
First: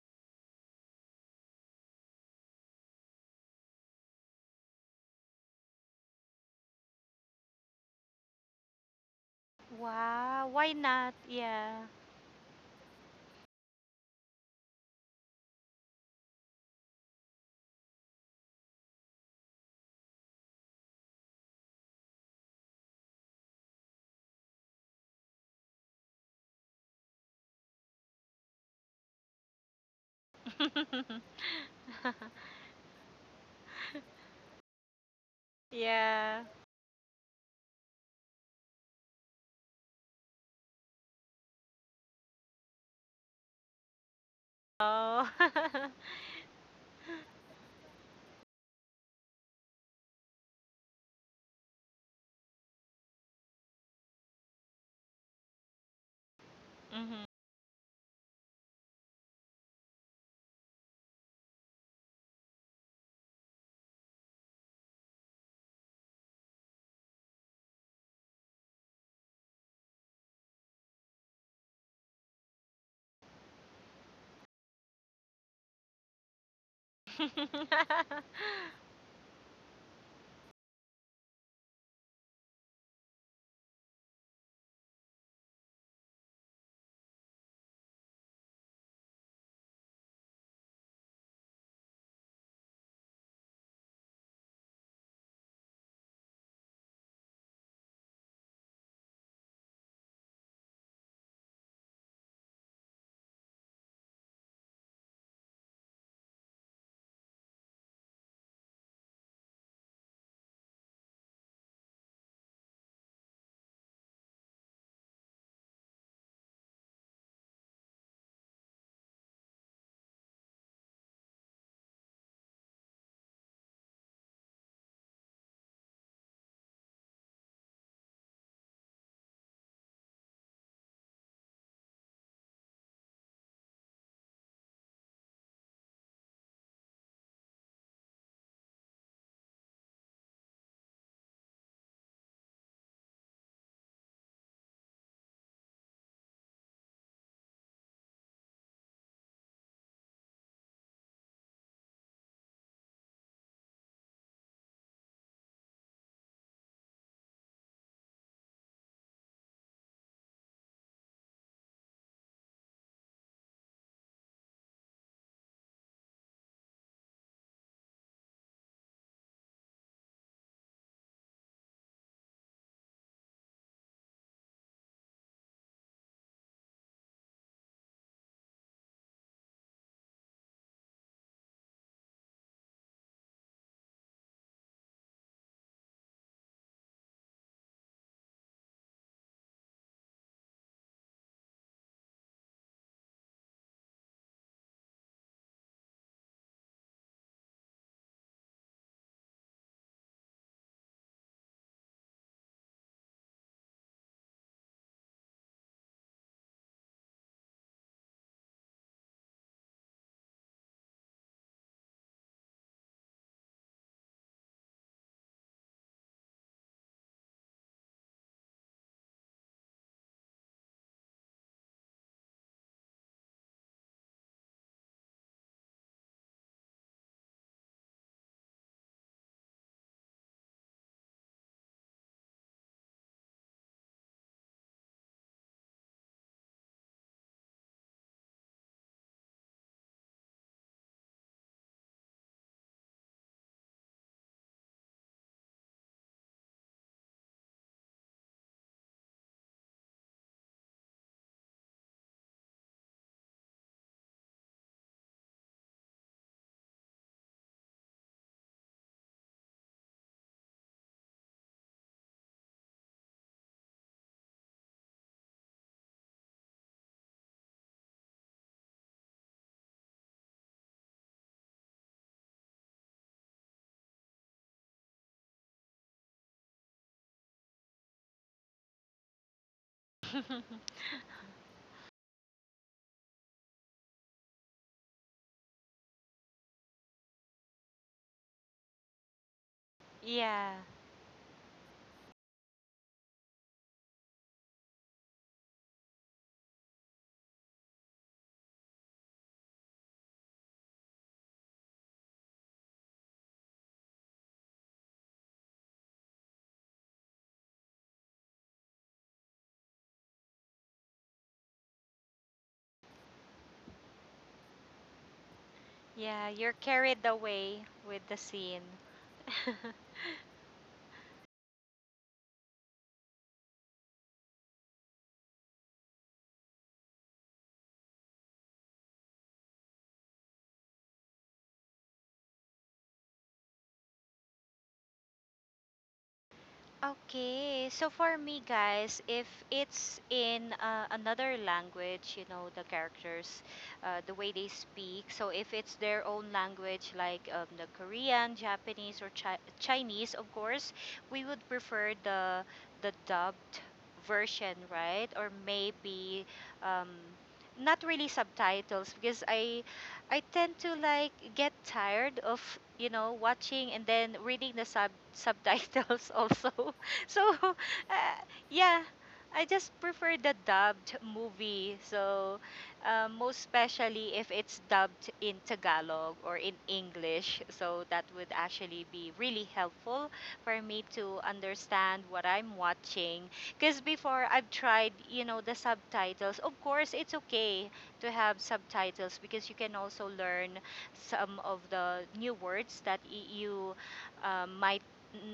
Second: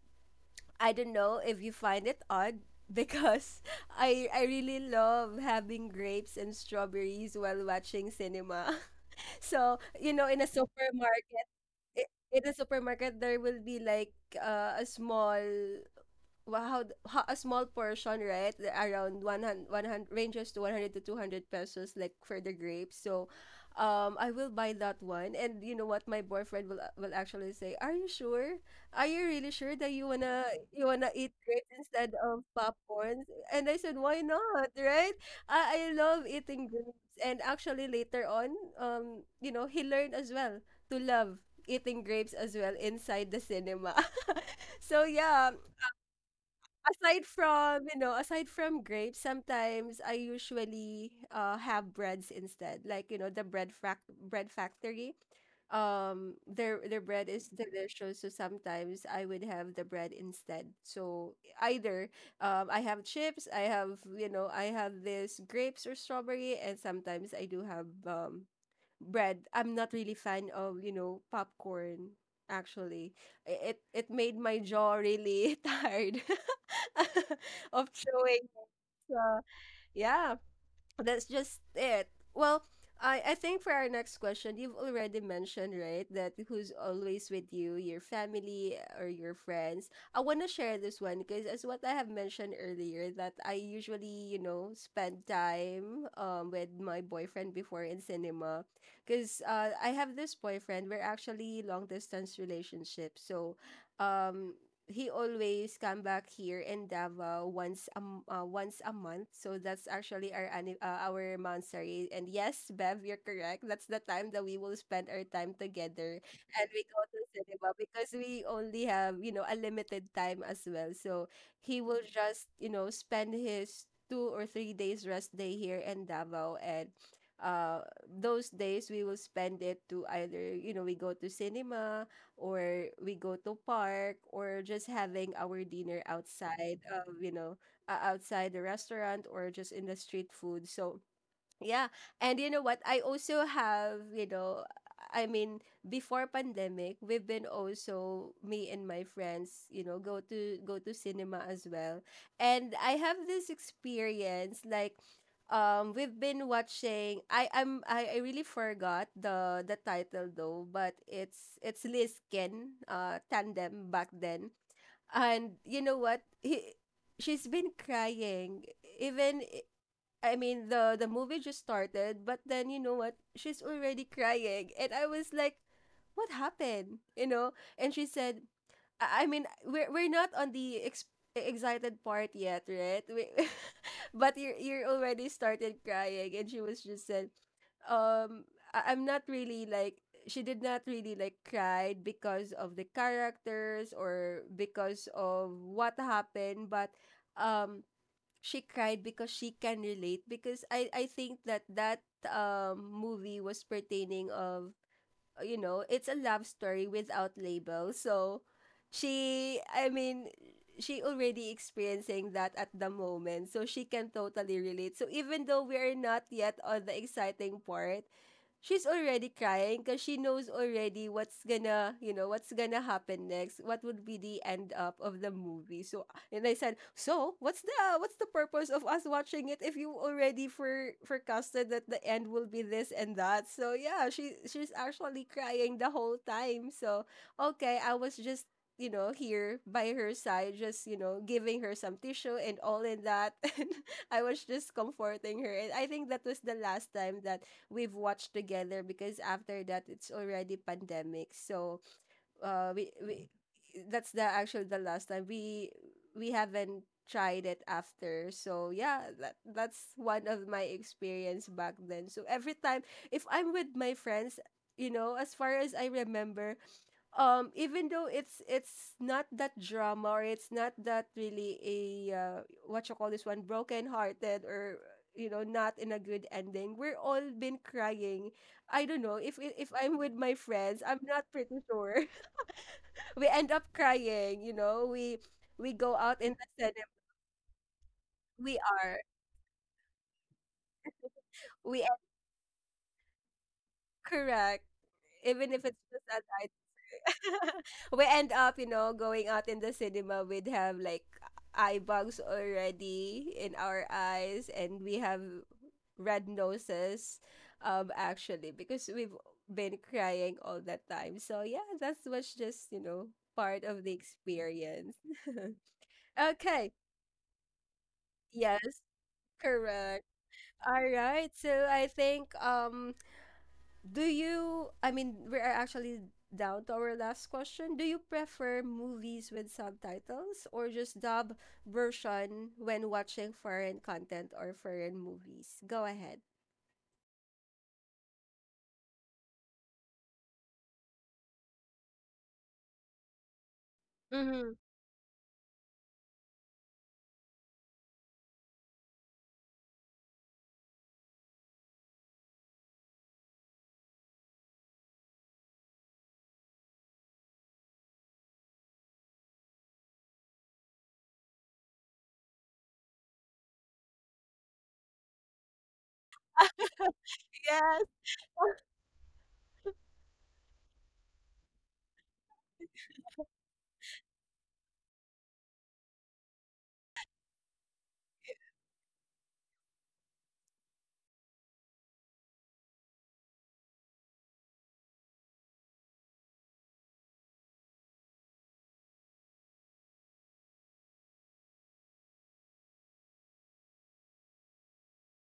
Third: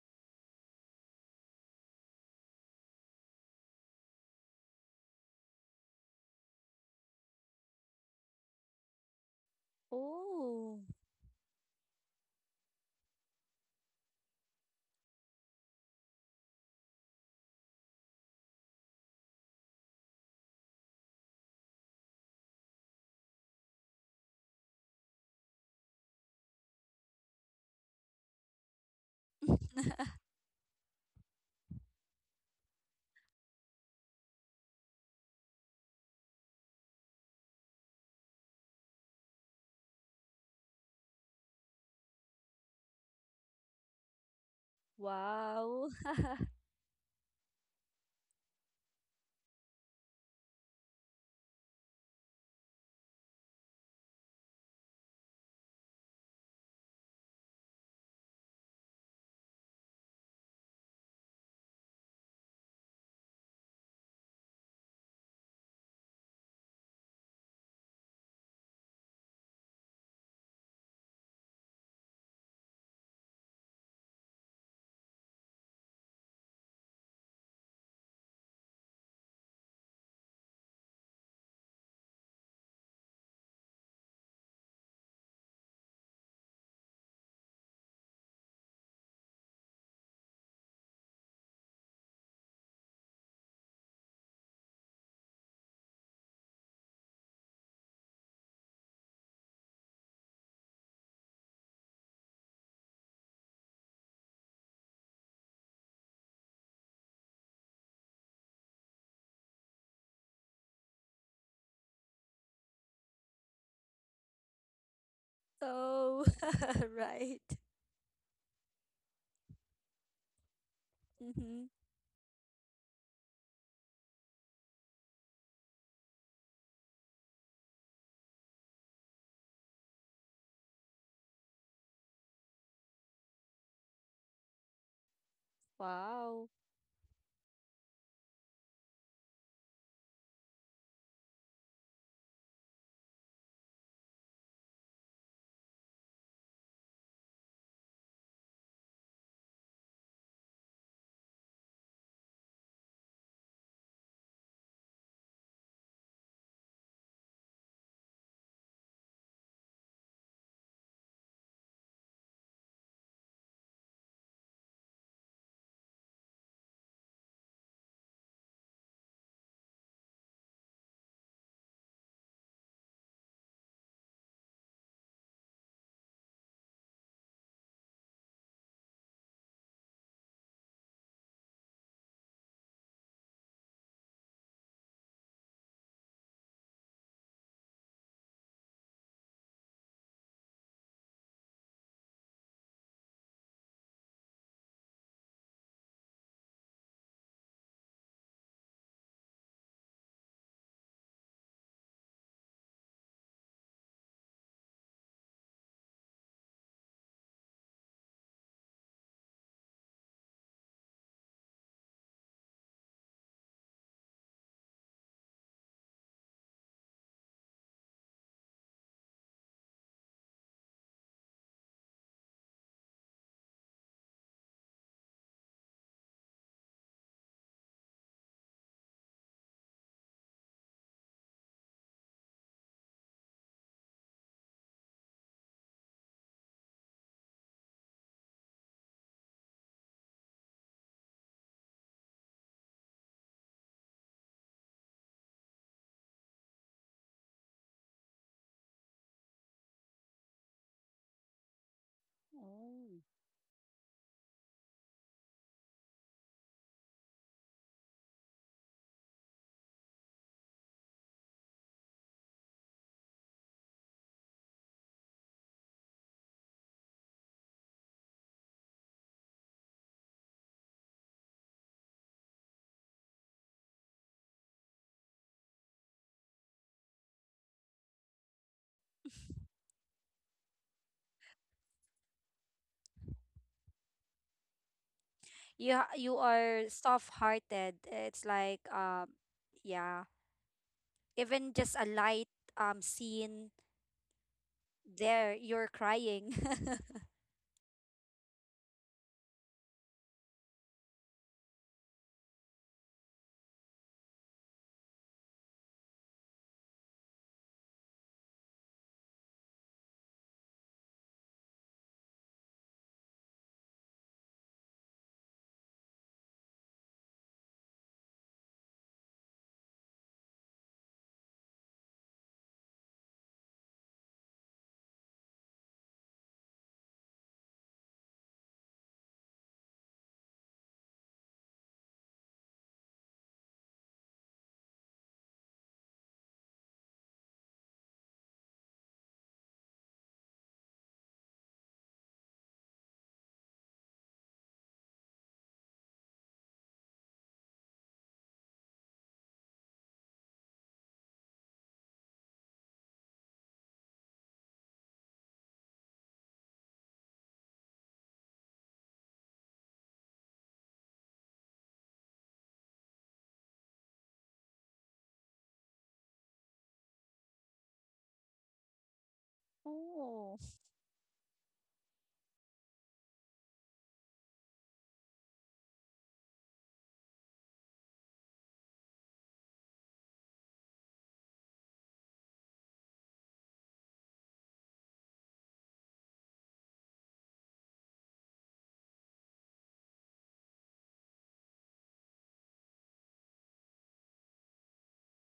Speaker 1: I don't know if you find it odd because I really love having grapes and strawberries while watching cinema. So, you know,
Speaker 2: Wow, why
Speaker 3: Oh,
Speaker 2: not? Yeah.
Speaker 1: in a supermarket there will be like a small wha- how, th- how a small portion right around 100, ranges to 100 to 200 pesos like for the grapes so I will buy that one. And you know what my boyfriend will actually say, are you sure, are you really sure that you wanna eat grapes instead of popcorns? And I said why not? Right, I love
Speaker 2: Yeah.
Speaker 1: eating grapes. And actually later on you know he learned as well to love eating grapes as well inside the cinema. So
Speaker 2: Oh.
Speaker 1: yeah,
Speaker 3: wow.
Speaker 1: aside from you know aside from grapes sometimes I usually have breads instead, like you know the bread bread factory, their
Speaker 2: Hmm.
Speaker 1: bread is delicious, so sometimes I would have the bread instead. So either I have chips, I have you know I have this grapes or strawberry, and sometimes I do have bread. I'm not really fan of, you know, popcorn actually. It made my jaw really tired of chewing. So, yeah. That's just it. Well, I think for our next question, you've already mentioned, right, that who's always with you, your family or your friends. I want to share this one because as what I have mentioned earlier that I usually, you know, spend time with my boyfriend before in cinema because I have this boyfriend, we're actually long distance relationship. So, um he always come back here in Davao once a month. So that's actually our monastery. And yes, Bev, you're correct. That's the time that we will spend our time together,
Speaker 3: So,
Speaker 1: and we go to
Speaker 3: right.
Speaker 1: cinema because we only have you know a limited time as well. So
Speaker 3: Mm-hmm.
Speaker 1: he will just you know spend his 2 or 3 days rest day here in Davao and. Uh, those days we will spend it to either we go to cinema or we go to park or just having our dinner
Speaker 3: Wow.
Speaker 1: outside of outside the restaurant or just in the street food so yeah. And you know what? I also have, I mean, before pandemic, we've been also me and my friends, go to cinema as well. And I have this experience like we've been watching I really forgot the title though, but it's Lisken tandem back then. And you know what? He she's been crying even. The movie just started, but then you know what? She's already crying, and I was like, "What happened?" You know? And she said, " we're not on the excited part yet, right? But you're already started crying." And she was just said, "Um, I'm not really like." She did not really like cried because of the characters or because of what happened, but um she cried because she can relate because I think that that movie was pertaining of it's a love story without label so she I mean she already experiencing that at the moment so she can totally relate so even though we are not yet on the exciting part she's already crying because she knows already what's gonna happen next, what would be the end up of the movie so. And I said, "So, what's the purpose of us watching it if you already forecasted that the end will be this and that?" So yeah, she's actually crying the whole time. So, okay, I was just, you know, here by her side, just, you know, giving her some tissue and all in that. And I was just comforting her. And I think that was the last time that we've watched together because after that, it's already pandemic. So
Speaker 3: Oh.
Speaker 1: we that's the actual the last time we haven't tried it after. So yeah, that's one of my experience back then. So every time if I'm with my friends, you know, as far as I remember, even though it's not that drama or it's not that really a what you call this one, broken hearted, or you know not in a good ending, we're all been crying. I don't know if I'm with my friends, I'm not pretty sure we end up crying. You know, we
Speaker 3: You ha-
Speaker 1: go
Speaker 3: you
Speaker 1: out in the
Speaker 3: are
Speaker 1: cinema.
Speaker 3: soft-hearted. It's
Speaker 1: we
Speaker 3: like
Speaker 1: are
Speaker 3: yeah,
Speaker 2: Yeah.
Speaker 3: even just
Speaker 1: we
Speaker 3: a
Speaker 1: are
Speaker 3: light scene
Speaker 1: Correct.
Speaker 3: there,
Speaker 1: Even if
Speaker 3: you're
Speaker 1: it's just at
Speaker 3: crying.
Speaker 1: night. We end up, you know, going out in the cinema, we'd have like eye bags already in our eyes, and we have red noses. Actually because we've been crying all that time. So yeah, that's was just, you know, part of the experience.
Speaker 2: Yeah, you're
Speaker 1: Okay.
Speaker 2: carried away with the scene.
Speaker 1: Yes. Correct. All right. So I think do you I mean we are actually down to our last question. Do you prefer movies with subtitles or just dub version when watching foreign content or foreign movies? Go ahead.
Speaker 2: Okay, so for me, guys, if it's in another language, you know, the characters, the way they
Speaker 1: Mm-hmm.
Speaker 2: speak, so if it's their own language, like the Korean, Japanese, or Chinese, of course, we would prefer the dubbed version, right? Or maybe um, not really subtitles, because I tend to like get tired of you know watching and then reading the subtitles also. So,
Speaker 1: Yes.
Speaker 2: yeah, I just prefer the
Speaker 3: Oh.
Speaker 2: dubbed movie. So, most especially if it's dubbed in Tagalog or in English. So, that would actually be really helpful for me to understand what I'm watching. Because before I've tried, you know, the subtitles. Of course, it's okay to have subtitles because you can also learn some of the new words that you might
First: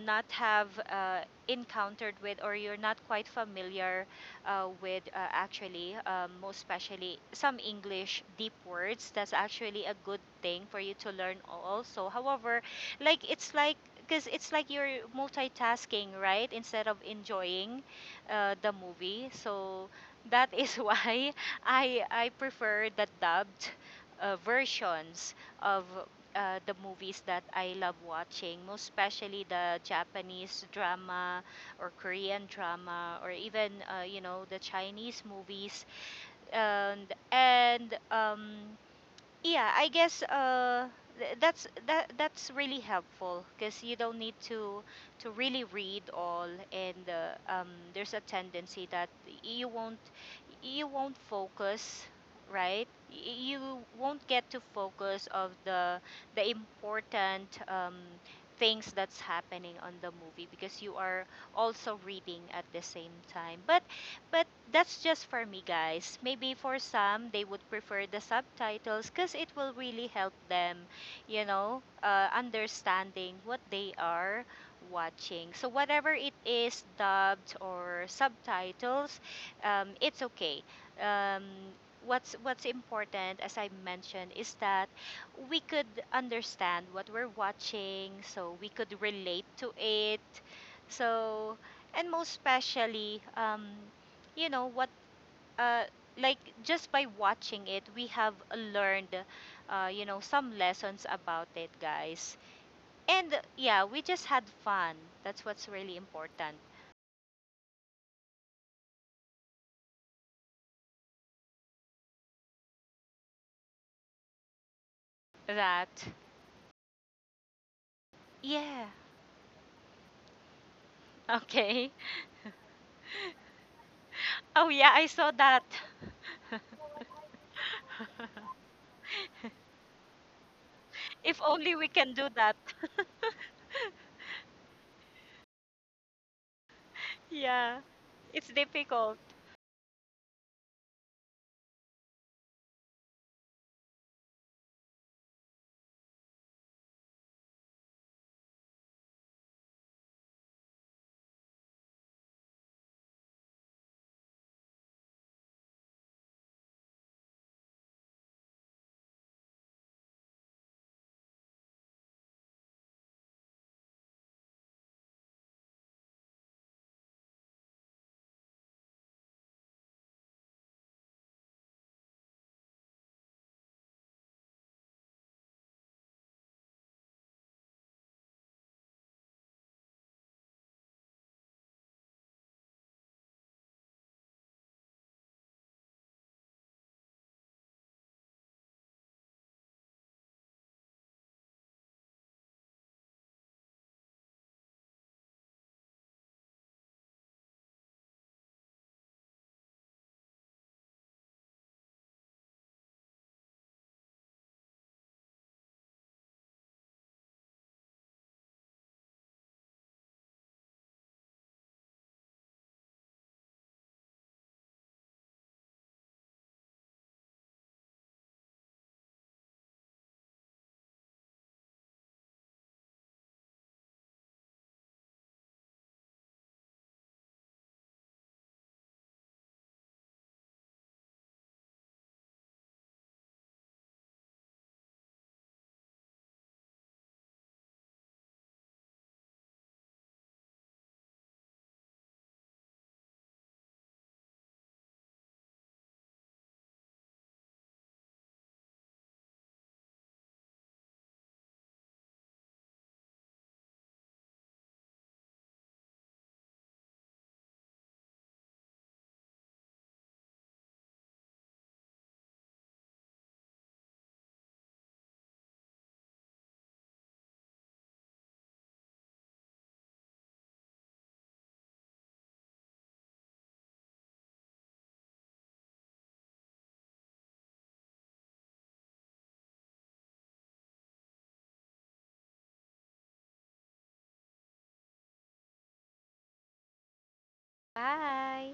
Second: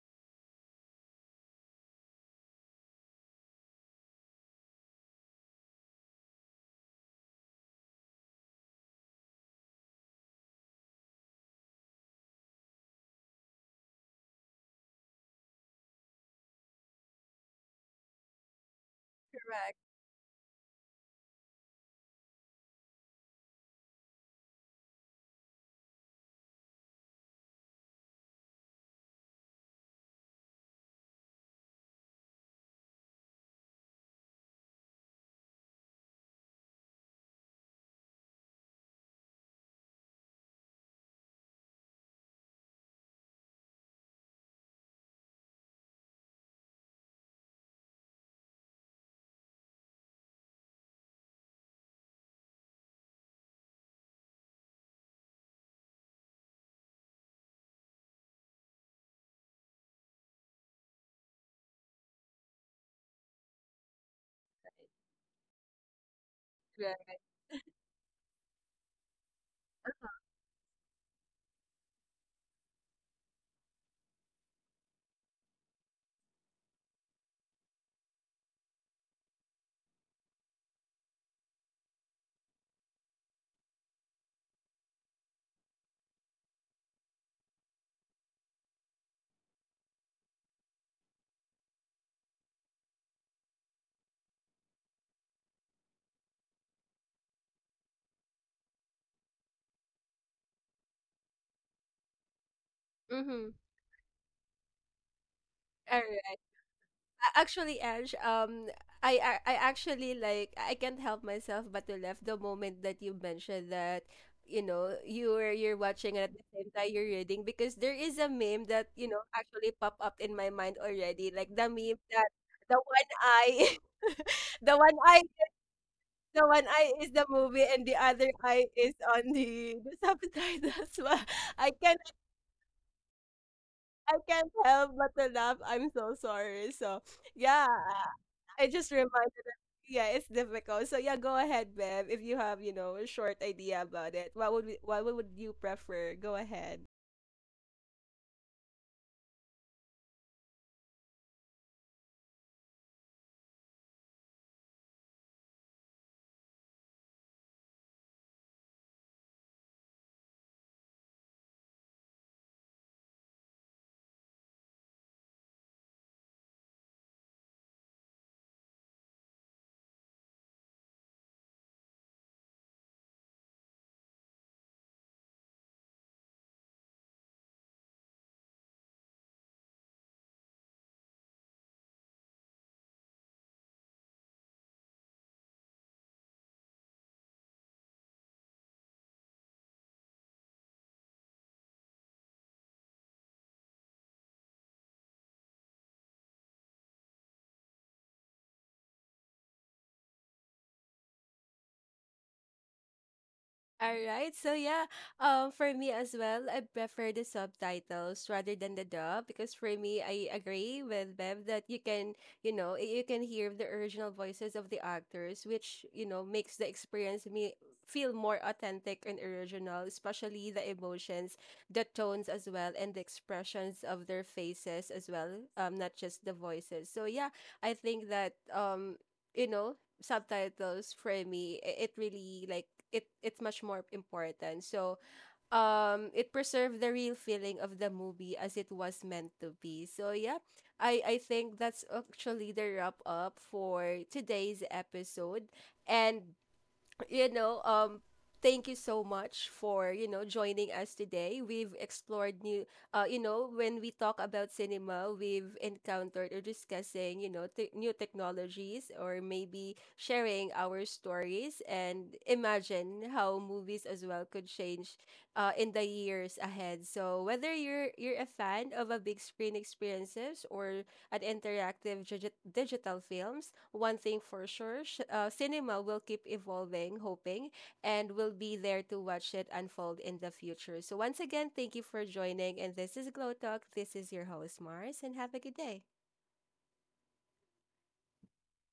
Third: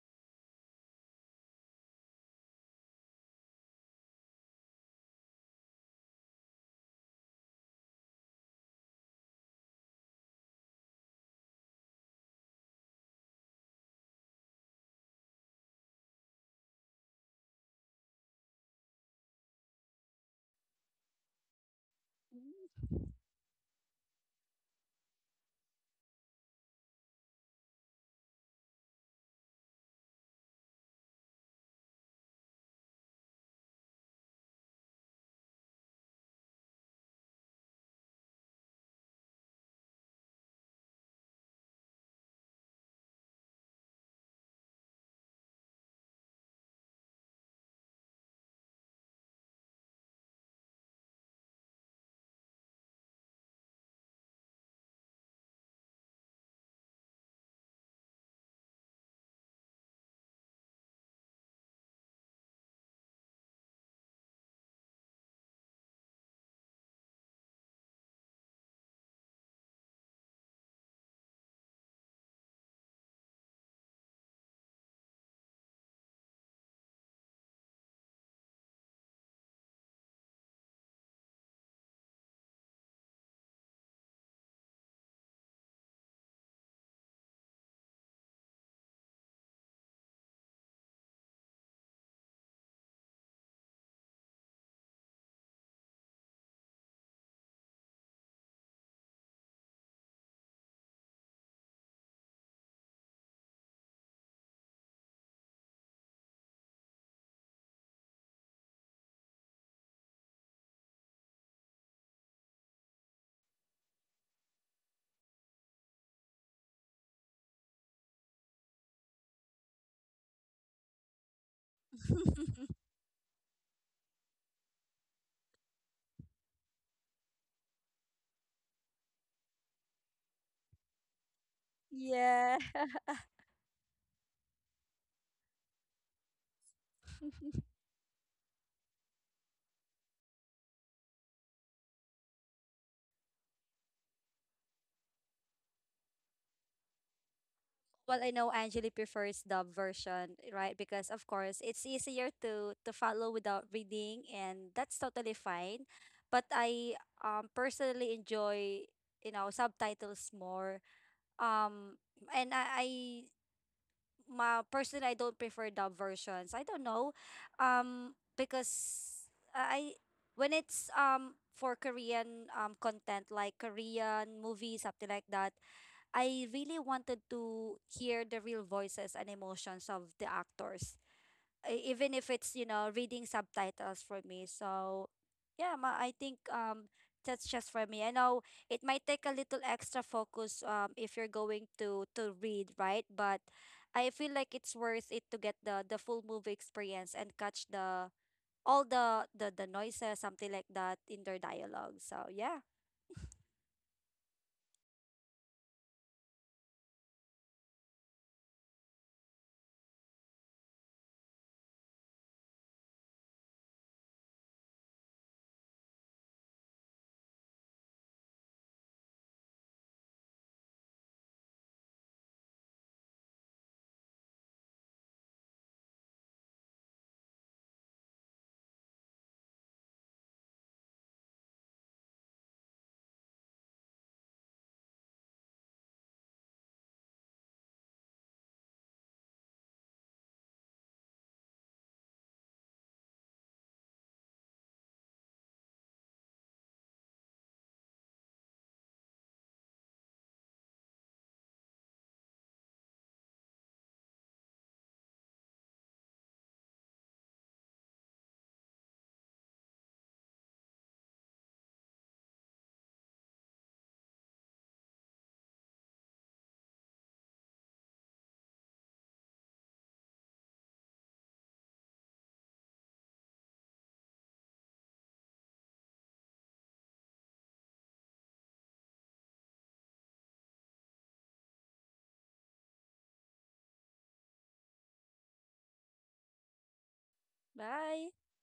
Speaker 2: not have encountered with, or you're not quite familiar with actually most especially some english deep words. That's actually a good thing for you to learn also. However, it's like because it's like you're multitasking, right, instead of enjoying the movie.
Speaker 1: Correct.
Speaker 2: So that is why I
Speaker 3: Mm.
Speaker 2: prefer the dubbed versions of the movies that I love watching, most especially the Japanese drama or Korean drama or even you know the Chinese movies, and yeah, I guess that's that's really helpful because you don't need to really read all, and there's a tendency that you won't you won't focus, right? You won't get to focus of the important things that's happening on the movie because you are also reading at the same time. But that's just for me, guys. Maybe for
Speaker 1: Correct.
Speaker 2: some, they would prefer the subtitles because it will really help them, you know, understanding what they are watching. So, whatever it is, dubbed or subtitles, it's okay. Um, what's important, as I mentioned, is that we could understand what we're watching, so we could relate to it. So, and most especially, you know what uh, like just by watching it we have learned you know some lessons about it, guys. And
Speaker 1: Mm-hmm.
Speaker 2: yeah, we just had fun. That's what's really
Speaker 1: All
Speaker 2: important.
Speaker 1: Actually, Ange, I, I actually like I can't help myself but to laugh the moment that you mentioned that, you know, you're
Speaker 2: That
Speaker 1: watching and at the same time you're reading, because there is a meme
Speaker 2: yeah,
Speaker 1: that you know actually pop up in my mind already, like the
Speaker 2: okay.
Speaker 1: meme that the one eye,
Speaker 2: Oh
Speaker 1: the
Speaker 2: yeah,
Speaker 1: one
Speaker 2: I
Speaker 1: eye,
Speaker 2: saw that.
Speaker 1: the one eye is the movie and the other eye is on the subtitles. Well,
Speaker 2: If
Speaker 1: I
Speaker 2: only we
Speaker 1: can't
Speaker 2: can do that.
Speaker 3: Yeah.
Speaker 1: I can't help but to laugh. I'm so sorry. So yeah,
Speaker 2: Yeah, it's
Speaker 1: I just
Speaker 2: difficult.
Speaker 1: remind. Yeah, it's difficult. So yeah, go ahead, Bev. If you have, you know, a short idea about it, what would you prefer? Go ahead.
Speaker 3: Well, I know Angeli prefers dub version, right? Because of course it's easier to follow without reading, and that's totally fine. But I personally enjoy, you know, subtitles more. Um, and I My personally, I don't prefer dub versions. I don't know, because I when it's for Korean content, like Korean movies, something like that. I really wanted to hear the real voices and emotions of the actors, e- even if it's, you know, reading subtitles for me. So, yeah, ma- I think that's just for me. I know it might take a little extra focus if you're going to read, right? But I feel like it's worth it to get the full movie experience and catch the all the the noises, something like that, in their dialogue. So, yeah.
Speaker 1: All right. So yeah, for me as well, I prefer the subtitles rather than the dub because for me, I agree with Bev that you can, you know, you can hear the original voices of the actors, which you know makes the experience me feel more authentic and original, especially the emotions, the tones as well, and the expressions of their faces as well, not just the voices. So yeah, I think that. You know, subtitles for me, it really like it's much more important. So it preserved the real feeling of the movie as it was meant to be. So yeah, I think that's actually the wrap up for today's episode. And you know, thank you so much for you know joining us today. We've explored new, you know, when we talk about cinema, we've encountered or discussing you know new technologies or maybe sharing our stories and imagine how movies as well could change, in the years ahead. So whether you're a fan of a big screen experiences or at interactive digital films, one thing for sure, cinema will keep evolving, hoping, and will be there to watch it unfold in the future. So, once again, thank you for joining. And this is Glow Talk. This is your host, Mars, and have a good day.
Speaker 3: Bye.
Speaker 2: Bye.